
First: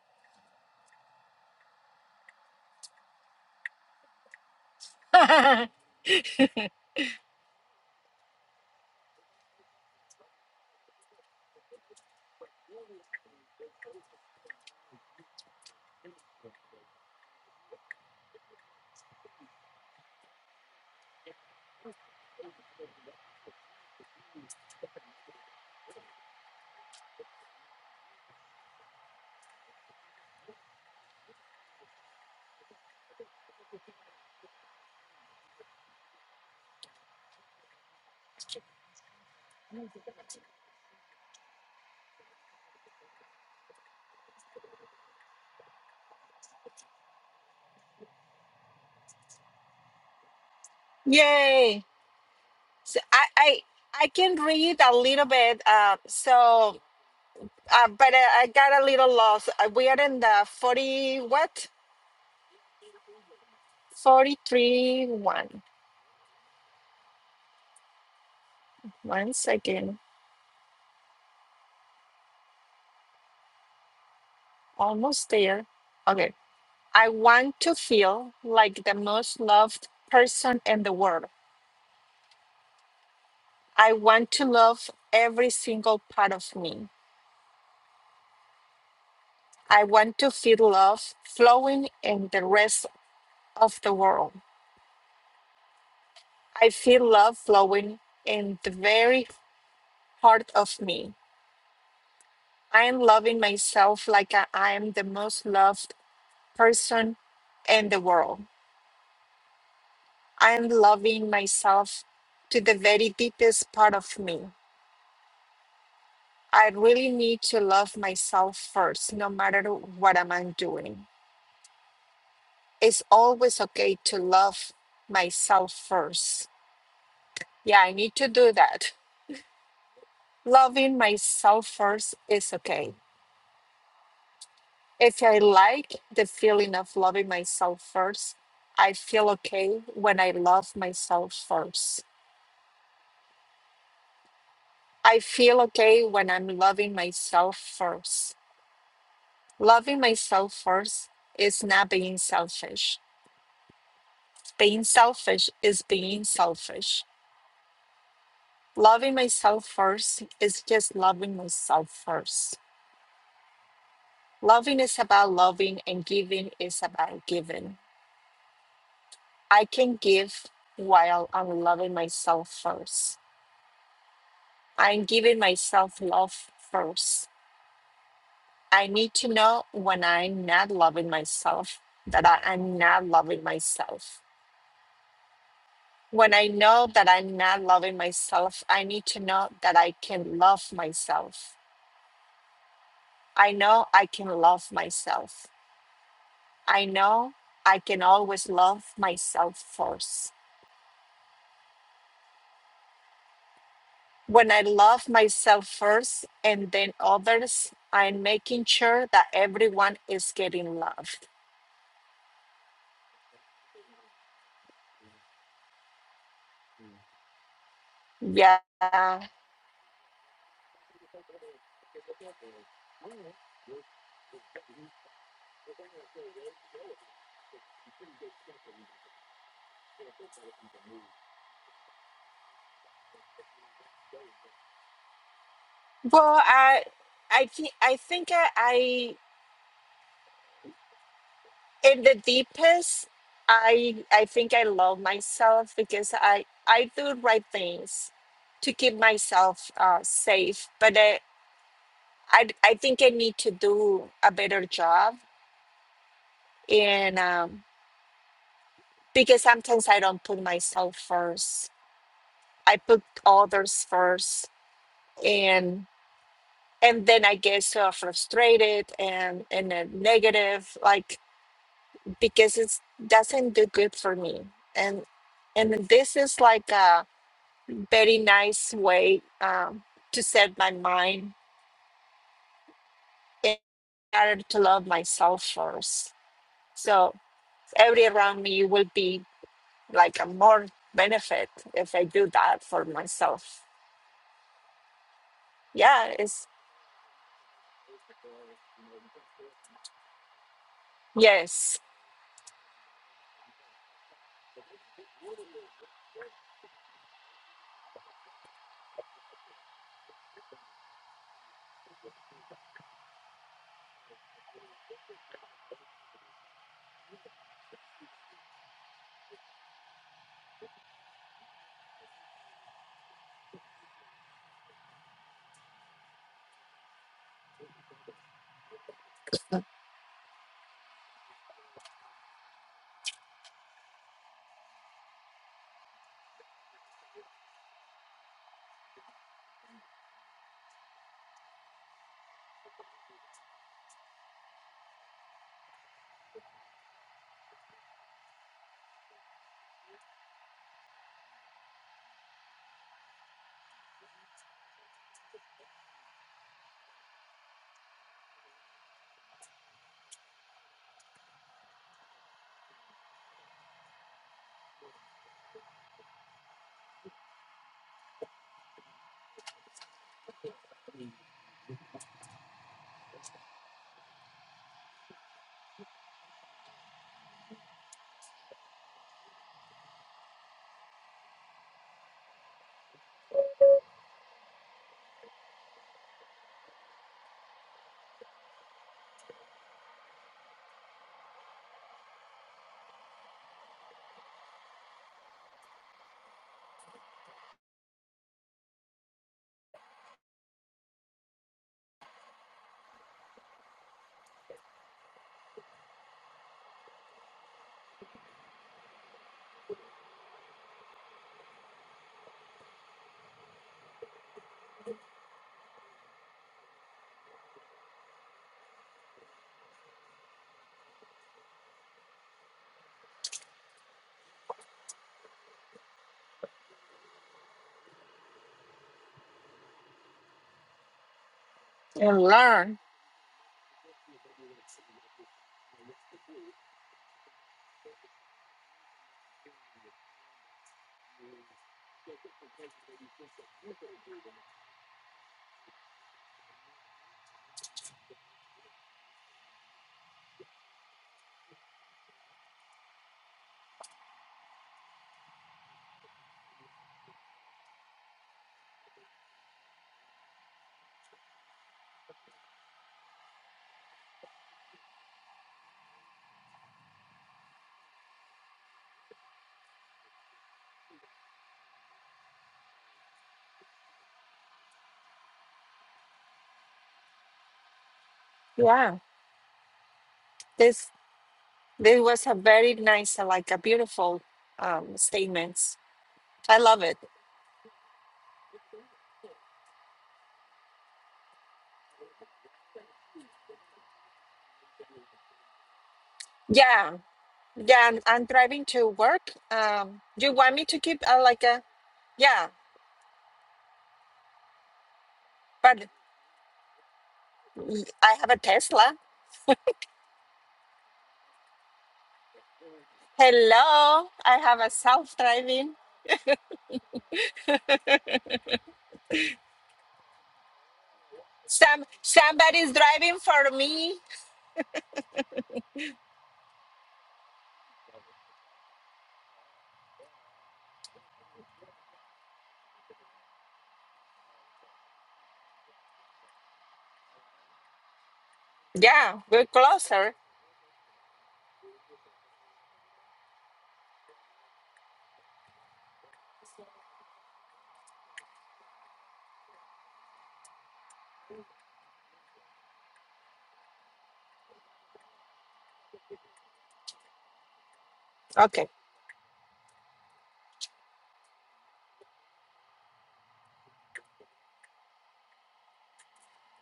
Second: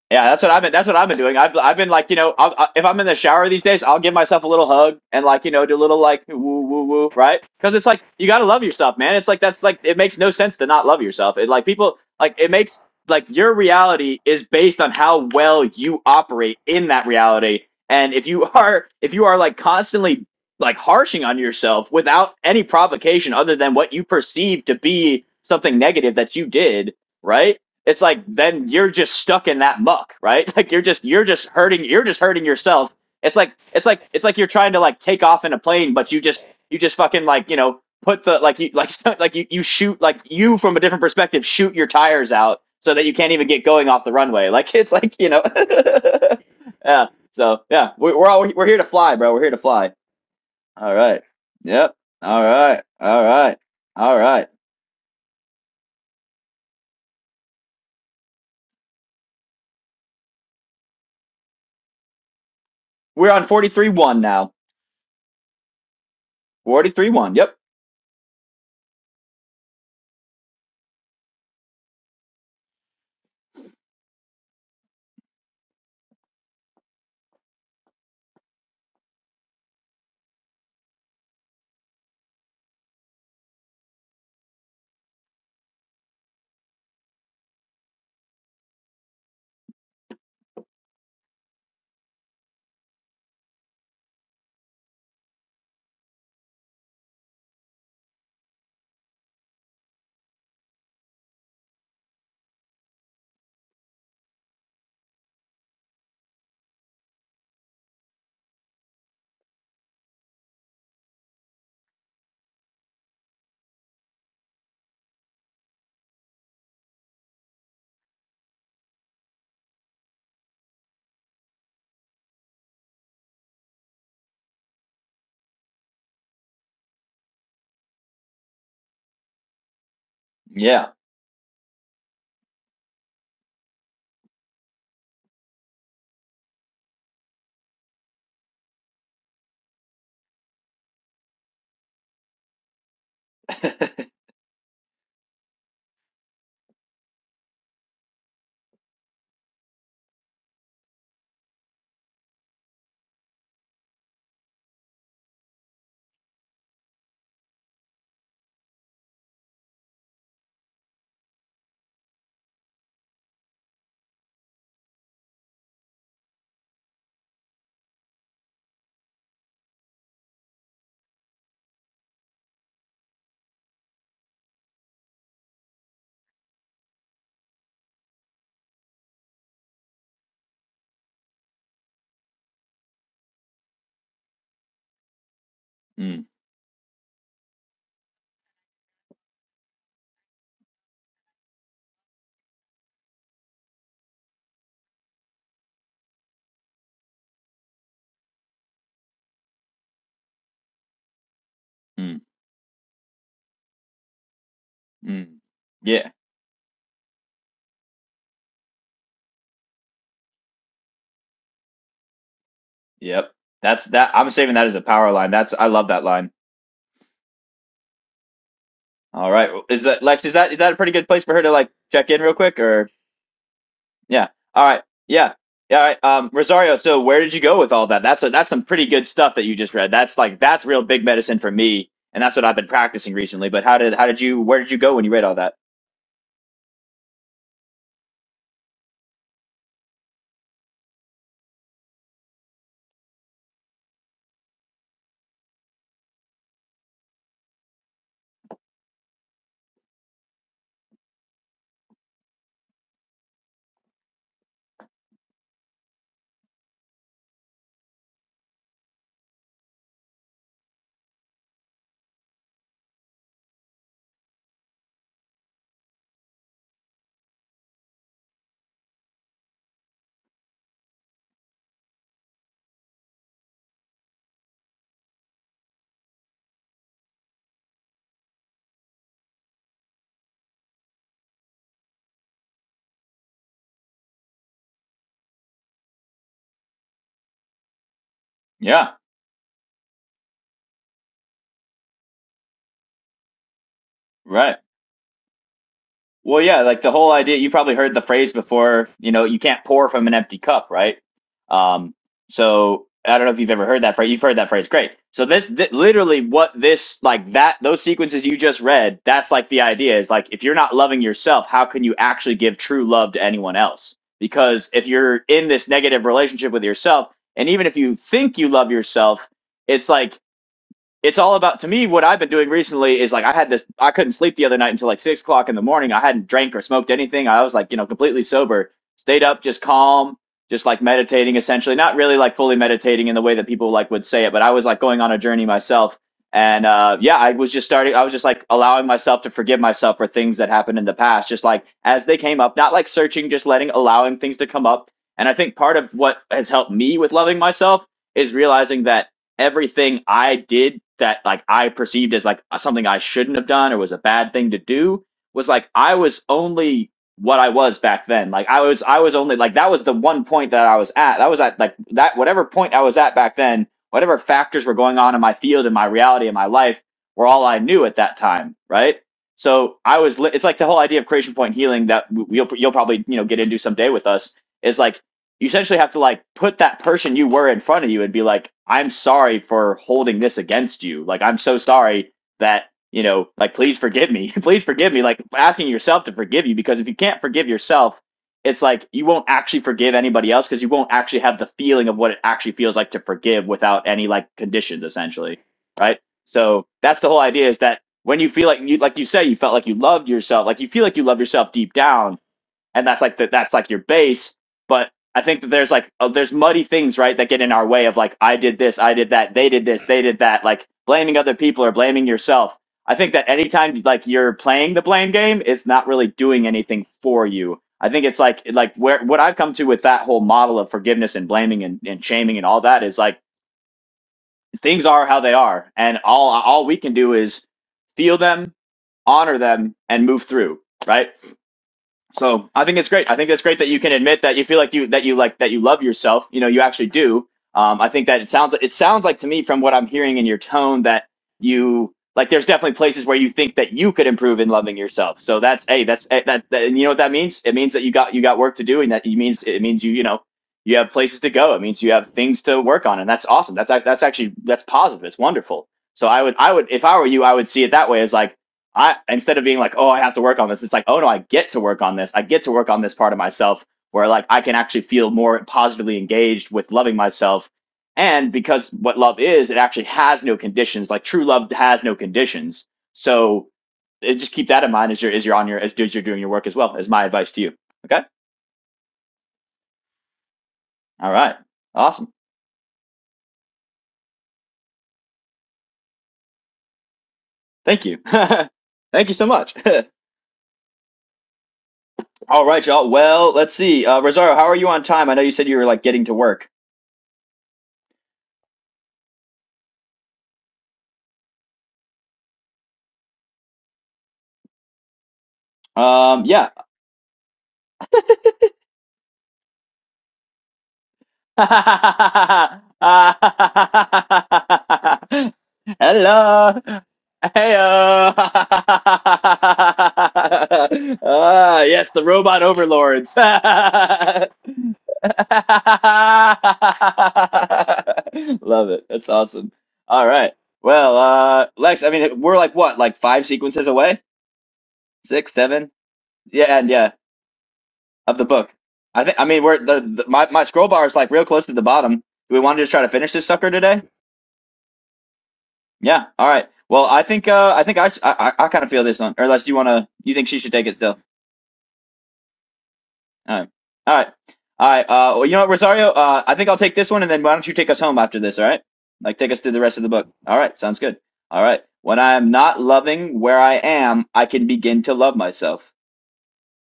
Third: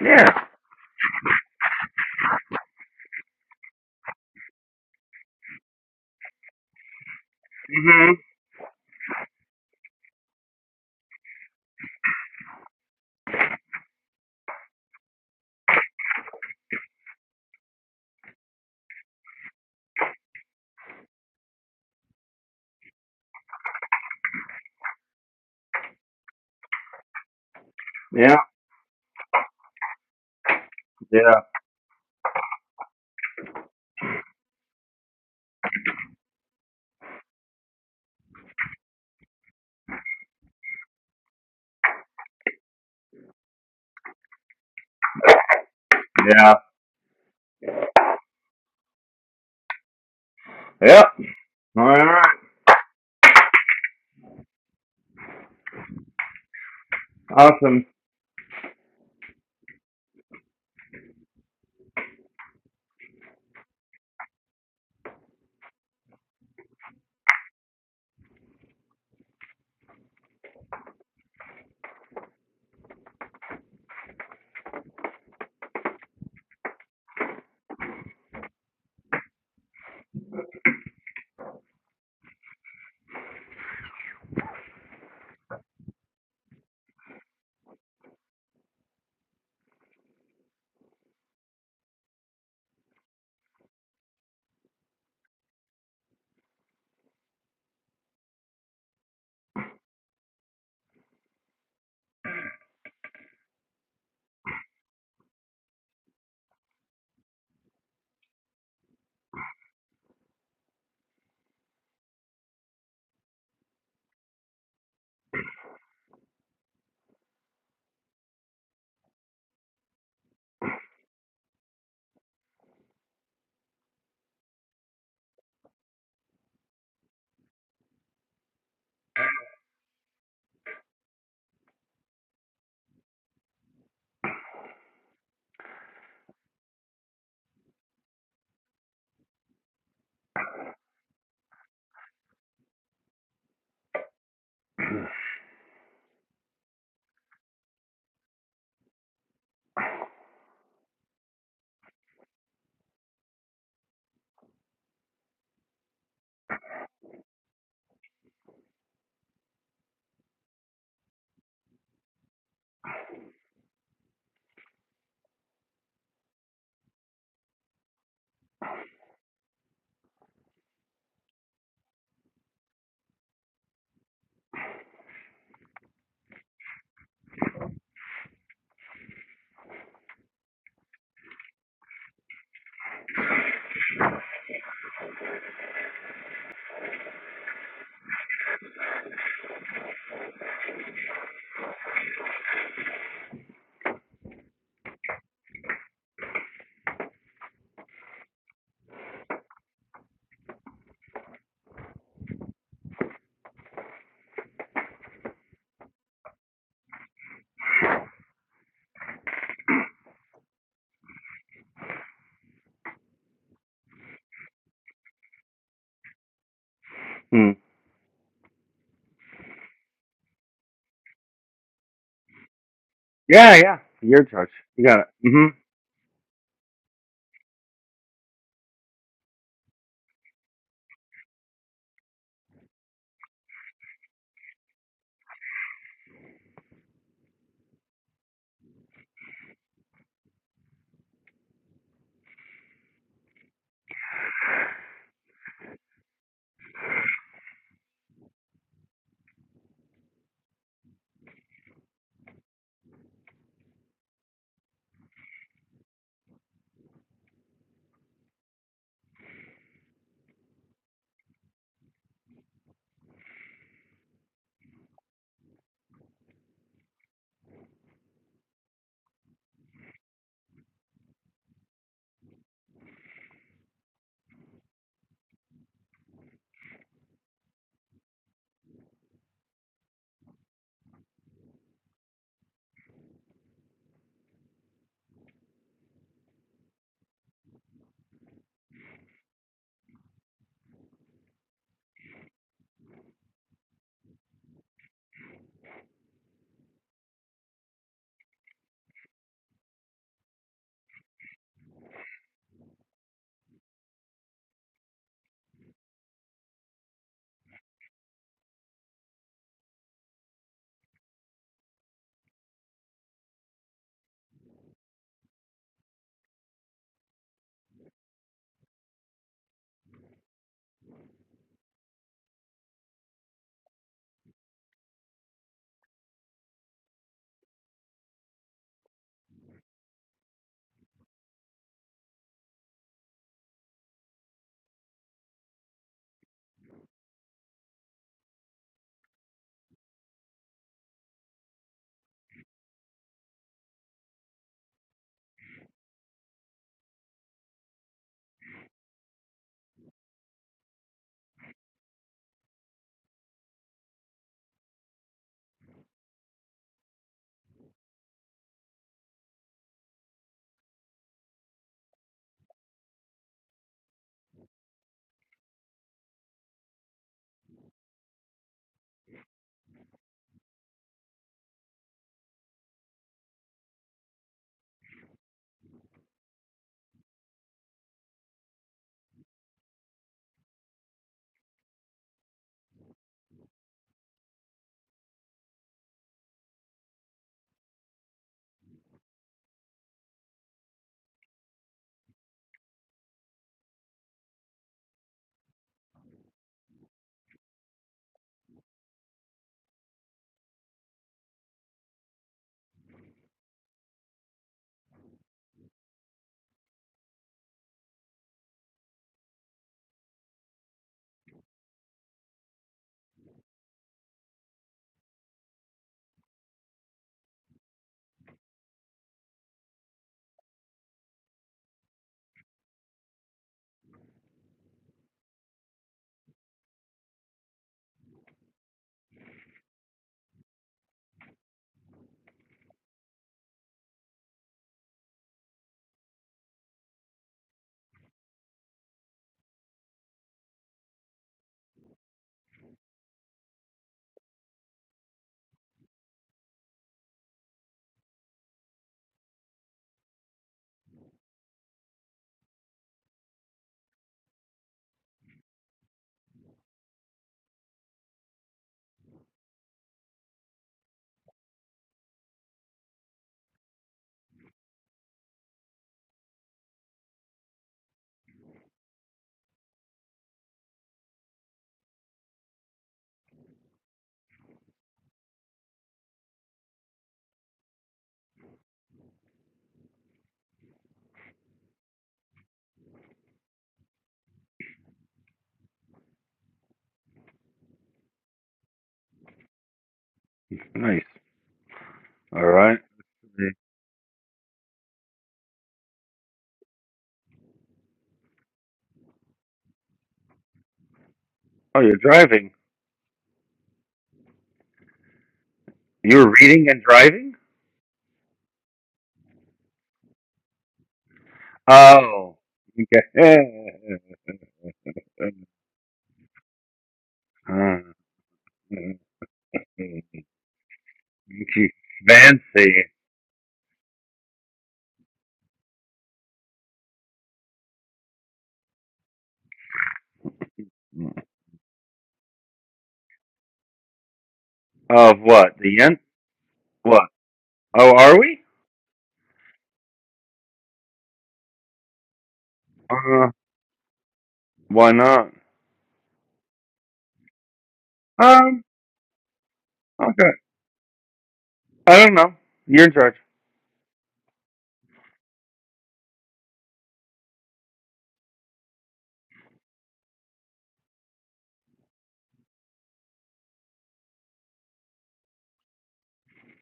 Speaker 1: Yeah.
Speaker 2: Yeah, that's what I've been. That's what I've been doing. I've I've been like, you know, I'll, I, if I'm in the shower these days, I'll give myself a little hug and like, you know,
Speaker 3: Uh-huh.
Speaker 2: do a little like woo woo woo, right? Because it's like
Speaker 1: hmm
Speaker 2: you gotta love yourself, man. It's like that's like it makes no sense to not love yourself. It like people like it makes like your reality is based on how well you operate in that reality. And if you are if you are like constantly like harshing on yourself without any provocation other than what you perceive to be something negative that you did, right? it's like
Speaker 1: Yeah.
Speaker 2: then you're just stuck in that muck, right? Like you're just you're
Speaker 1: Yeah.
Speaker 2: just hurting you're just hurting yourself. It's like it's like it's like you're trying to like take off in a plane, but you just you just fucking like you know put the like you like like you you shoot like you from a different perspective shoot your tires out so that you can't even get going off the runway. Like it's like you know,
Speaker 1: Yeah.
Speaker 2: yeah. So yeah, we, we're all we're here to fly, bro. We're here to fly. All
Speaker 1: Yep.
Speaker 2: right.
Speaker 3: Yay.
Speaker 1: All
Speaker 2: Yep.
Speaker 1: right.
Speaker 2: All right.
Speaker 3: So I
Speaker 2: All right.
Speaker 3: I I
Speaker 2: All
Speaker 3: can
Speaker 2: right.
Speaker 3: read a little bit. Uh, so
Speaker 1: Awesome.
Speaker 3: uh, but I, I got a little lost. Uh, We are in the forty what?
Speaker 2: We're on forty three one
Speaker 3: Forty
Speaker 2: now.
Speaker 3: three one.
Speaker 2: Forty three one. Yep.
Speaker 3: One second. Almost there. Okay. I want to feel like the most loved person in the world. I want to love every single part of me. I want to feel love flowing in the rest of the world. I feel love flowing in the very heart of me. I am loving myself like I I am the most loved person in the world. I am loving myself to the very deepest part of me. I really need to love myself first, no matter what am I doing. It's always okay to love myself first. Yeah, I need to do that.
Speaker 2: Yeah.
Speaker 3: Loving myself first is okay. If I like the feeling of loving myself first, I feel okay when I love myself first. I feel okay when I'm loving myself first. Loving myself first is not being selfish Being selfish is being selfish. Loving myself first is just loving myself first. Loving is about loving, and giving is about giving. I can give while I'm loving myself first. I'm giving myself love first. I need to know when I'm not loving myself that I am not loving myself.
Speaker 2: Mm,
Speaker 3: When I know that I'm not loving myself, I need to know that I can love myself I know I can love myself. I know I can always love myself first.
Speaker 2: mm,
Speaker 3: When I love
Speaker 2: mm.
Speaker 3: myself
Speaker 2: Yeah.
Speaker 3: first and then others, I'm making sure that everyone is getting loved.
Speaker 2: Yep. That's that. I'm saving that as a power line. That's I love that line.
Speaker 1: Hmm.
Speaker 3: Yeah.
Speaker 2: All
Speaker 3: Well,
Speaker 2: right. Is that Lex? Is that is that a pretty good place for her to like check in real quick? Or
Speaker 1: Yeah. Yeah. Your
Speaker 2: yeah.
Speaker 1: touch.
Speaker 2: All right.
Speaker 1: You got it.
Speaker 2: Yeah.
Speaker 1: hmm
Speaker 2: Yeah. All right. Um, Rosario. So where did you go with all that? That's a, that's some pretty good stuff that you just read. That's like that's real big medicine for me, and that's what I've been practicing recently. But how did how did you where did you go when you read all that?
Speaker 3: I I think I think I, I in the deepest I I think I love myself because I I do right things to keep myself uh, safe. But I. I I think I need to do a better job and um, because sometimes I don't put myself first. I put others first and and then I get so frustrated and and uh, negative like because it doesn't do good for me and and this is like a very nice way um, to set my mind and to love myself first. So every around me will
Speaker 2: Yeah.
Speaker 3: be like a more benefit if I do that for myself.
Speaker 2: Right.
Speaker 3: Yeah,
Speaker 2: Well,
Speaker 3: it's
Speaker 2: yeah, like the whole idea, you probably heard the phrase before, you know, you can't pour from an empty cup, right?
Speaker 3: yes.
Speaker 2: Um, so I don't know if you've ever heard that phrase. You've heard that phrase. Great. So this, th- literally what this, like that, those sequences you just read, that's like the idea is like, if you're not loving yourself, how can you actually give true love to anyone else? Because if you're in this negative relationship with yourself, and even if you think you love yourself, it's like it's all about to me what i've been doing recently is like i had this i couldn't sleep the other night until like six o'clock in the morning i hadn't drank or smoked anything i was like you know completely sober stayed up just calm just like meditating essentially not really like fully meditating in the way that people like would say it but i was like going on a journey myself and uh, yeah i was just starting i was just like allowing myself to forgive myself for things that happened in the past just like as they came up not like searching just letting allowing things to come up and i think part of what has helped me with loving myself is realizing that everything I did that like I perceived as like something I shouldn't have done or was a bad thing to do was like I was only what I was back then. Like I was I was only like that was the one point that I was at. That was at like that whatever point I was at back then, whatever factors were going on in my field and my reality in my life were all I knew at that time, right? So I was li- it's like the whole idea of creation point healing that w- you'll you'll probably, you know, get into someday with us is like you essentially have to like put that person you were in front of you and be like, I'm sorry for holding this against you. Like, I'm so sorry that, you know, like, please forgive me. please forgive me. Like, asking yourself to forgive you because if you can't forgive yourself, it's like you won't actually forgive anybody else because you won't actually have the feeling of what it actually feels like to forgive without any like conditions, essentially. Right. So that's the whole idea is that when you feel like you, like you say, you felt like you loved yourself, like you feel like you love yourself deep down and that's like the, that's like your base but i think that there's like uh, there's muddy things right that get in our way of like i did this i did that they did this they did that like blaming other people or blaming yourself i think that anytime like you're playing the blame game it's not really doing anything for you i think it's like like where what i've come to with that whole model of forgiveness and blaming and, and shaming and all that is like things are how they are and all all we can do is feel them honor them and move through right so I think it's great. I think it's great that you can admit that you feel like you that you like that you love yourself. You know, you actually do. Um, I think that it sounds it sounds like to me from what I'm hearing in your tone that you like. There's definitely places where you think that you could improve in loving yourself. So that's hey, that's eh, that, that and you know what that means? It means that you got you got work to do, and that it means it means you you know you have places to go. It means you have things to work on, and that's awesome. That's act- that's actually that's positive. It's wonderful. So I would I would if I were you, I would see it that way as like I instead of being like, oh, I have to work on this, it's like, oh no, I get to work on this. I get to work on this part of myself where like I can actually feel more positively engaged with loving myself. And because what love is, it actually has no conditions. Like true love has no conditions. So it, just keep that in mind as you're as you're on your as, as you're doing your work as well. Is my advice to you. Okay.
Speaker 3: Yeah. This
Speaker 2: All right.
Speaker 3: this
Speaker 2: Awesome.
Speaker 3: was a very nice uh, like a beautiful um statements. I love it.
Speaker 2: Thank you. Thank you so much.
Speaker 1: Nice. All
Speaker 2: All right,
Speaker 1: right.
Speaker 2: y'all. Well, let's see. Uh, Rosario, how are you on time? I know you said you were like getting to work.
Speaker 3: Yeah. Yeah, I'm, I'm driving to work. Um you want me to keep uh, like a
Speaker 1: Oh, you're
Speaker 3: yeah,
Speaker 1: driving.
Speaker 3: but
Speaker 2: Um,
Speaker 1: You're
Speaker 2: yeah.
Speaker 1: reading and driving.
Speaker 3: I have a Tesla.
Speaker 1: Oh, okay.
Speaker 2: Hello.
Speaker 3: Hello, I have a self-driving.
Speaker 2: Hey.
Speaker 1: she's
Speaker 2: Ah,
Speaker 3: Some
Speaker 2: yes, the robot
Speaker 3: somebody's
Speaker 1: fancy.
Speaker 2: overlords.
Speaker 3: driving for me.
Speaker 2: Love it. That's awesome. All right. Well, uh, Lex, I mean, we're like what, like five sequences away?
Speaker 1: Of
Speaker 2: Six,
Speaker 1: what? The
Speaker 2: seven?
Speaker 1: yen?
Speaker 2: Yeah, and yeah,
Speaker 1: What? Oh,
Speaker 2: of
Speaker 1: are
Speaker 2: the
Speaker 1: we?
Speaker 2: book. I think.
Speaker 3: Yeah,
Speaker 2: I mean,
Speaker 3: we're
Speaker 2: we're the, the
Speaker 3: closer.
Speaker 2: my my scroll bar is like real close to the bottom. Do we want to just try to finish this
Speaker 1: Uh,
Speaker 2: sucker today?
Speaker 1: why not?
Speaker 2: Yeah. All right. Well, I think uh, I think I, s- I, kind
Speaker 1: Um,
Speaker 2: of feel this one. Or unless you wanna, you think
Speaker 1: okay.
Speaker 2: she should take it still.
Speaker 1: I don't know. You're in charge.
Speaker 2: All right. All right. All right. Uh, well, you know what, Rosario? Uh, I think I'll take this one, and then why don't you take us home after this? All
Speaker 3: Okay.
Speaker 2: right. Like take us through the rest of the book. All right. Sounds good. All right. When I am not loving where I am, I can begin to love myself.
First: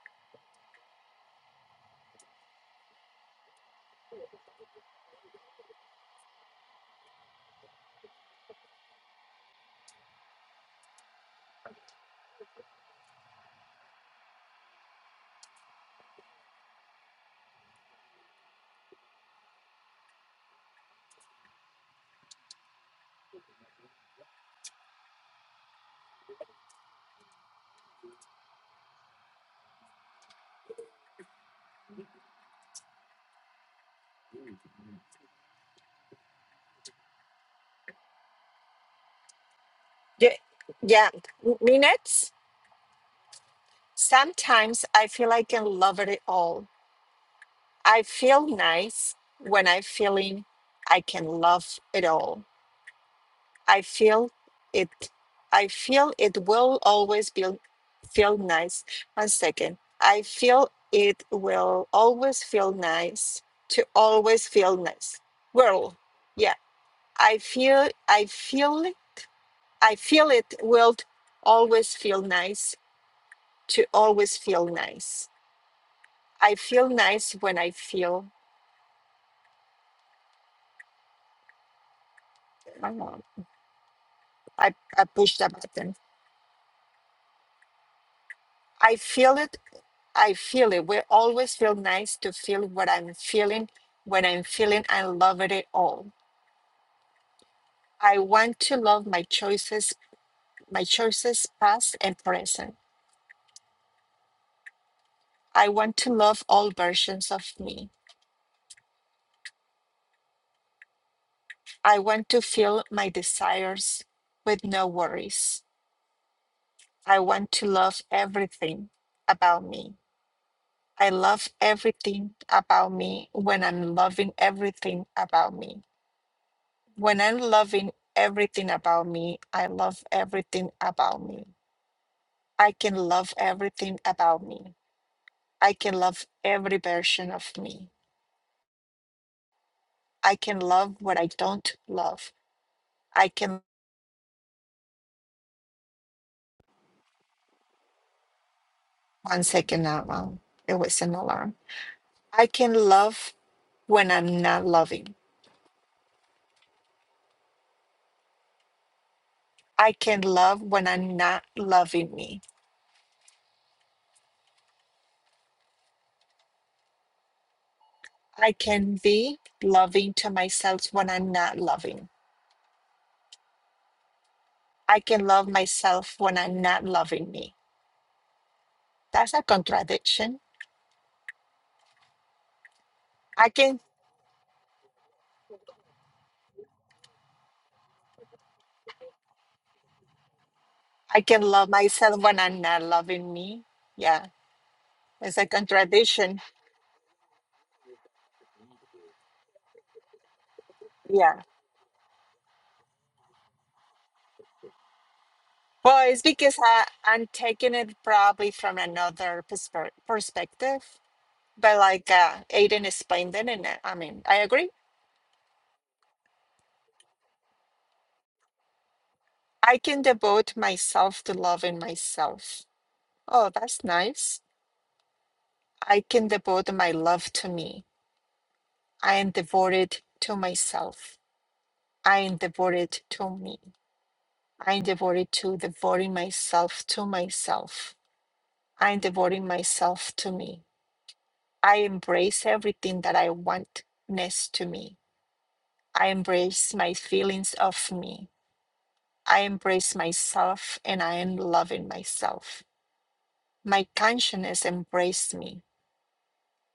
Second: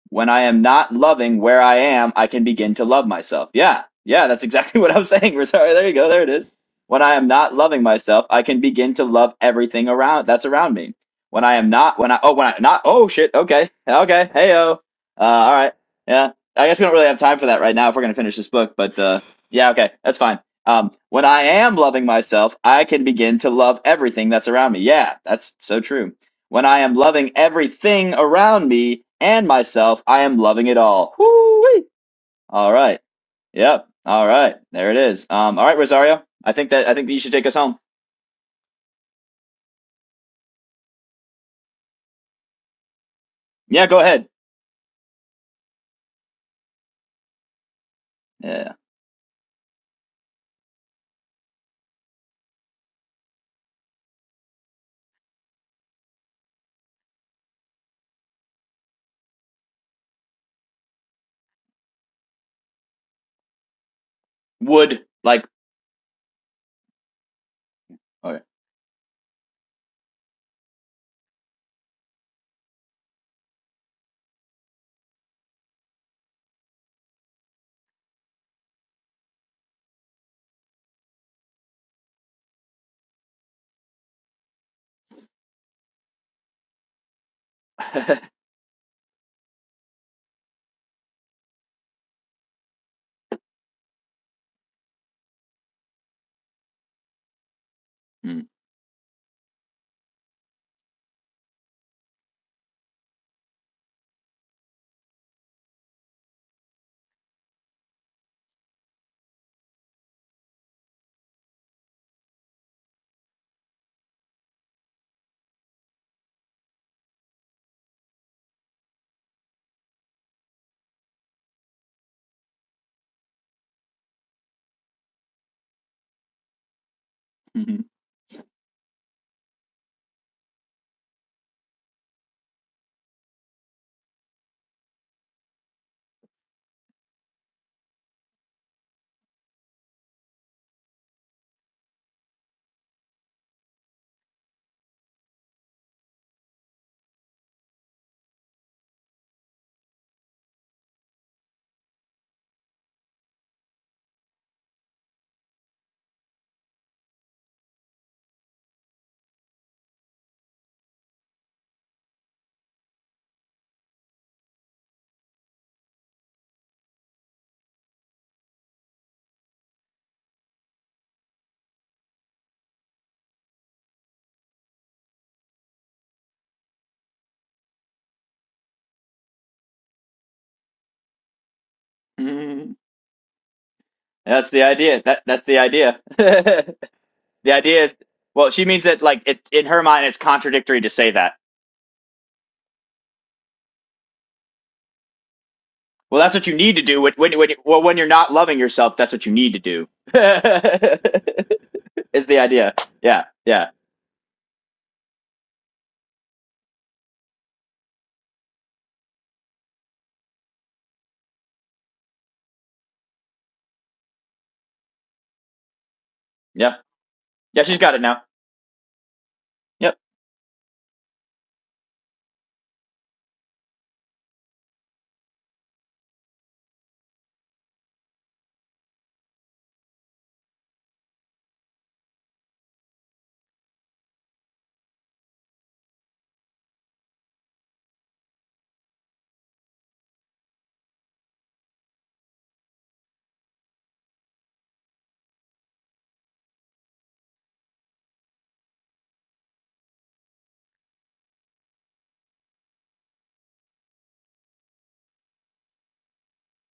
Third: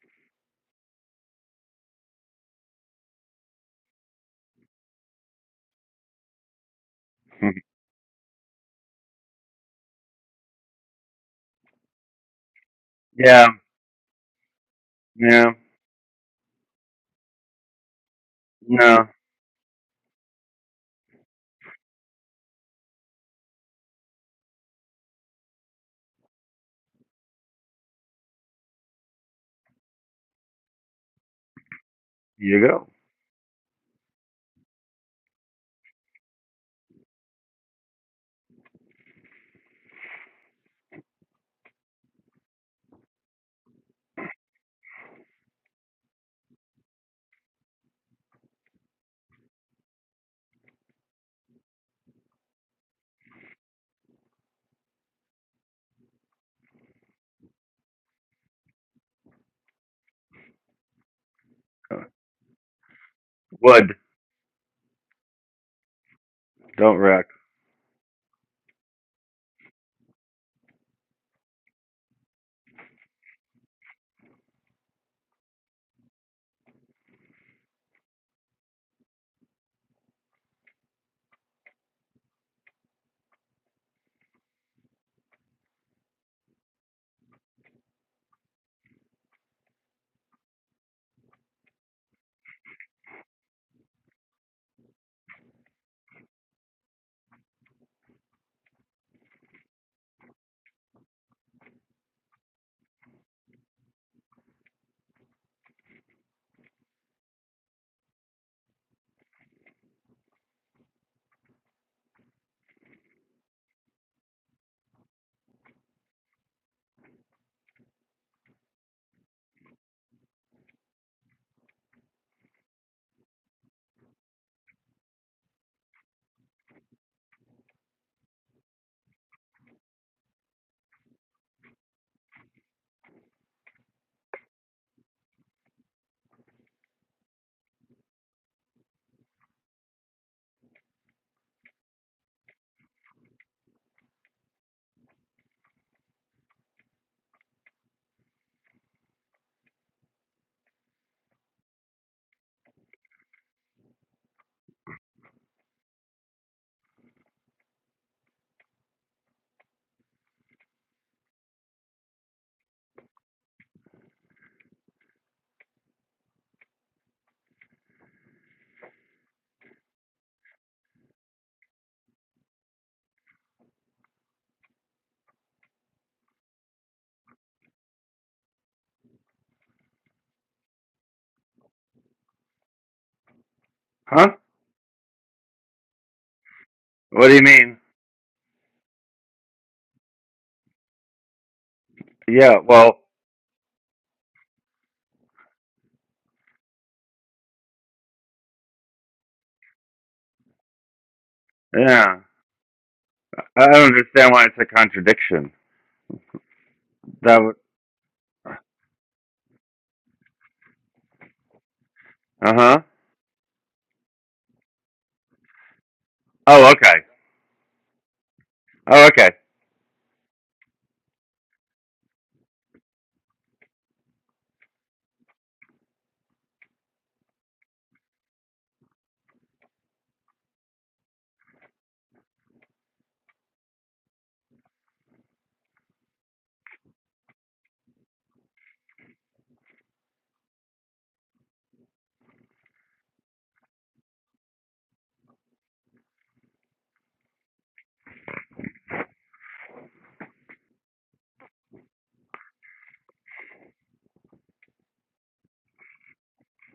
Speaker 2: When I am not loving where I am, I can begin to love myself. Yeah, yeah, that's exactly what I'm saying. Sorry, there you go. There it is. When I am not loving myself, I can begin to love everything around that's around me. When I am not, when I oh, when I not oh shit.
Speaker 1: yeah,
Speaker 2: Okay, okay. Hey oh. Uh,
Speaker 1: yeah,
Speaker 2: all right. Yeah. I guess we don't really have time for that right now if we're gonna finish this book. But
Speaker 1: no.
Speaker 2: uh, yeah, okay, that's fine. Um, when I am loving myself, I can begin to love everything that's around me. Yeah, that's so true. When I am loving everything around me and myself, I am loving it all. Woo-wee.
Speaker 1: You
Speaker 2: All
Speaker 1: go.
Speaker 2: right. Yep. All right. There it is. Um, all right, Rosario. I think that I think that you should take us home.
Speaker 3: Yeah, yeah. m- Minutes.
Speaker 2: Yeah, go ahead.
Speaker 3: Sometimes I feel I can love it all. I feel
Speaker 2: Yeah.
Speaker 3: nice when I'm feeling I can love it all. I feel it. I feel it will always be feel nice. One second. I feel it will always feel nice to
Speaker 1: Wood.
Speaker 3: always feel
Speaker 2: Would
Speaker 3: nice.
Speaker 2: like
Speaker 3: Well, yeah.
Speaker 1: Don't wreck.
Speaker 3: I feel. I
Speaker 2: okay.
Speaker 3: feel it. I feel it will always feel nice to always feel nice. I feel nice when I feel, I, don't know, I, I push that button. I feel it. I feel it. We always feel nice to feel what I'm feeling when I'm feeling I love it all. I
Speaker 2: Mm,
Speaker 3: want to love my choices, my choices past and present. I want to love all versions of me. I want to feel my desires with no worries. I want to love everything about me. I love everything about me when I'm loving everything about me. When I'm
Speaker 2: mhm,
Speaker 3: loving everything about me, I love everything about me. I can love everything about me. I can love every version of me. I can love what I don't love. I can, one second, alarm. It was an alarm. I can love when I'm not loving. I can love when I'm not loving me. I can be loving to myself when I'm not loving. I can love myself when I'm not loving me. That's a contradiction.
Speaker 2: mhm.
Speaker 3: I can
Speaker 1: Huh?
Speaker 2: That's the idea. That that's the idea.
Speaker 1: What do you
Speaker 2: The
Speaker 1: mean?
Speaker 2: idea is well, she means that like it in her mind it's contradictory to say
Speaker 3: I
Speaker 2: that.
Speaker 3: can love myself when
Speaker 1: Yeah,
Speaker 3: I'm not
Speaker 1: well,
Speaker 3: loving me. Yeah, it's a
Speaker 2: Well, that's
Speaker 3: contradiction.
Speaker 2: what you need to do when when when well, when you're not loving yourself, that's what you need to do.
Speaker 3: Yeah.
Speaker 1: yeah.
Speaker 2: is the idea. Yeah,
Speaker 1: I
Speaker 2: yeah,
Speaker 1: don't understand why it's a contradiction.
Speaker 3: Well, it's because I, I'm
Speaker 1: That would.
Speaker 3: taking it probably from another perspe- perspective, but like uh,
Speaker 1: Uh huh.
Speaker 3: Aiden explained it, and I I mean, I agree.
Speaker 1: Oh,
Speaker 2: yeah,
Speaker 1: okay.
Speaker 2: yeah. She's got it now.
Speaker 1: Oh, okay.
Speaker 3: I
Speaker 2: Yep.
Speaker 3: can devote myself to loving myself. Oh, that's nice. I can devote my love to me. I am devoted to myself. I am devoted to me. I am devoted to devoting myself to myself. I am devoting myself to me. I embrace everything that I want next to me. I embrace my feelings of me. I embrace myself and I am loving myself. My consciousness embraces me.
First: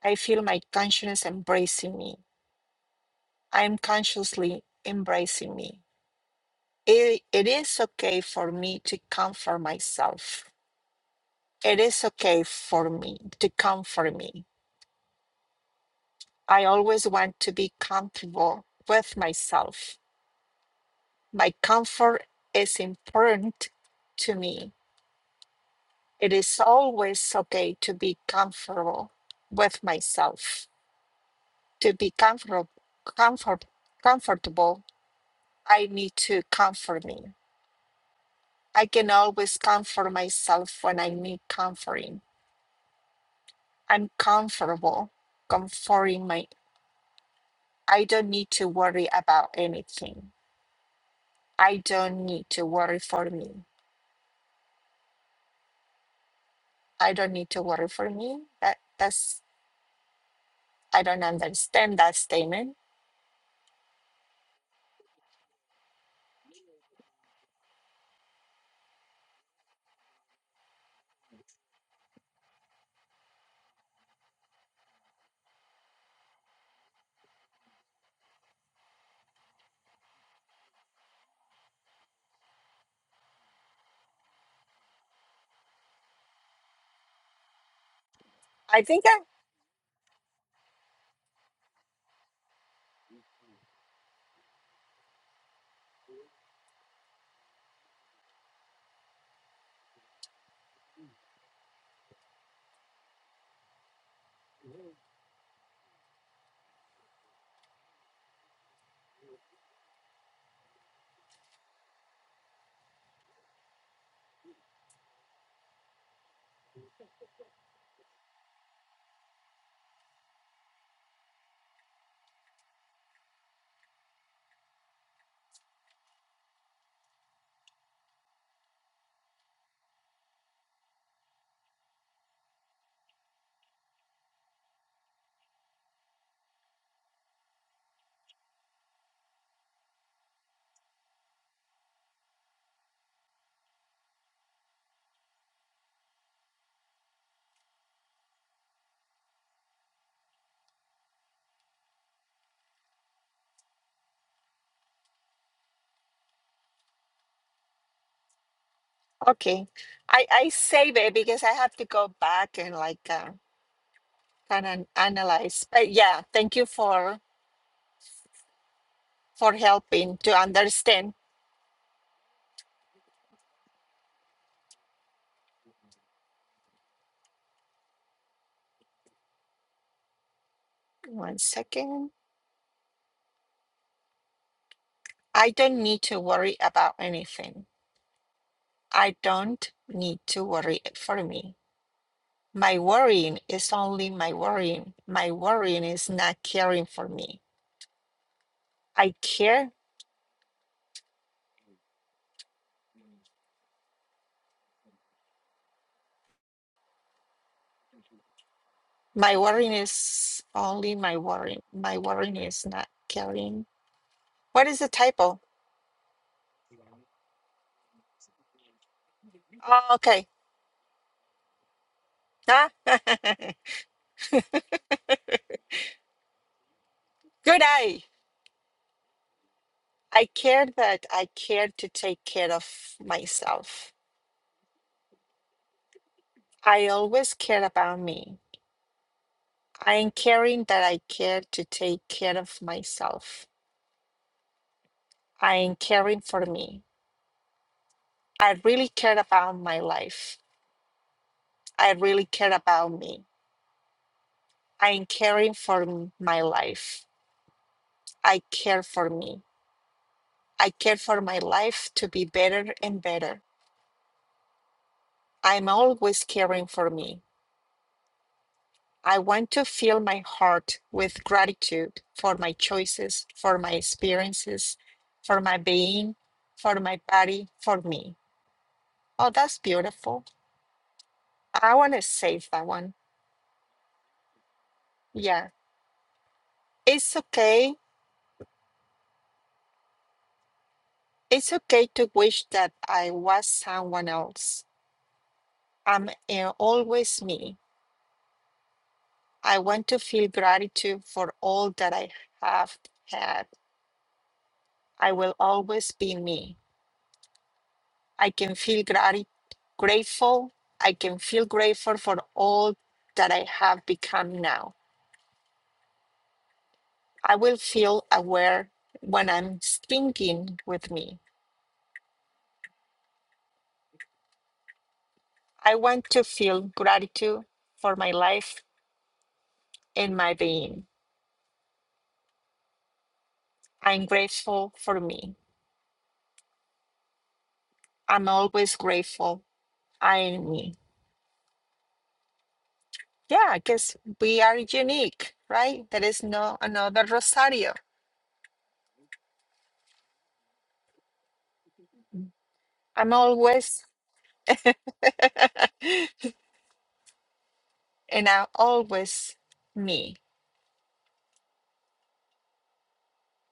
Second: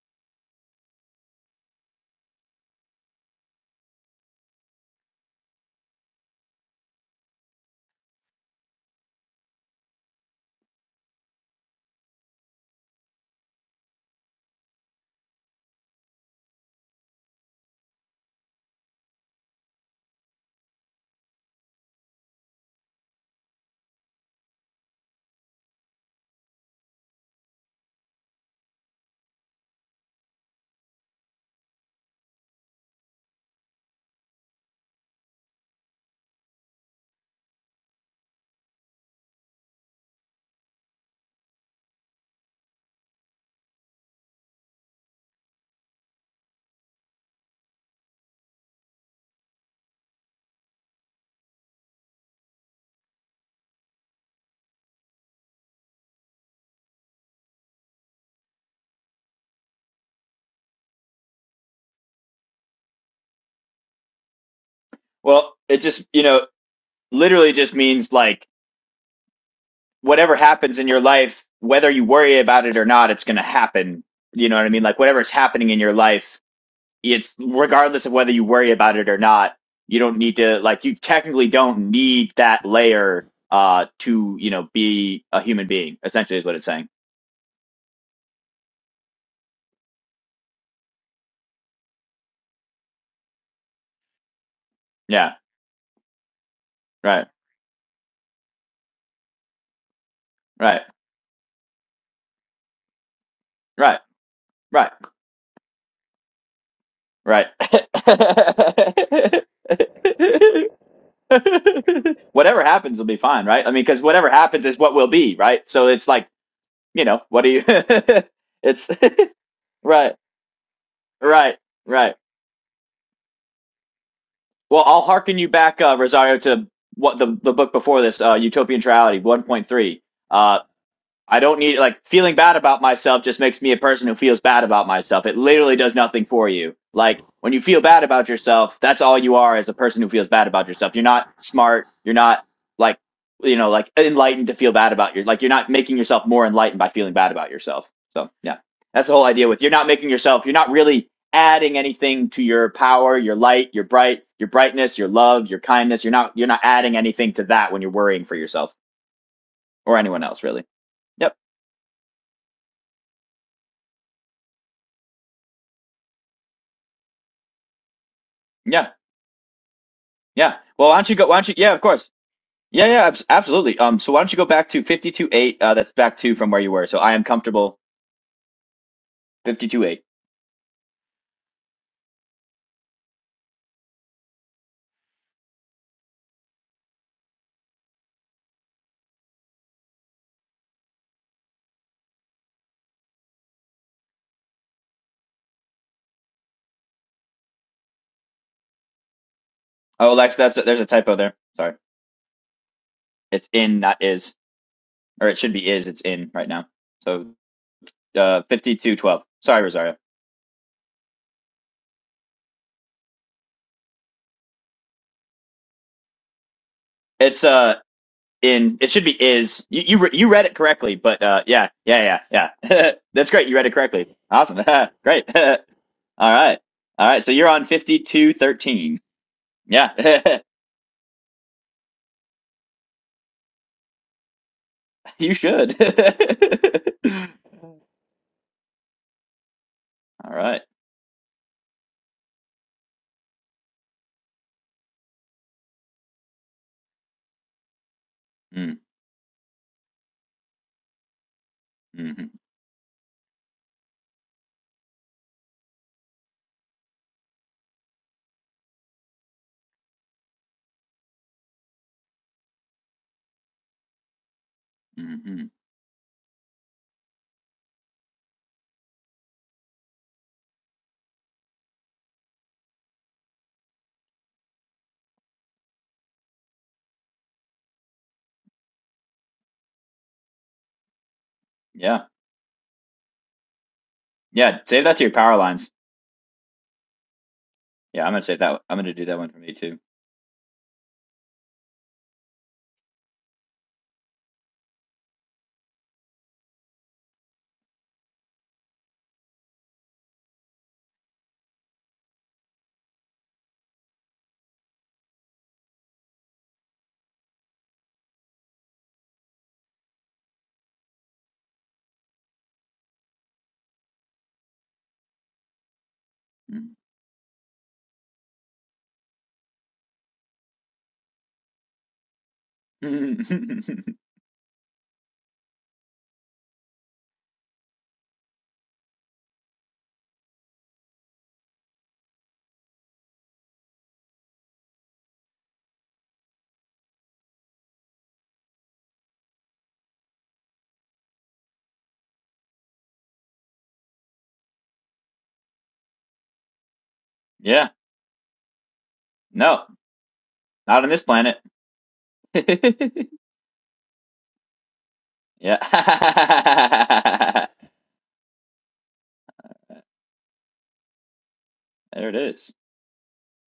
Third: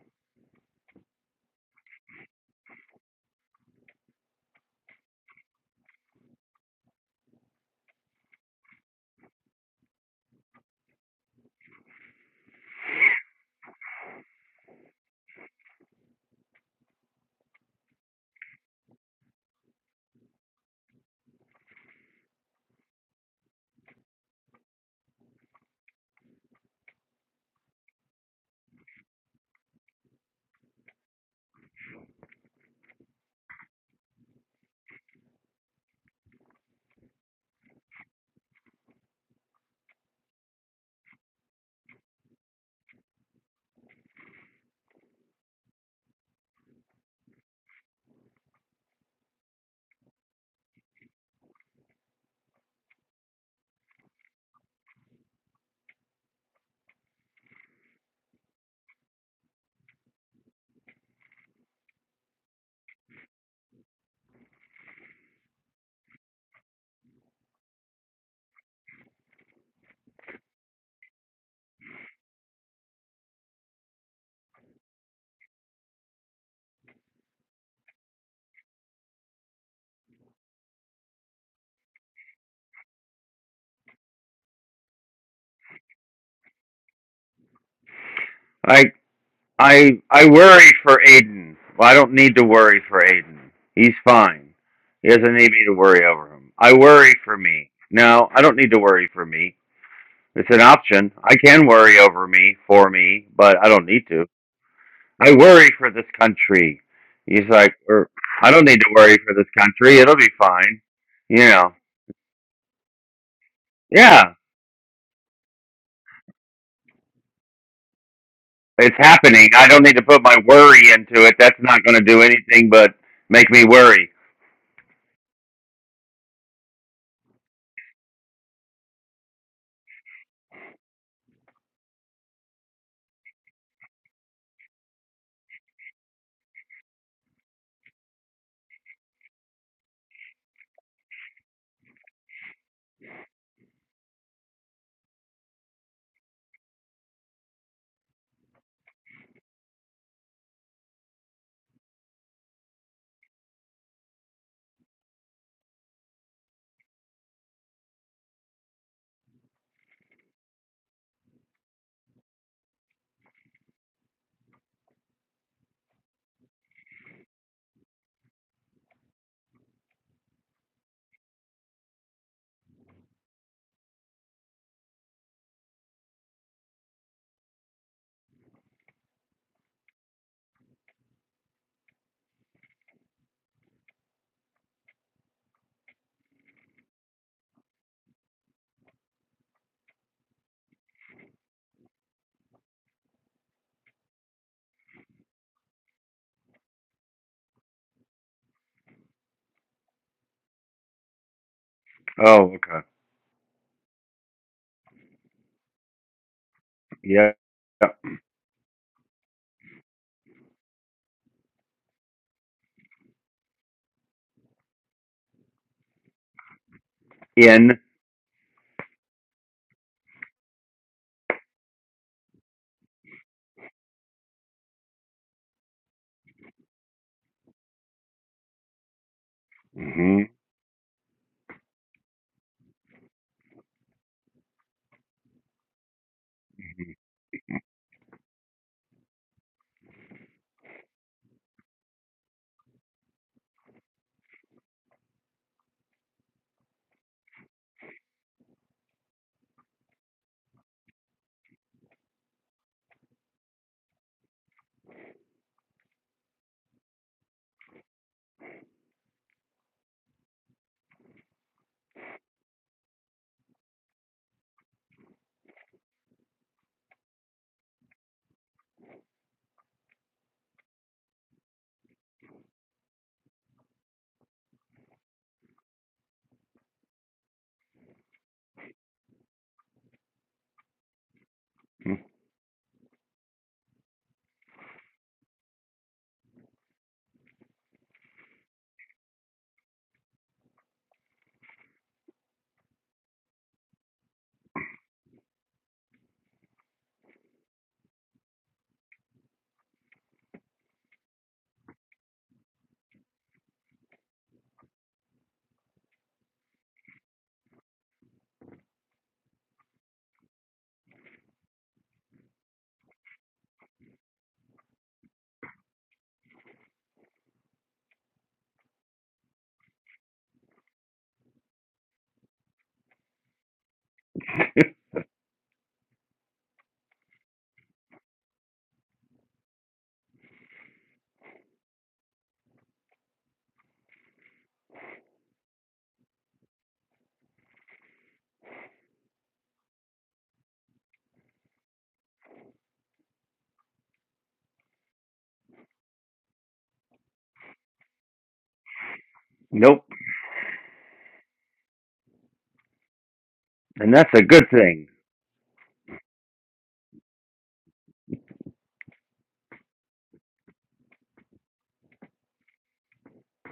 Speaker 3: I feel my consciousness embracing me. I am consciously embracing me. it, it is okay for me to comfort myself. It is okay for me to comfort me. I always want to be comfortable with myself. My comfort is important to me. It is always okay to be comfortable with myself. To be comfortable, comfort, comfortable, I need to comfort me. I can always comfort myself when I need comforting. I'm comfortable comforting my I don't need to worry about anything. I don't need to worry for me. I don't need to worry for me. That that's I don't understand that statement.
Speaker 2: Well, it just you know literally just means like whatever happens in your life, whether you worry about it or not, it's going to happen. You know what I mean? Like whatever's happening in your life, it's regardless of whether you worry about it or not. You don't need to like you technically don't need that layer uh to you know be a human being. Essentially, is what it's saying.
Speaker 3: I
Speaker 1: I
Speaker 3: think I
Speaker 1: I I worry for Aiden. Well, I don't need to worry for Aiden. He's fine. He
Speaker 2: Yeah.
Speaker 1: doesn't need me to worry over him. I worry
Speaker 2: Right.
Speaker 1: for me. No, I don't need to worry for me. It's an
Speaker 2: Right.
Speaker 1: option. I can worry over me for me, but I don't
Speaker 2: Right.
Speaker 1: need to.
Speaker 2: Right.
Speaker 1: I worry for this country. He's like, er, I don't need to worry for this country. It'll be
Speaker 2: Right.
Speaker 1: fine. You know.
Speaker 2: whatever happens will be fine, right? I mean, because whatever
Speaker 1: Yeah,
Speaker 2: happens is what will be, right? So it's like, you know, what do you? it's
Speaker 1: it's happening. I don't need to
Speaker 2: right,
Speaker 1: put my worry into it.
Speaker 2: right,
Speaker 1: That's not going to
Speaker 2: right.
Speaker 1: do anything but make me worry.
Speaker 2: Well, I'll hearken you back, uh, Rosario, to what the the book before this, uh, Utopian Triality, one point three. Uh, I don't need like feeling bad about myself just makes me a person who feels bad about myself. It literally does nothing for you. Like when you feel bad about yourself, that's all you are as a person who feels bad about yourself. You're not smart. You're not like you know like enlightened to feel bad about your like you're not making yourself more enlightened by feeling bad about yourself. So yeah, that's the whole idea with you're not making yourself. You're not really adding anything to your power, your light, your bright, your brightness, your love, your kindness. You're not you're not adding anything to that when you're worrying for yourself
Speaker 3: okay.
Speaker 2: or anyone
Speaker 3: I
Speaker 2: else
Speaker 3: I
Speaker 2: really.
Speaker 3: save it
Speaker 2: Yep.
Speaker 3: because I have to go back and like uh, kind of analyze. But yeah, thank you for
Speaker 2: Yeah.
Speaker 3: for helping to
Speaker 2: Yeah. Well, why don't
Speaker 3: understand.
Speaker 2: you go? Why don't you? Yeah, of course. Yeah, yeah, abs- absolutely. Um, so why don't you go back to fifty-two eight? Uh, that's back two from where you were. So I am comfortable fifty-two eight.
Speaker 3: One second. I don't need to worry about anything. I don't need to worry for me. My worrying is only my worrying. My worrying is not caring for me. I care.
Speaker 2: Oh, Lex, that's there's a typo there. Sorry,
Speaker 1: Oh, okay.
Speaker 2: it's in, not is, or it should be is. It's in right now. So
Speaker 1: Yeah.
Speaker 2: uh, fifty-two twelve.
Speaker 3: My
Speaker 2: Sorry,
Speaker 3: worrying
Speaker 2: Rosario.
Speaker 3: is only my worrying. My worrying is not caring. What is the typo?
Speaker 2: It's
Speaker 1: in.
Speaker 2: uh in. It should be is.
Speaker 3: Oh,
Speaker 2: You you re-
Speaker 3: okay.
Speaker 2: you read it correctly, but uh, yeah, yeah, yeah,
Speaker 3: Ah.
Speaker 2: yeah. that's great. You read it correctly. Awesome. great. all right, all right. So you're
Speaker 3: Good
Speaker 2: on
Speaker 3: eye.
Speaker 2: fifty-two thirteen.
Speaker 1: hmm
Speaker 2: Yeah.
Speaker 3: I care that I care to take care of myself.
Speaker 2: You should.
Speaker 3: I always care about me. I am
Speaker 2: All right.
Speaker 3: caring that I care to take care of myself. I am caring for me. I
Speaker 2: Mm,
Speaker 3: really cared about my life. I really
Speaker 2: mm-hmm,
Speaker 3: cared about me. I'm caring for m- my life. I care for me. I care for my life to be better and better.
Speaker 2: mm-hmm.
Speaker 3: I'm always caring for me. I want to fill my heart with gratitude for my choices, for my experiences, for my being, for my body, for me. Oh, that's beautiful. I want to
Speaker 2: Yeah.
Speaker 3: save that one.
Speaker 2: Yeah. Save that to your power
Speaker 3: Yeah.
Speaker 2: lines.
Speaker 3: It's okay
Speaker 2: Yeah, I'm gonna save that. I'm gonna do that one for me too.
Speaker 3: It's okay to wish that I was someone else. I'm uh, always me. I want to feel gratitude for all that I have had. I will always be me. I can feel grati- grateful. I can feel grateful for all that I have become now. I will feel aware when I'm thinking with me.
Speaker 2: Mm.
Speaker 3: I want to feel gratitude for my life and my being. I'm grateful for me. I'm always grateful. I mean, yeah, I guess we are unique, right? There is no another
Speaker 2: Yeah.
Speaker 3: Rosario.
Speaker 2: No,
Speaker 1: nope.
Speaker 2: not on this planet.
Speaker 3: I'm always,
Speaker 1: And that's a good thing.
Speaker 2: Yeah.
Speaker 3: and I'm always me.
Speaker 2: There it is.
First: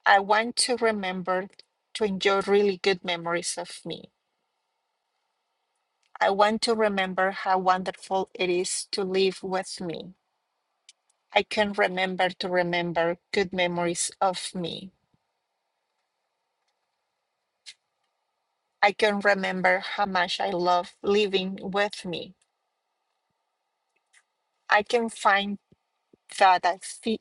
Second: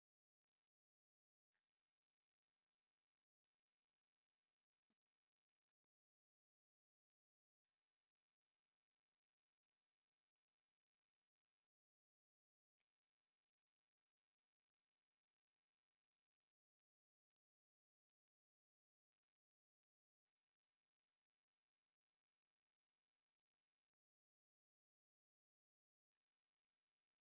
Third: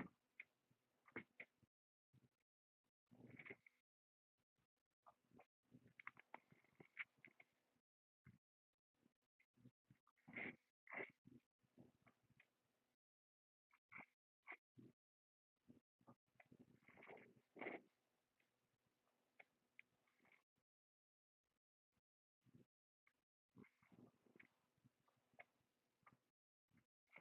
Speaker 3: I want to remember to enjoy really good memories of me. I want to remember how wonderful it is to live with me. I can remember to remember good memories of me. I can remember how much I love living with me. I can find That I feel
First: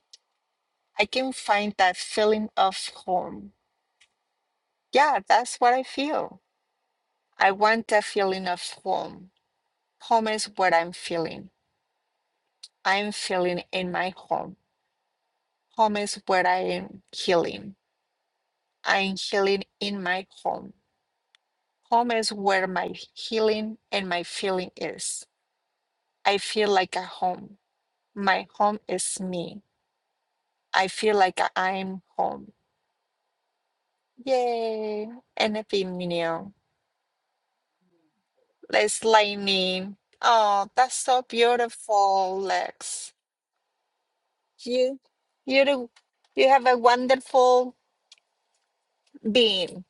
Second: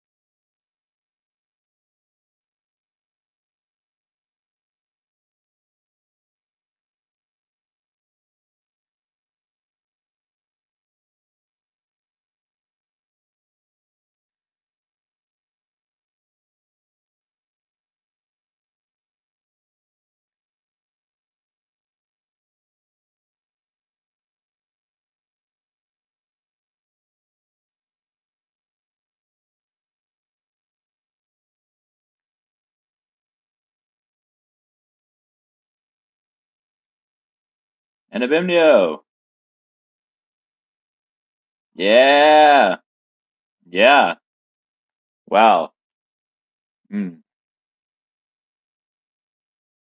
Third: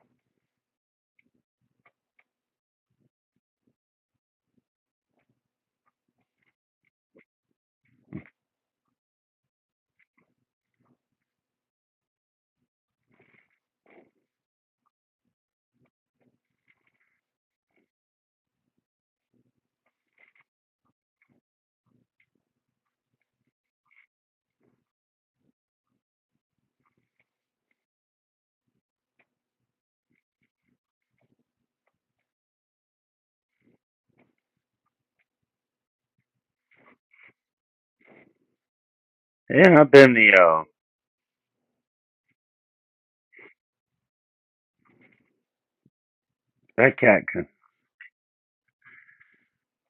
Speaker 3: I can find that feeling of home. Yeah, that's what I feel. I want that feeling of home. Home is what I'm feeling. I'm feeling in my home. Home is where I am healing. I'm healing in my home. Home is where my healing and my feeling is. I feel like a home. My home is me. I feel like I'm home. Yay! And a
Speaker 2: And Abimnio.
Speaker 3: Lex
Speaker 1: Yeah, I've
Speaker 3: Lightning.
Speaker 1: been the, uh,
Speaker 3: Oh, that's so beautiful,
Speaker 2: Yeah.
Speaker 3: Lex.
Speaker 2: Yeah.
Speaker 3: You, you,
Speaker 2: Wow.
Speaker 3: do- you have a
Speaker 1: that
Speaker 2: Mm.
Speaker 1: cat can,
Speaker 3: wonderful being.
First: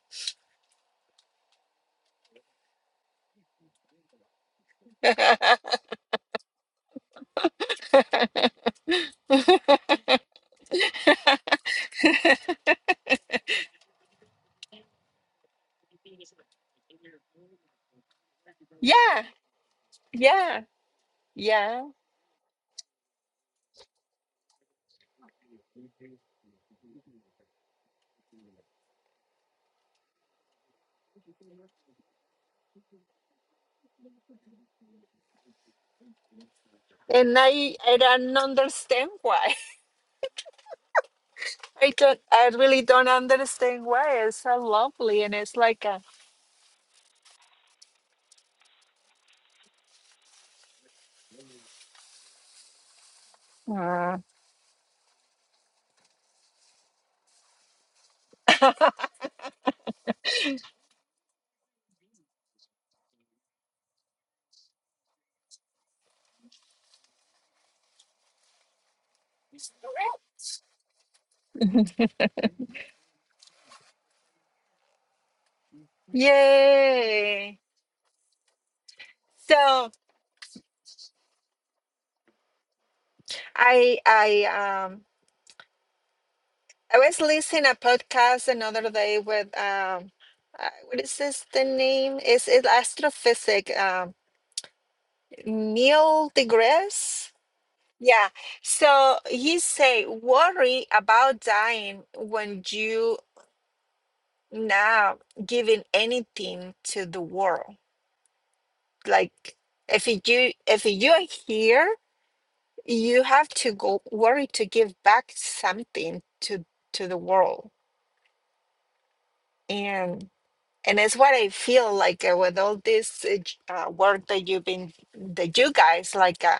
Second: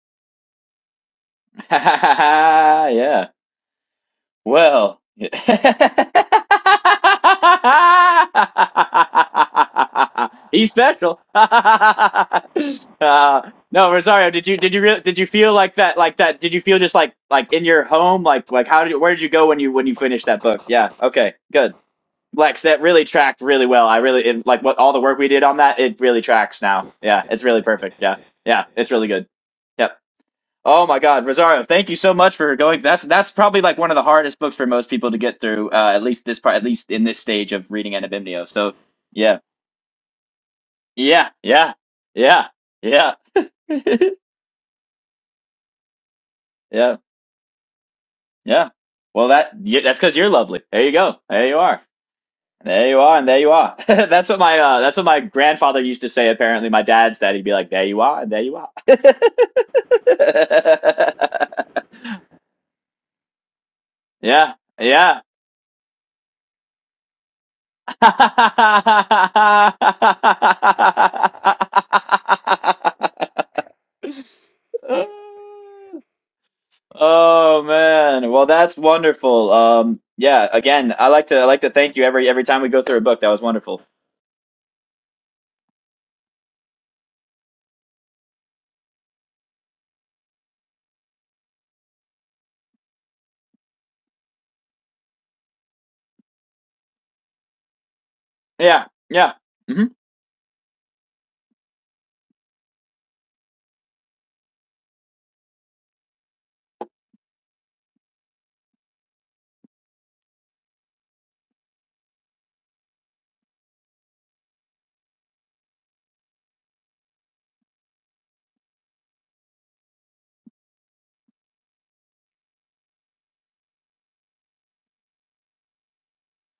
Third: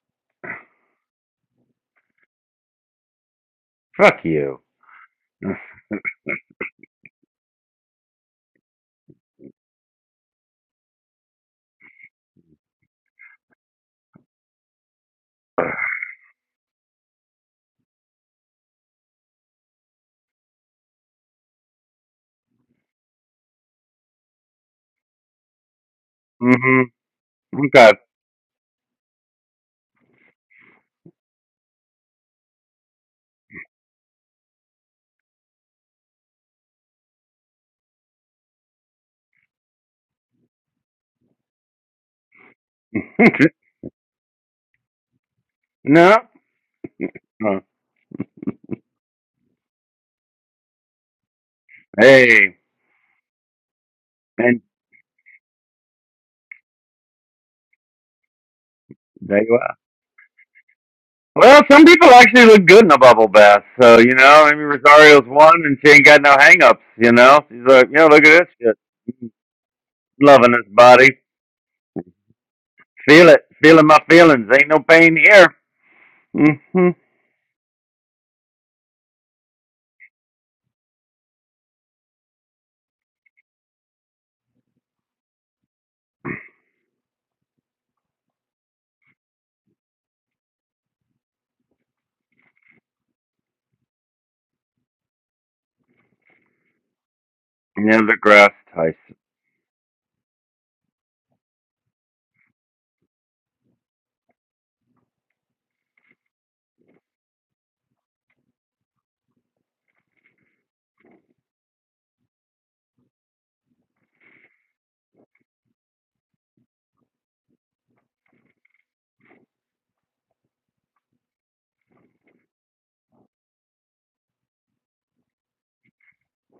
Speaker 2: Yeah.
Speaker 1: fuck you.
Speaker 2: Well, he's special. uh, no, Rosario, did you did you really did you feel like that like that? Did you feel just like like in your home? Like like how did you, where did
Speaker 3: yeah,
Speaker 2: you go when you when you finished that
Speaker 3: yeah,
Speaker 2: book? Yeah. Okay. Good.
Speaker 3: yeah.
Speaker 2: Lex, that really tracked really well. I really it, like what all the work we did on that. It really tracks now.
Speaker 1: Mm-hmm.
Speaker 2: Yeah, it's really
Speaker 1: Okay.
Speaker 2: perfect. Yeah, yeah, it's really good. Yep. Oh my God, Rosario, thank you so much for going. That's that's probably like one of the hardest books for most people to get through, uh, at least this part, at least in this
Speaker 3: And
Speaker 2: stage of
Speaker 3: I,
Speaker 2: reading
Speaker 3: I don't
Speaker 2: Anabimnio. So
Speaker 3: understand
Speaker 2: yeah,
Speaker 3: why.
Speaker 2: yeah, yeah,
Speaker 3: I don't.
Speaker 2: yeah,
Speaker 3: I really don't
Speaker 2: yeah,
Speaker 3: understand why. It's so lovely, and it's like a,
Speaker 1: no.
Speaker 2: yeah,
Speaker 1: Uh,
Speaker 2: yeah. Well, that yeah, that's because you're lovely. There you go. There you are.
Speaker 1: Hey.
Speaker 2: There you are, and there you are.
Speaker 3: uh,
Speaker 2: that's what my
Speaker 1: And
Speaker 2: uh, that's what my grandfather used to say. Apparently, my dad's dad, he'd be like, "There you are, and there you are."
Speaker 1: there you are. Well, some people actually look good in a bubble bath. So, you know, I
Speaker 2: yeah,
Speaker 1: mean,
Speaker 2: yeah,
Speaker 1: Rosario's one and she ain't got no hang-ups, you know? She's like, you know, look at this shit. Loving this body. Feel it. Feeling my feelings. Ain't no pain here. Mm-hmm.
Speaker 3: yay.
Speaker 2: Oh man. Well, that's wonderful.
Speaker 3: So
Speaker 2: Um yeah, again, I like to I like to thank you every every time we go through a book. That was wonderful.
Speaker 3: I, I um. I was listening a podcast another day with um, uh, what is this the name? Is it astrophysic? Um, Neil deGrasse.
Speaker 1: Yeah, the
Speaker 3: Yeah.
Speaker 1: grass,
Speaker 2: Yeah.
Speaker 1: Tyson.
Speaker 3: So
Speaker 2: Yeah.
Speaker 3: he
Speaker 2: hmm
Speaker 3: say worry about dying when you not giving anything to the world. Like if you if you are here, you have to go worry to give back something to to the world. and. and it's what I feel like uh, with all this uh, j- uh, work that you've been that you guys like uh,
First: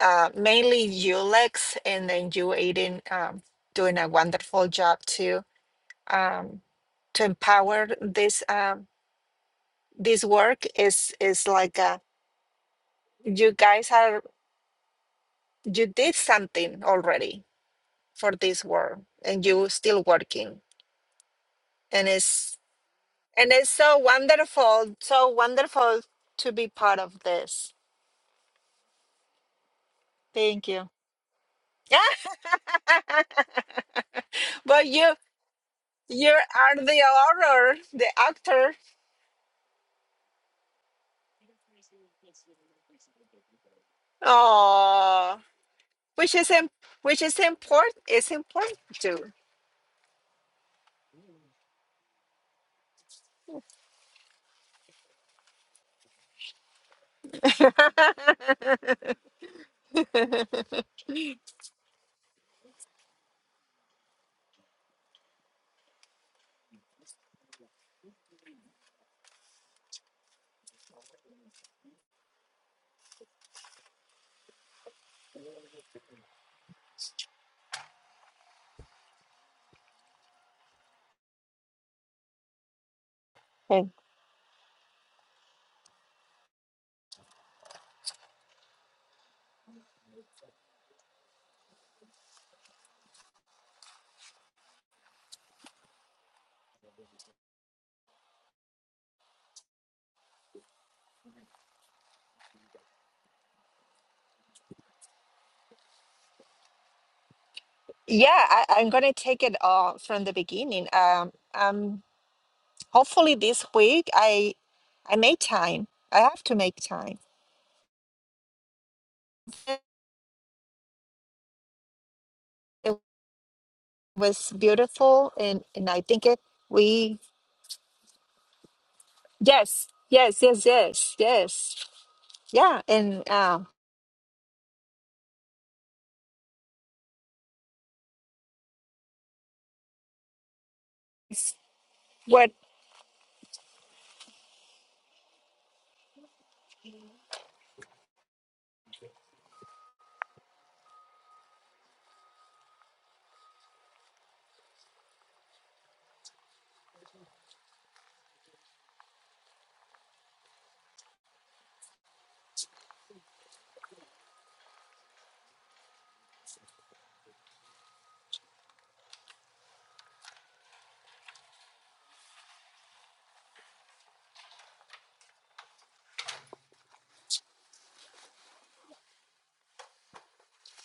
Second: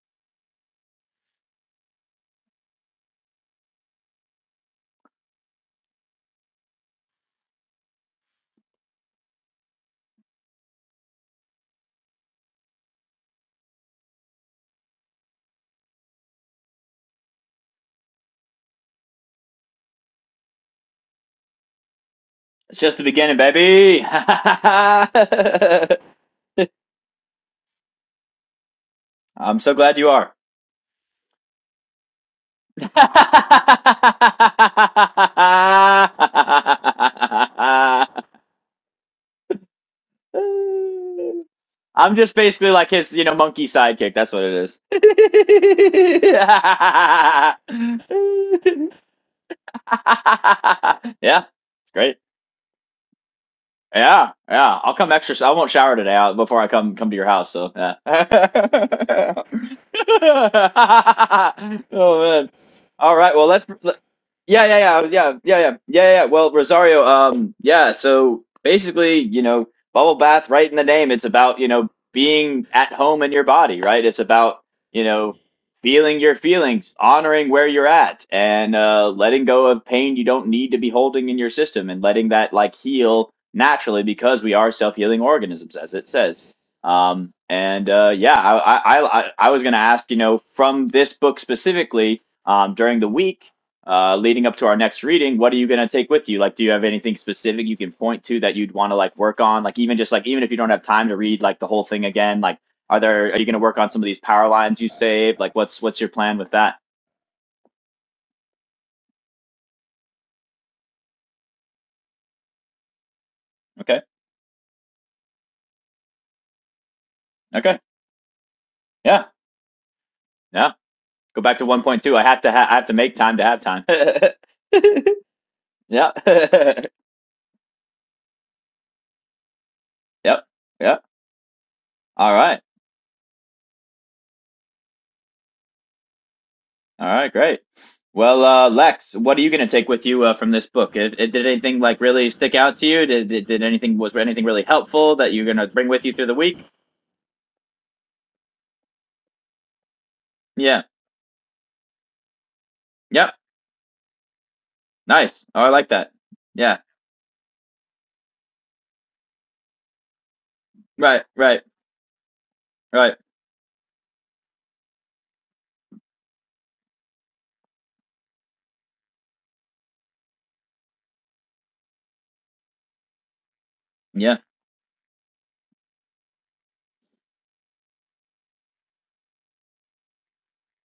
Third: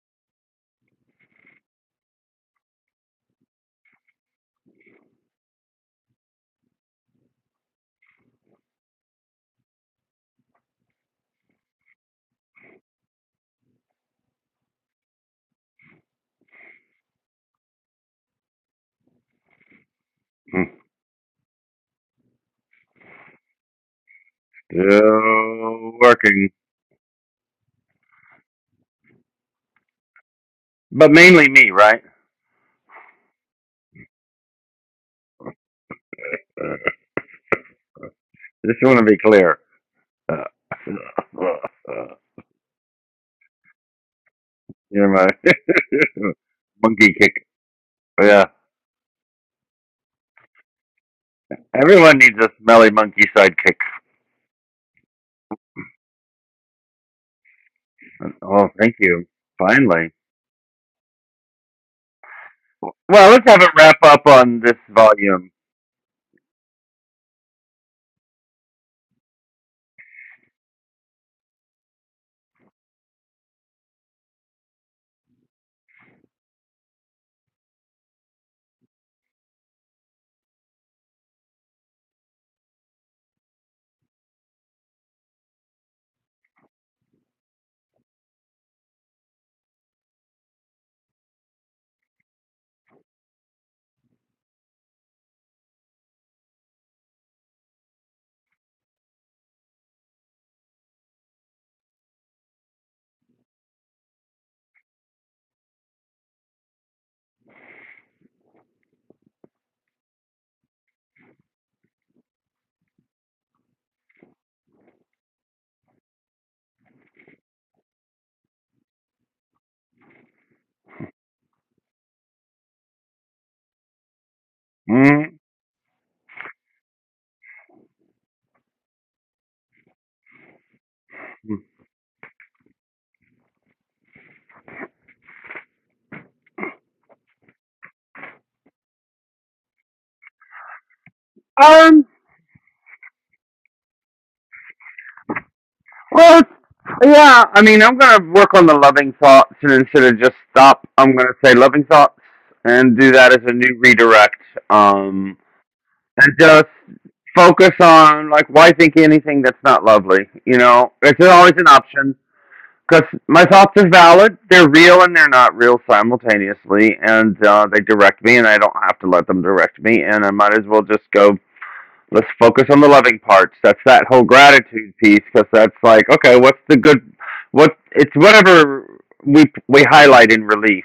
Speaker 3: uh, mainly you Lex and then you Aiden um, doing a wonderful job to um, to empower this um, this work is is like uh, you guys are you did something already for this work and you still working
Speaker 1: Mm.
Speaker 3: and it's
Speaker 2: It's just the beginning,
Speaker 3: and it's so
Speaker 2: baby.
Speaker 3: wonderful so
Speaker 1: Still
Speaker 3: wonderful
Speaker 1: working.
Speaker 3: to be part of this.
Speaker 2: I'm so glad you are.
Speaker 3: Thank you.
Speaker 1: But mainly me, right?
Speaker 3: but you you are
Speaker 1: Uh,
Speaker 3: the author, the actor.
Speaker 1: just want to be clear. Uh, you
Speaker 2: I'm just basically like his, you know, monkey sidekick. That's what it is.
Speaker 1: know, my
Speaker 3: Oh, which is im-
Speaker 1: monkey
Speaker 3: which is
Speaker 1: kick.
Speaker 3: important. It's
Speaker 1: Yeah.
Speaker 3: important too.
Speaker 2: yeah, it's great.
Speaker 1: Everyone needs a smelly monkey sidekick.
Speaker 2: Yeah, yeah. I'll come extra. I won't shower today uh, before I come come to your house. So yeah.
Speaker 1: Oh, thank you. Finally.
Speaker 2: Oh man. All
Speaker 1: Well,
Speaker 2: right. Well,
Speaker 1: let's have
Speaker 2: let's.
Speaker 1: a wrap
Speaker 2: Let,
Speaker 1: up on
Speaker 2: yeah,
Speaker 1: this
Speaker 2: yeah, yeah. I was, yeah,
Speaker 1: volume.
Speaker 2: yeah, yeah, yeah, yeah. Well, Rosario. Um. Yeah. So basically, you know, bubble bath. Right in the name, it's about you know being at home in your body. Right. It's about you know feeling your feelings, honoring where you're at, and uh, letting go of pain you don't need to be holding in your system, and letting that like heal
Speaker 3: And
Speaker 2: naturally because we are self-healing organisms, as it says. Um, and uh, yeah, I, I, I, I was going to ask, you know, from this book specifically, um, during the week uh, leading up to our next reading, what are you going to take with you? Like, do you have anything specific you can point to that you'd want to like work on? Like, even just like even if you don't have time to read like the whole thing again, like, are there are you going to work on some of these power lines you saved? Like, what's what's your plan with that?
Speaker 3: yeah, I, I'm gonna take it all from the beginning. Um, um, hopefully this
Speaker 2: Okay,
Speaker 3: week I I made time. I have to make time.
Speaker 2: okay, yeah, yeah. Go back to one point two. I have to ha- I have to
Speaker 3: It
Speaker 2: make time to have time.
Speaker 3: was beautiful,
Speaker 1: mm
Speaker 3: and and I
Speaker 2: Yeah.
Speaker 3: think it we yes yes
Speaker 2: Yep.
Speaker 3: yes
Speaker 2: Yep.
Speaker 3: yes yes
Speaker 2: All right.
Speaker 3: yeah and um.
Speaker 2: All right. Great. Well, uh, Lex, what are you going to take with you uh, from this book? It if, did anything like
Speaker 1: Um,
Speaker 2: really
Speaker 3: What?
Speaker 2: stick out to you? Did, did did anything was anything really helpful that you're going to bring with you through the
Speaker 1: Well,
Speaker 2: week?
Speaker 1: yeah. I mean, I'm gonna work on the loving thoughts, and instead of just
Speaker 2: Yeah.
Speaker 1: stop, I'm gonna say loving thoughts, and do that
Speaker 2: Yep.
Speaker 1: as a new redirect. Um,
Speaker 2: Nice. Oh, I like that.
Speaker 1: and just
Speaker 2: Yeah.
Speaker 1: focus on like why think anything that's not lovely. You know,
Speaker 2: Right.
Speaker 1: it's always
Speaker 2: Right.
Speaker 1: an option because
Speaker 2: Right.
Speaker 1: my thoughts are valid. They're real and they're not real simultaneously, and uh, they direct me, and I don't have to let them direct me. And I might as well just go let's focus on the loving parts. That's that whole
Speaker 2: Yeah.
Speaker 1: gratitude piece because that's like, okay, what's the good? What it's whatever we we highlight in relief,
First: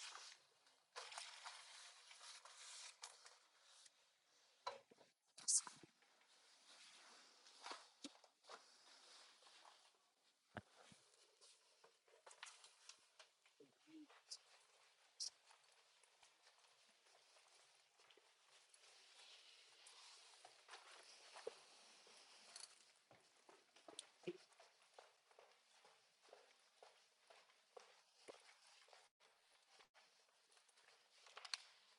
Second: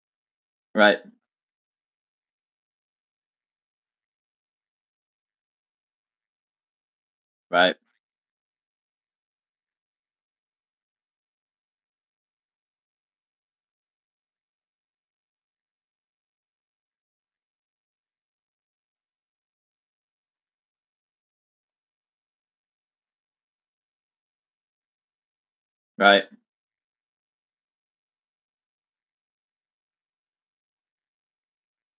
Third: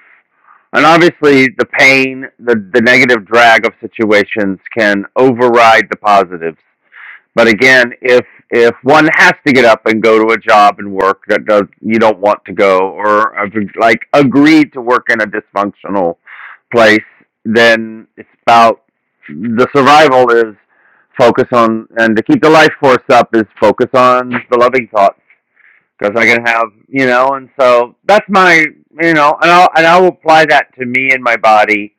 Speaker 1: and
Speaker 2: Right.
Speaker 1: obviously the pain, the the negative drag of situations can override the positives. But
Speaker 2: Right.
Speaker 1: again, if if one has to get up and go to a job and work that does you don't want to go, or like agreed to work in a dysfunctional place, then it's about the survival is focus on and to keep the life force up is focus on the loving thoughts because
Speaker 2: Right.
Speaker 1: I can have you know, and so that's my you know, and I'll and I'll apply that to me and my body,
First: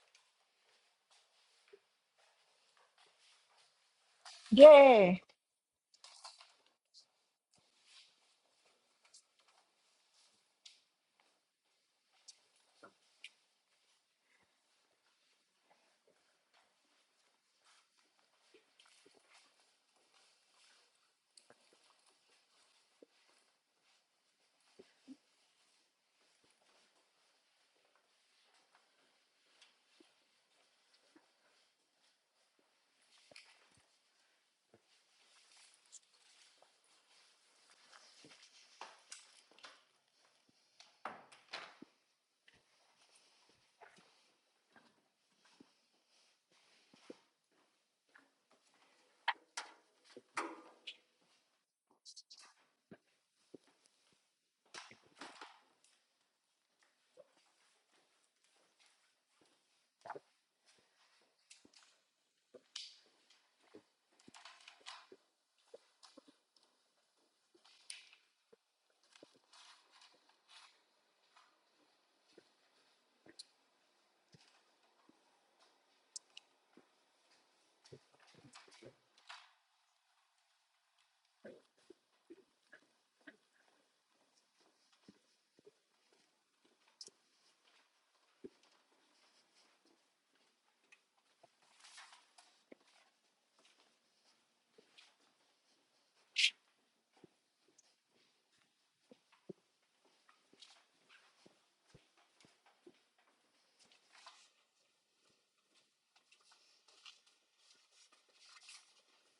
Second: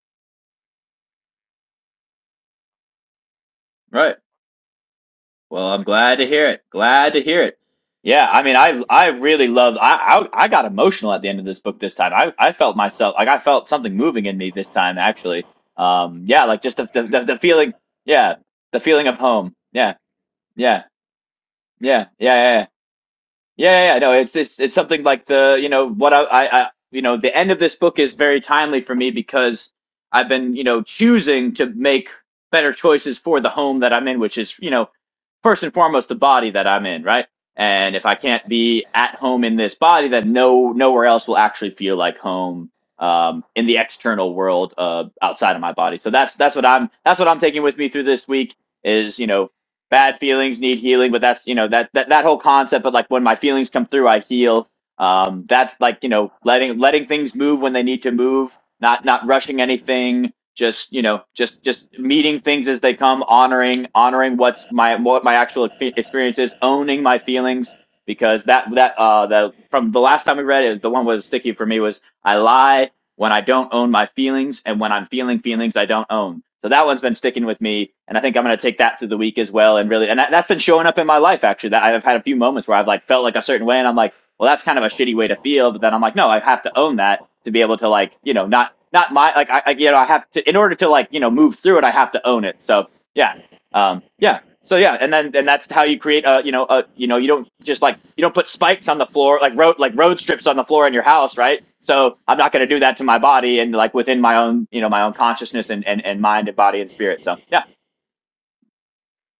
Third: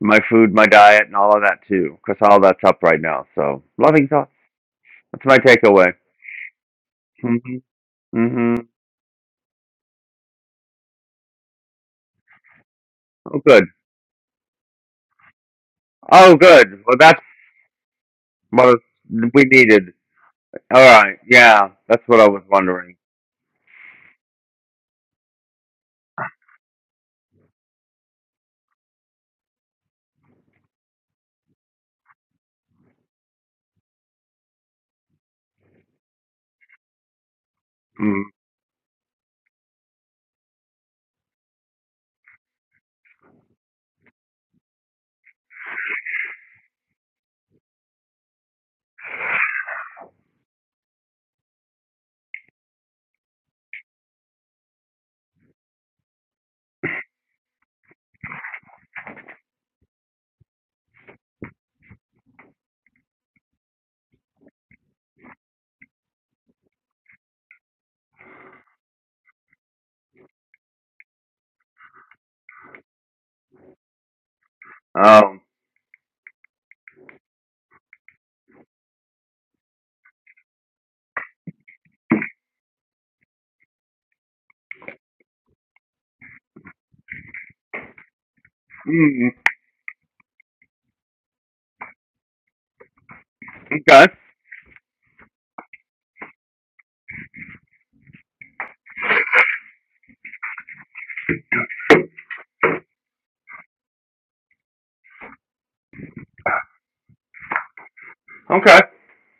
Speaker 1: my food, my diet, and all of that too, because all that's up right now. So loving
Speaker 2: Right.
Speaker 1: thoughts.
Speaker 3: Yeah.
Speaker 1: That's my
Speaker 2: Well, I'm
Speaker 1: takeaway.
Speaker 2: glad to hear it. Glad to hear it.
Speaker 1: Mm-hmm.
Speaker 2: Yeah, I
Speaker 1: hmm
Speaker 2: mean, I I really love. I, I I got emotional at the end of this book this time. I I felt myself like I
Speaker 1: Oh, good.
Speaker 2: felt something moving in me this time actually. Um,
Speaker 1: Oh,
Speaker 2: yeah, like just
Speaker 1: good.
Speaker 2: the
Speaker 1: Well,
Speaker 2: the, the,
Speaker 1: that's
Speaker 2: the feeling. Yeah,
Speaker 1: what
Speaker 2: the feeling of
Speaker 1: we
Speaker 2: home.
Speaker 1: needed.
Speaker 2: Yeah,
Speaker 1: All
Speaker 2: yeah,
Speaker 1: right. Yeah, that's
Speaker 2: yeah,
Speaker 1: what I
Speaker 2: yeah,
Speaker 1: was
Speaker 2: yeah. yeah.
Speaker 1: wondering.
Speaker 2: Yeah, yeah, yeah. No, it's it's it's something like the you know what I, I I you know the end of this book is very timely for me because I've been you know choosing to make better choices for the home that I'm in, which is you know first and foremost the body that I'm in, right? And if I
Speaker 1: Mm.
Speaker 2: can't be at home in this body, then no nowhere else will actually feel like home um, in the external world uh, outside of my body. So that's that's what I'm that's what I'm taking with me through this week is you know bad feelings need healing but that's you know that that, that whole concept of like when my feelings come through i heal um, that's like you know letting letting things move when they need to move not not rushing anything just you know just just meeting things as they come honoring honoring what's my what my actual expe- experience is owning my feelings because that that uh that from the last time we read it the one that was sticky for me was i lie when I don't own my feelings and when I'm feeling
Speaker 1: Oh.
Speaker 2: feelings I don't own. So that one's been sticking with me, and I think I'm going to take that through the week as well. And really, and that, that's been showing up in my life actually. That I've had a few moments where I've like felt like a certain way, and I'm like, well, that's kind of a shitty way to feel. But then I'm like, no, I have to own that to be able to like, you know, not not
Speaker 1: Mm.
Speaker 2: my like I, I you know I have to in order to like you know move through it, I have to own it. So yeah, um,
Speaker 1: Okay.
Speaker 2: yeah. So yeah, and then and that's how you create a you know a you know you don't just like you don't put spikes on the floor like road like road strips on the floor in your house, right? So I'm not going to do that to my body and like within my own you know my own consciousness and and, and mind and body and spirit. So yeah,
Speaker 1: Okay.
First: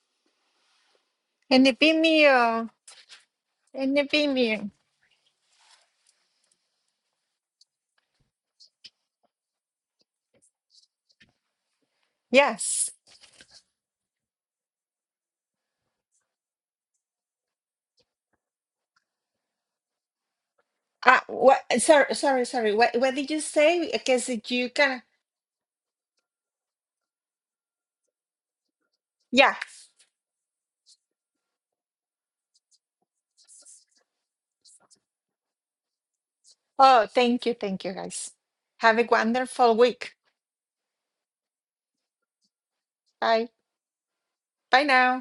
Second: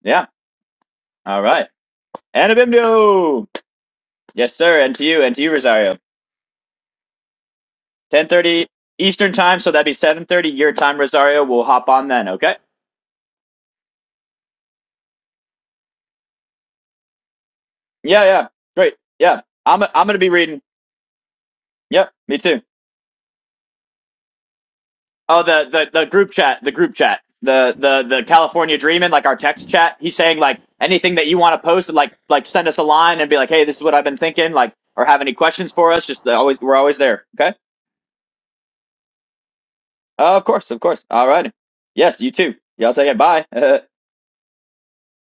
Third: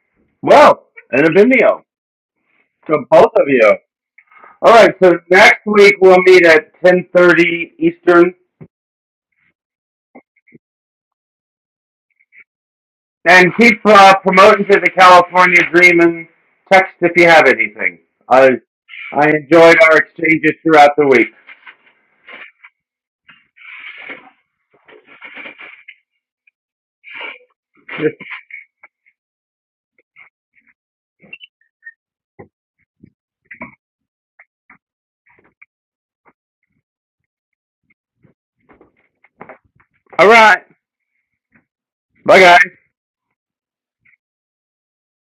Speaker 2: yeah.
Speaker 1: Well, and a
Speaker 2: All
Speaker 3: In
Speaker 2: right,
Speaker 3: the
Speaker 1: Vimeo.
Speaker 3: Vimeo.
Speaker 1: So both
Speaker 2: Anabimdo.
Speaker 1: of you.
Speaker 3: In the
Speaker 2: Yes,
Speaker 3: Vimeo.
Speaker 1: All
Speaker 2: sir.
Speaker 1: right.
Speaker 2: And to
Speaker 1: So
Speaker 2: you and to you,
Speaker 1: next week
Speaker 2: Rosario.
Speaker 1: we'll meet at ten thirty Eastern,
Speaker 2: 10:30 Eastern time, so that'd be 7:30 your time, Rosario. We'll hop on then. Okay.
Speaker 3: Yes.
Speaker 1: and keep uh, promoting to the California Dream and text if you have anything.
Speaker 2: Yeah, yeah.
Speaker 1: I
Speaker 2: Great.
Speaker 1: I
Speaker 2: Yeah.
Speaker 1: enjoyed
Speaker 2: I'm
Speaker 1: our
Speaker 2: I'm gonna be
Speaker 1: exchanges
Speaker 2: reading.
Speaker 1: throughout the
Speaker 3: Ah,
Speaker 1: week.
Speaker 3: what?
Speaker 2: Yep.
Speaker 3: Sorry,
Speaker 2: Me
Speaker 3: sorry,
Speaker 2: too.
Speaker 3: sorry. What, what did you say? Because you can.
Speaker 2: Oh, the, the the group chat, the group chat, the the the California Dreamin', like our
Speaker 3: Yeah.
Speaker 2: text chat. He's saying like anything that you want to post, like like send us a line and be like, hey, this is what I've been thinking, like, or have any questions for us? Just uh, always, we're always
Speaker 3: Oh,
Speaker 2: there.
Speaker 3: thank
Speaker 2: Okay.
Speaker 3: you. Thank you, guys. Have a wonderful week.
Speaker 1: All
Speaker 2: Uh, of
Speaker 1: right.
Speaker 2: course, of course. All right. Yes, you
Speaker 1: Bye,
Speaker 2: too.
Speaker 1: guys.
Speaker 2: Y'all take it. Bye.
Speaker 3: Bye. Bye now.